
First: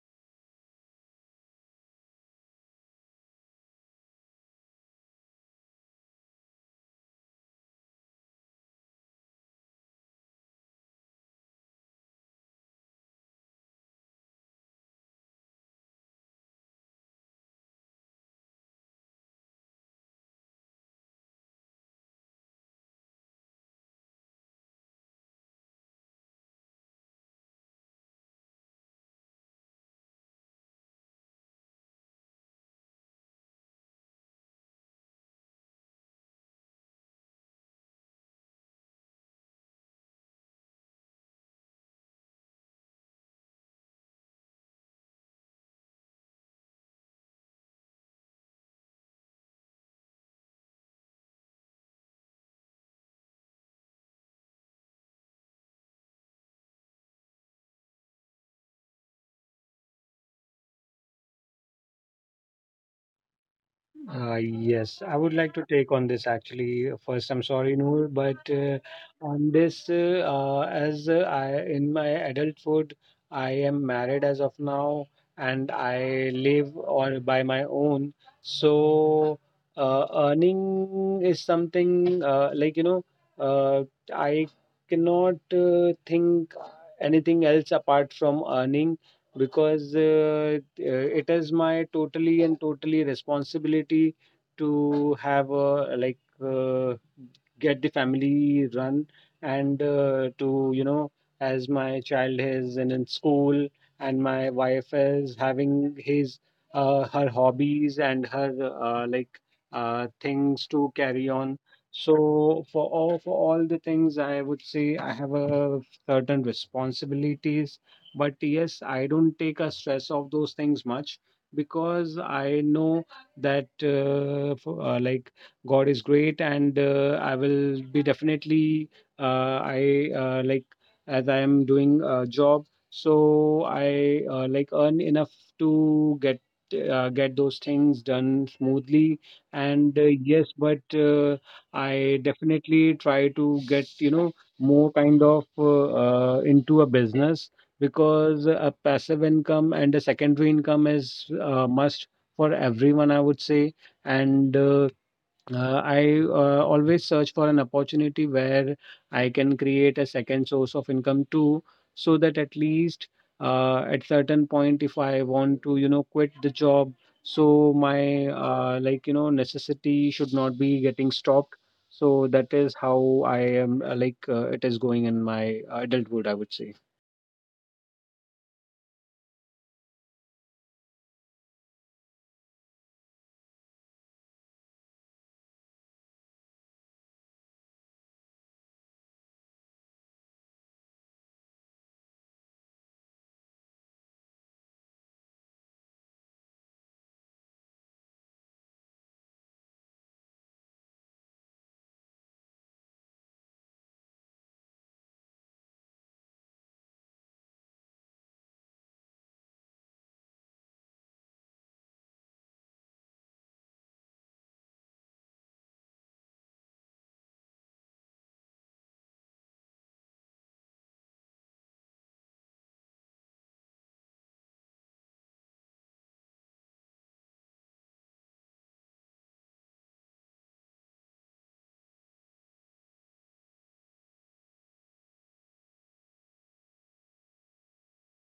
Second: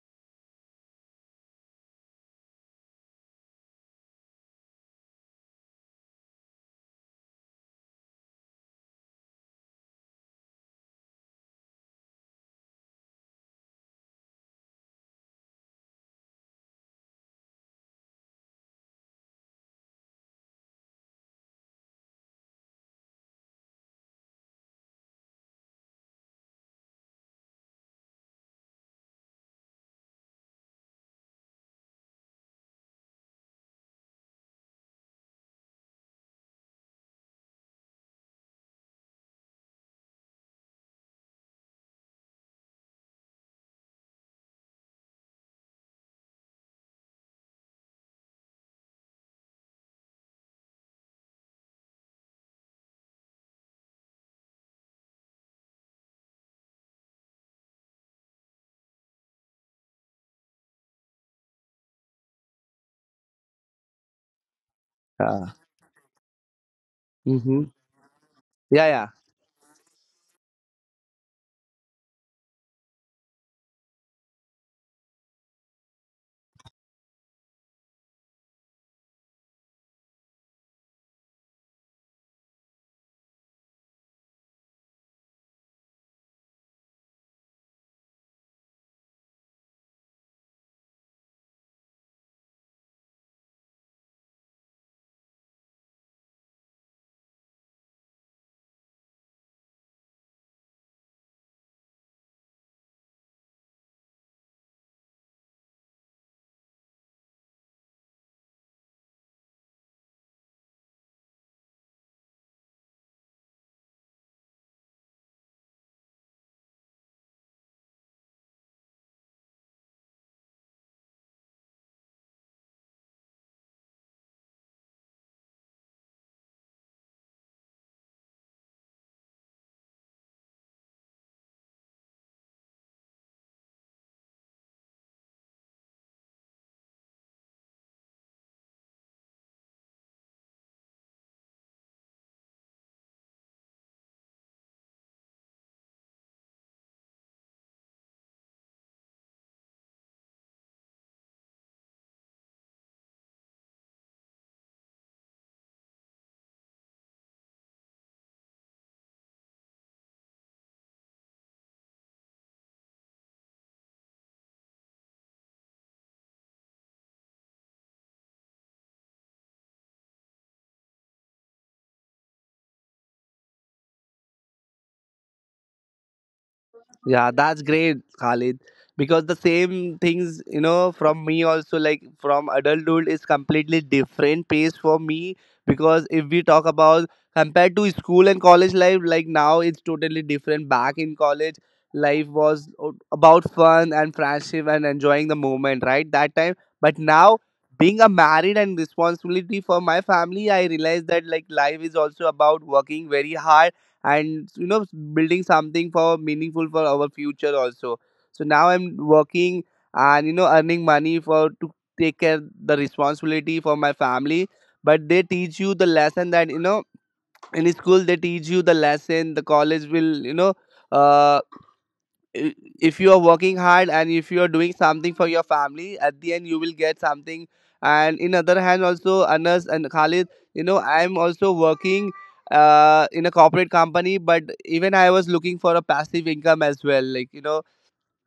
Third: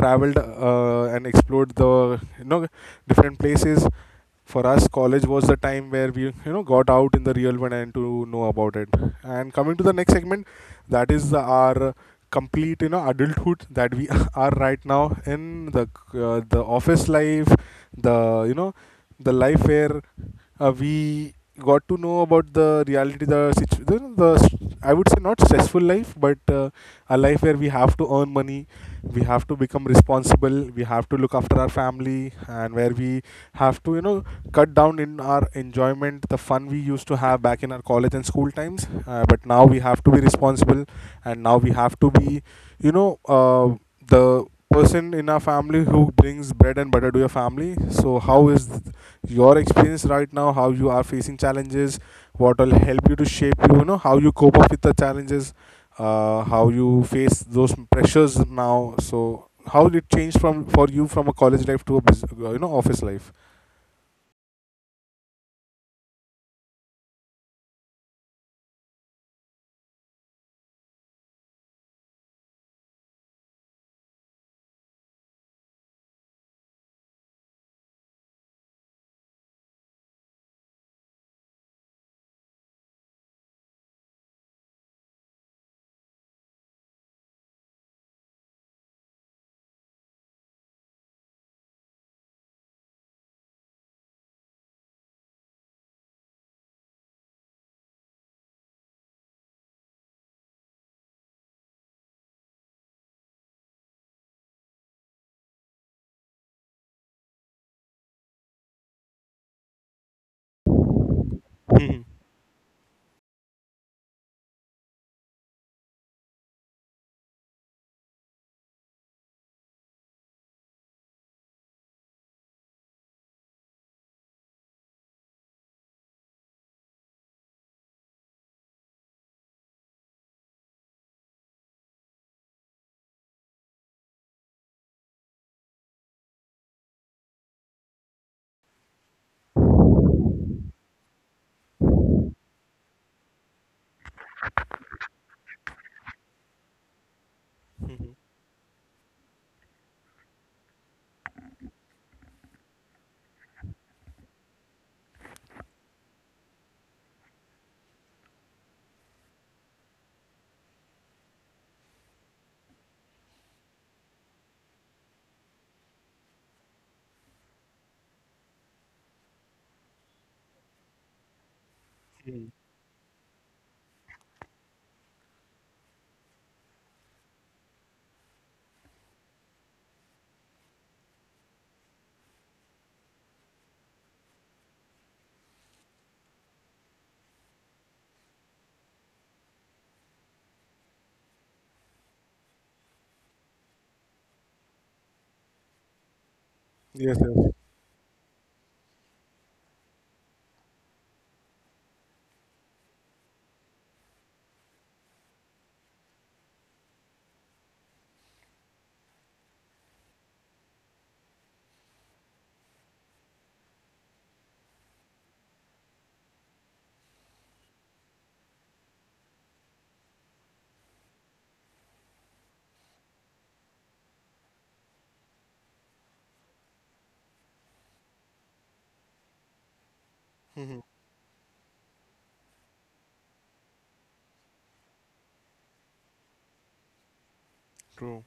traveled, and explored the, you know, different places. For us, college was the time where we, you know, got out in the real world and to know about it. And coming to the next segment, that is the, our complete, you know, adulthood that we are right now in the, the office life, the you know, the life where we got to know about the reality, the I would say not stressful life, but, a life where we have to earn money, we have to become responsible, we have to look after our family. And where we have to, you know, cut down in our enjoyment, the fun we used to have back in our college and school times. But now we have to be responsible, and now we have to be, you know, the person in our family who brings bread and butter to your family. So how is your experience right now, how you are facing challenges, what will help you to shape you, you know, how you cope up with the challenges, how you face those pressures now. So how did it change from for you from a college life to a you know, office life?
Yes, I would like
Yeah.
to take on this actually. First, I'm
Hmm.
sorry, Noor, but
Yeah, yeah.
on this, as I in my adulthood, I am married as of now, and I live or by my own. So, earning is something like you know, uh, I cannot think anything else apart from earning, because it is my totally and totally responsibility to have a like uh, get the family run and to you know, as my child is in school and my wife is having his her hobbies and her like things to carry on.
Mhm.
So for all the things I would say I have a certain responsibilities. But yes, I don't take a stress of those things much, because I know that like God is great, and I will be definitely I like as I am doing a job, so I like earn enough to get those things done smoothly. And yes, but I definitely try to get you know more kind of into a business,
Mhm.
because a passive income and a secondary income is a must for everyone, I would say. And I always search for an opportunity where I can create a second source of income too, so that at least at certain point, if I want to, you know, quit the job, so my like you know necessity should not be getting stopped. So
Mhm.
that is how I am like it is going in my adulthood, I would say.
Yeah, that's great, Khalid. Because the same things, you know, from me also, like from adulthood, is completely different pace for me. Because if we talk about compared to school and college life, like now it's totally different. Back in college, life was about fun and friendship and enjoying the moment, right? That time. But
Yes,
now,
yes.
being a married and responsibility for my family, I realized that, like, life is also about working very hard. And you know, building something for meaningful for our future also. So now I'm working, and you know, earning money for to take care the responsibility for my family. But they teach you the lesson that, you know, in school they teach you the lesson, the college will, you know, uh, i- if you are working hard and if you are doing something for your family, at the end you will get something. And in other hand also, Anas and Khalid, you know,
Mhm.
I am also working in a corporate company. But even I was looking for a passive income as well, like, you know.
True,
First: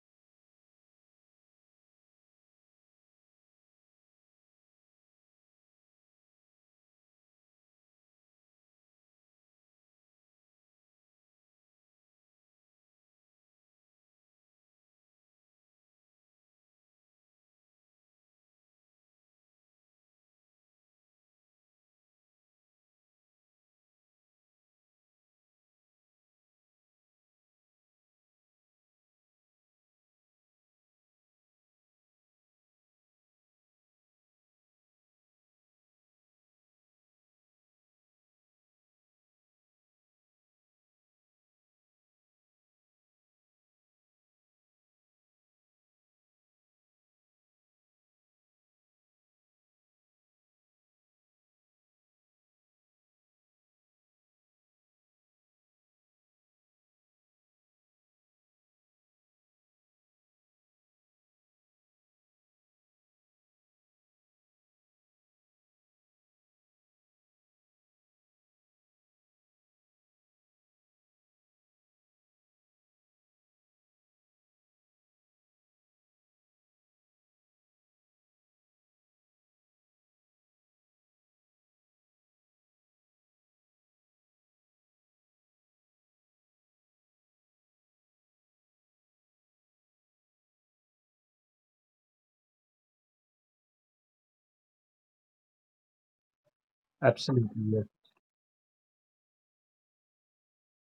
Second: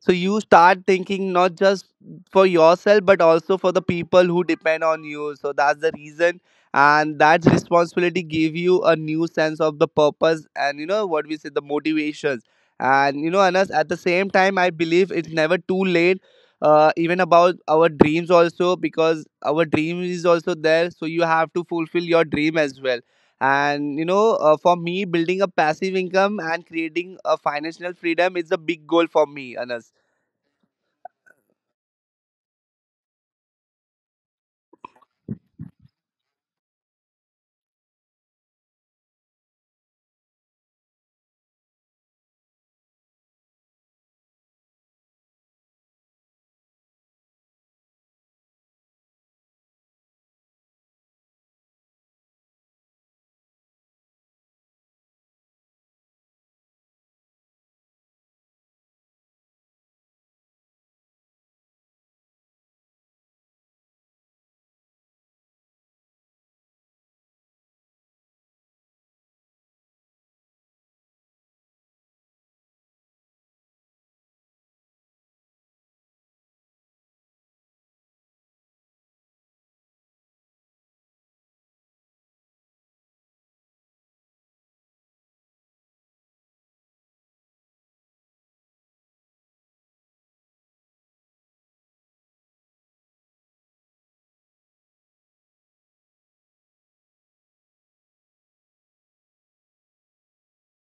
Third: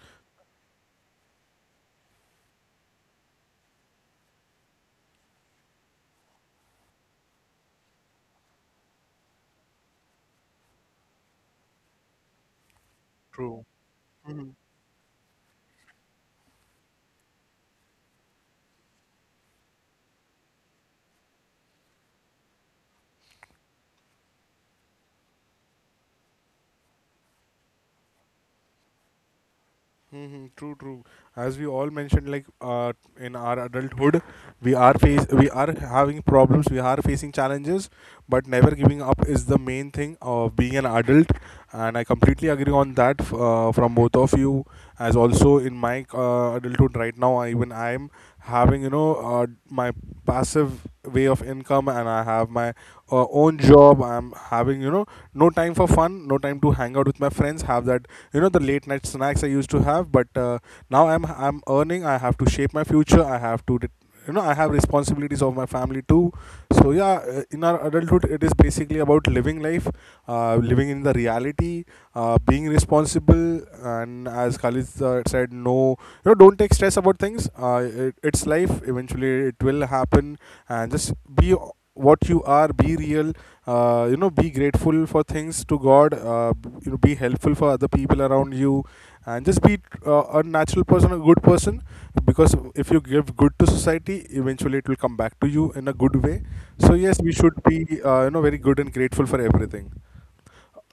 So you start thinking not just for yourself, but also for the people who depend on you. So that's the reason. And that responsibility give you a new sense of the purpose, and you know what we say, the motivations. And you know,
true.
Anas, at the same time
Mhm.
I believe it's never too late, even about our dreams also. Because our dream is also there, so you have to fulfill your dream as well. And you know, for me, building a passive income and creating a financial freedom is a big goal for me, Anas.
Mm-hmm, true, true. As we all mentioned, like, in our adulthood, we are face we are having problems, we are facing challenges, but never giving up is the main thing of being an adult. And I completely agree on that, from both of you. As also in my, adulthood right now, even I am having, you know, my passive way of income, and I have my, own job. I'm having, you know, no time for fun, no time to hang out with my friends, have that, you know, the late night snacks I used to have. But, now I'm earning. I have to shape my future. I have to. You know, I have responsibilities of my family too. So yeah, in our adulthood, it is basically about living life, living in the reality, being responsible. And as Khalid, said, no, you know, don't take stress about things. It's life. Eventually, it will happen, and just be what you are. Be real, you know, be grateful for things to God, you know, be helpful for other people around you, and just be, a natural person, a good person. Because if you give good to society, eventually it will come back to you in a good way. So yes, we should be,
Absolutely.
you know, very good and grateful for everything.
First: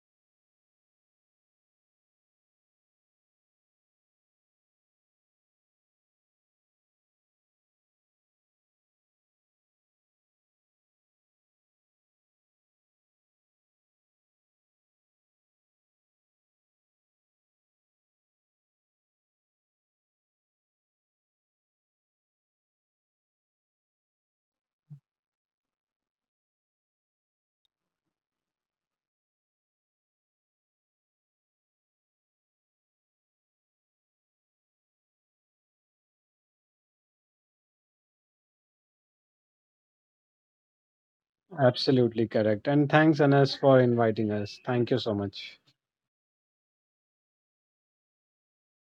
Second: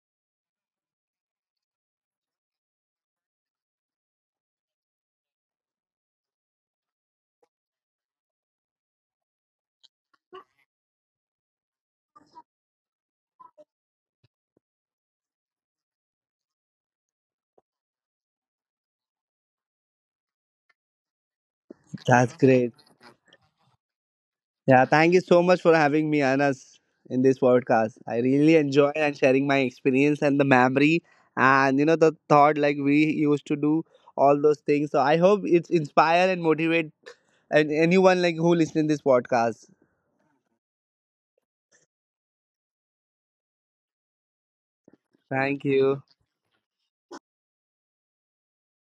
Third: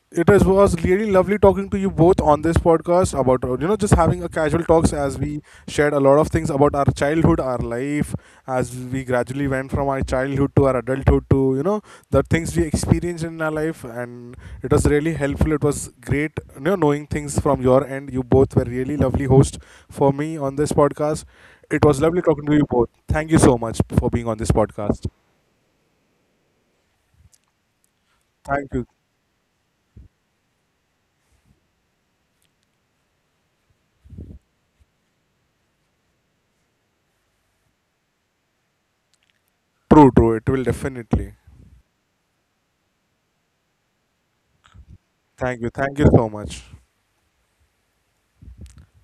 It is, was really lovely talking to you both on this podcast, about, you know, just having a casual talks, as we shared a lot of things about our childhood, our life, as we gradually went from our childhood to our adulthood, to, you know, the things we experienced in our life. And it was really helpful. It was great, you know, knowing things from your end. You both were really lovely hosts for me on this podcast. It was lovely
That's
talking to you
great.
both. Thank you so much for being on this
Yeah,
podcast.
thank you so much for having me, Anas, in this podcast. I really
Thank you.
enjoy and sharing my experience and the memory, and you know, the thought like we used to do all those things. So I hope it's inspire and motivate and anyone like who listen this podcast.
True, true. It will definitely.
Absolutely correct. And thanks, Anas, for inviting us. Thank you so much.
Thank
Thank
you. Thank
you.
you so much.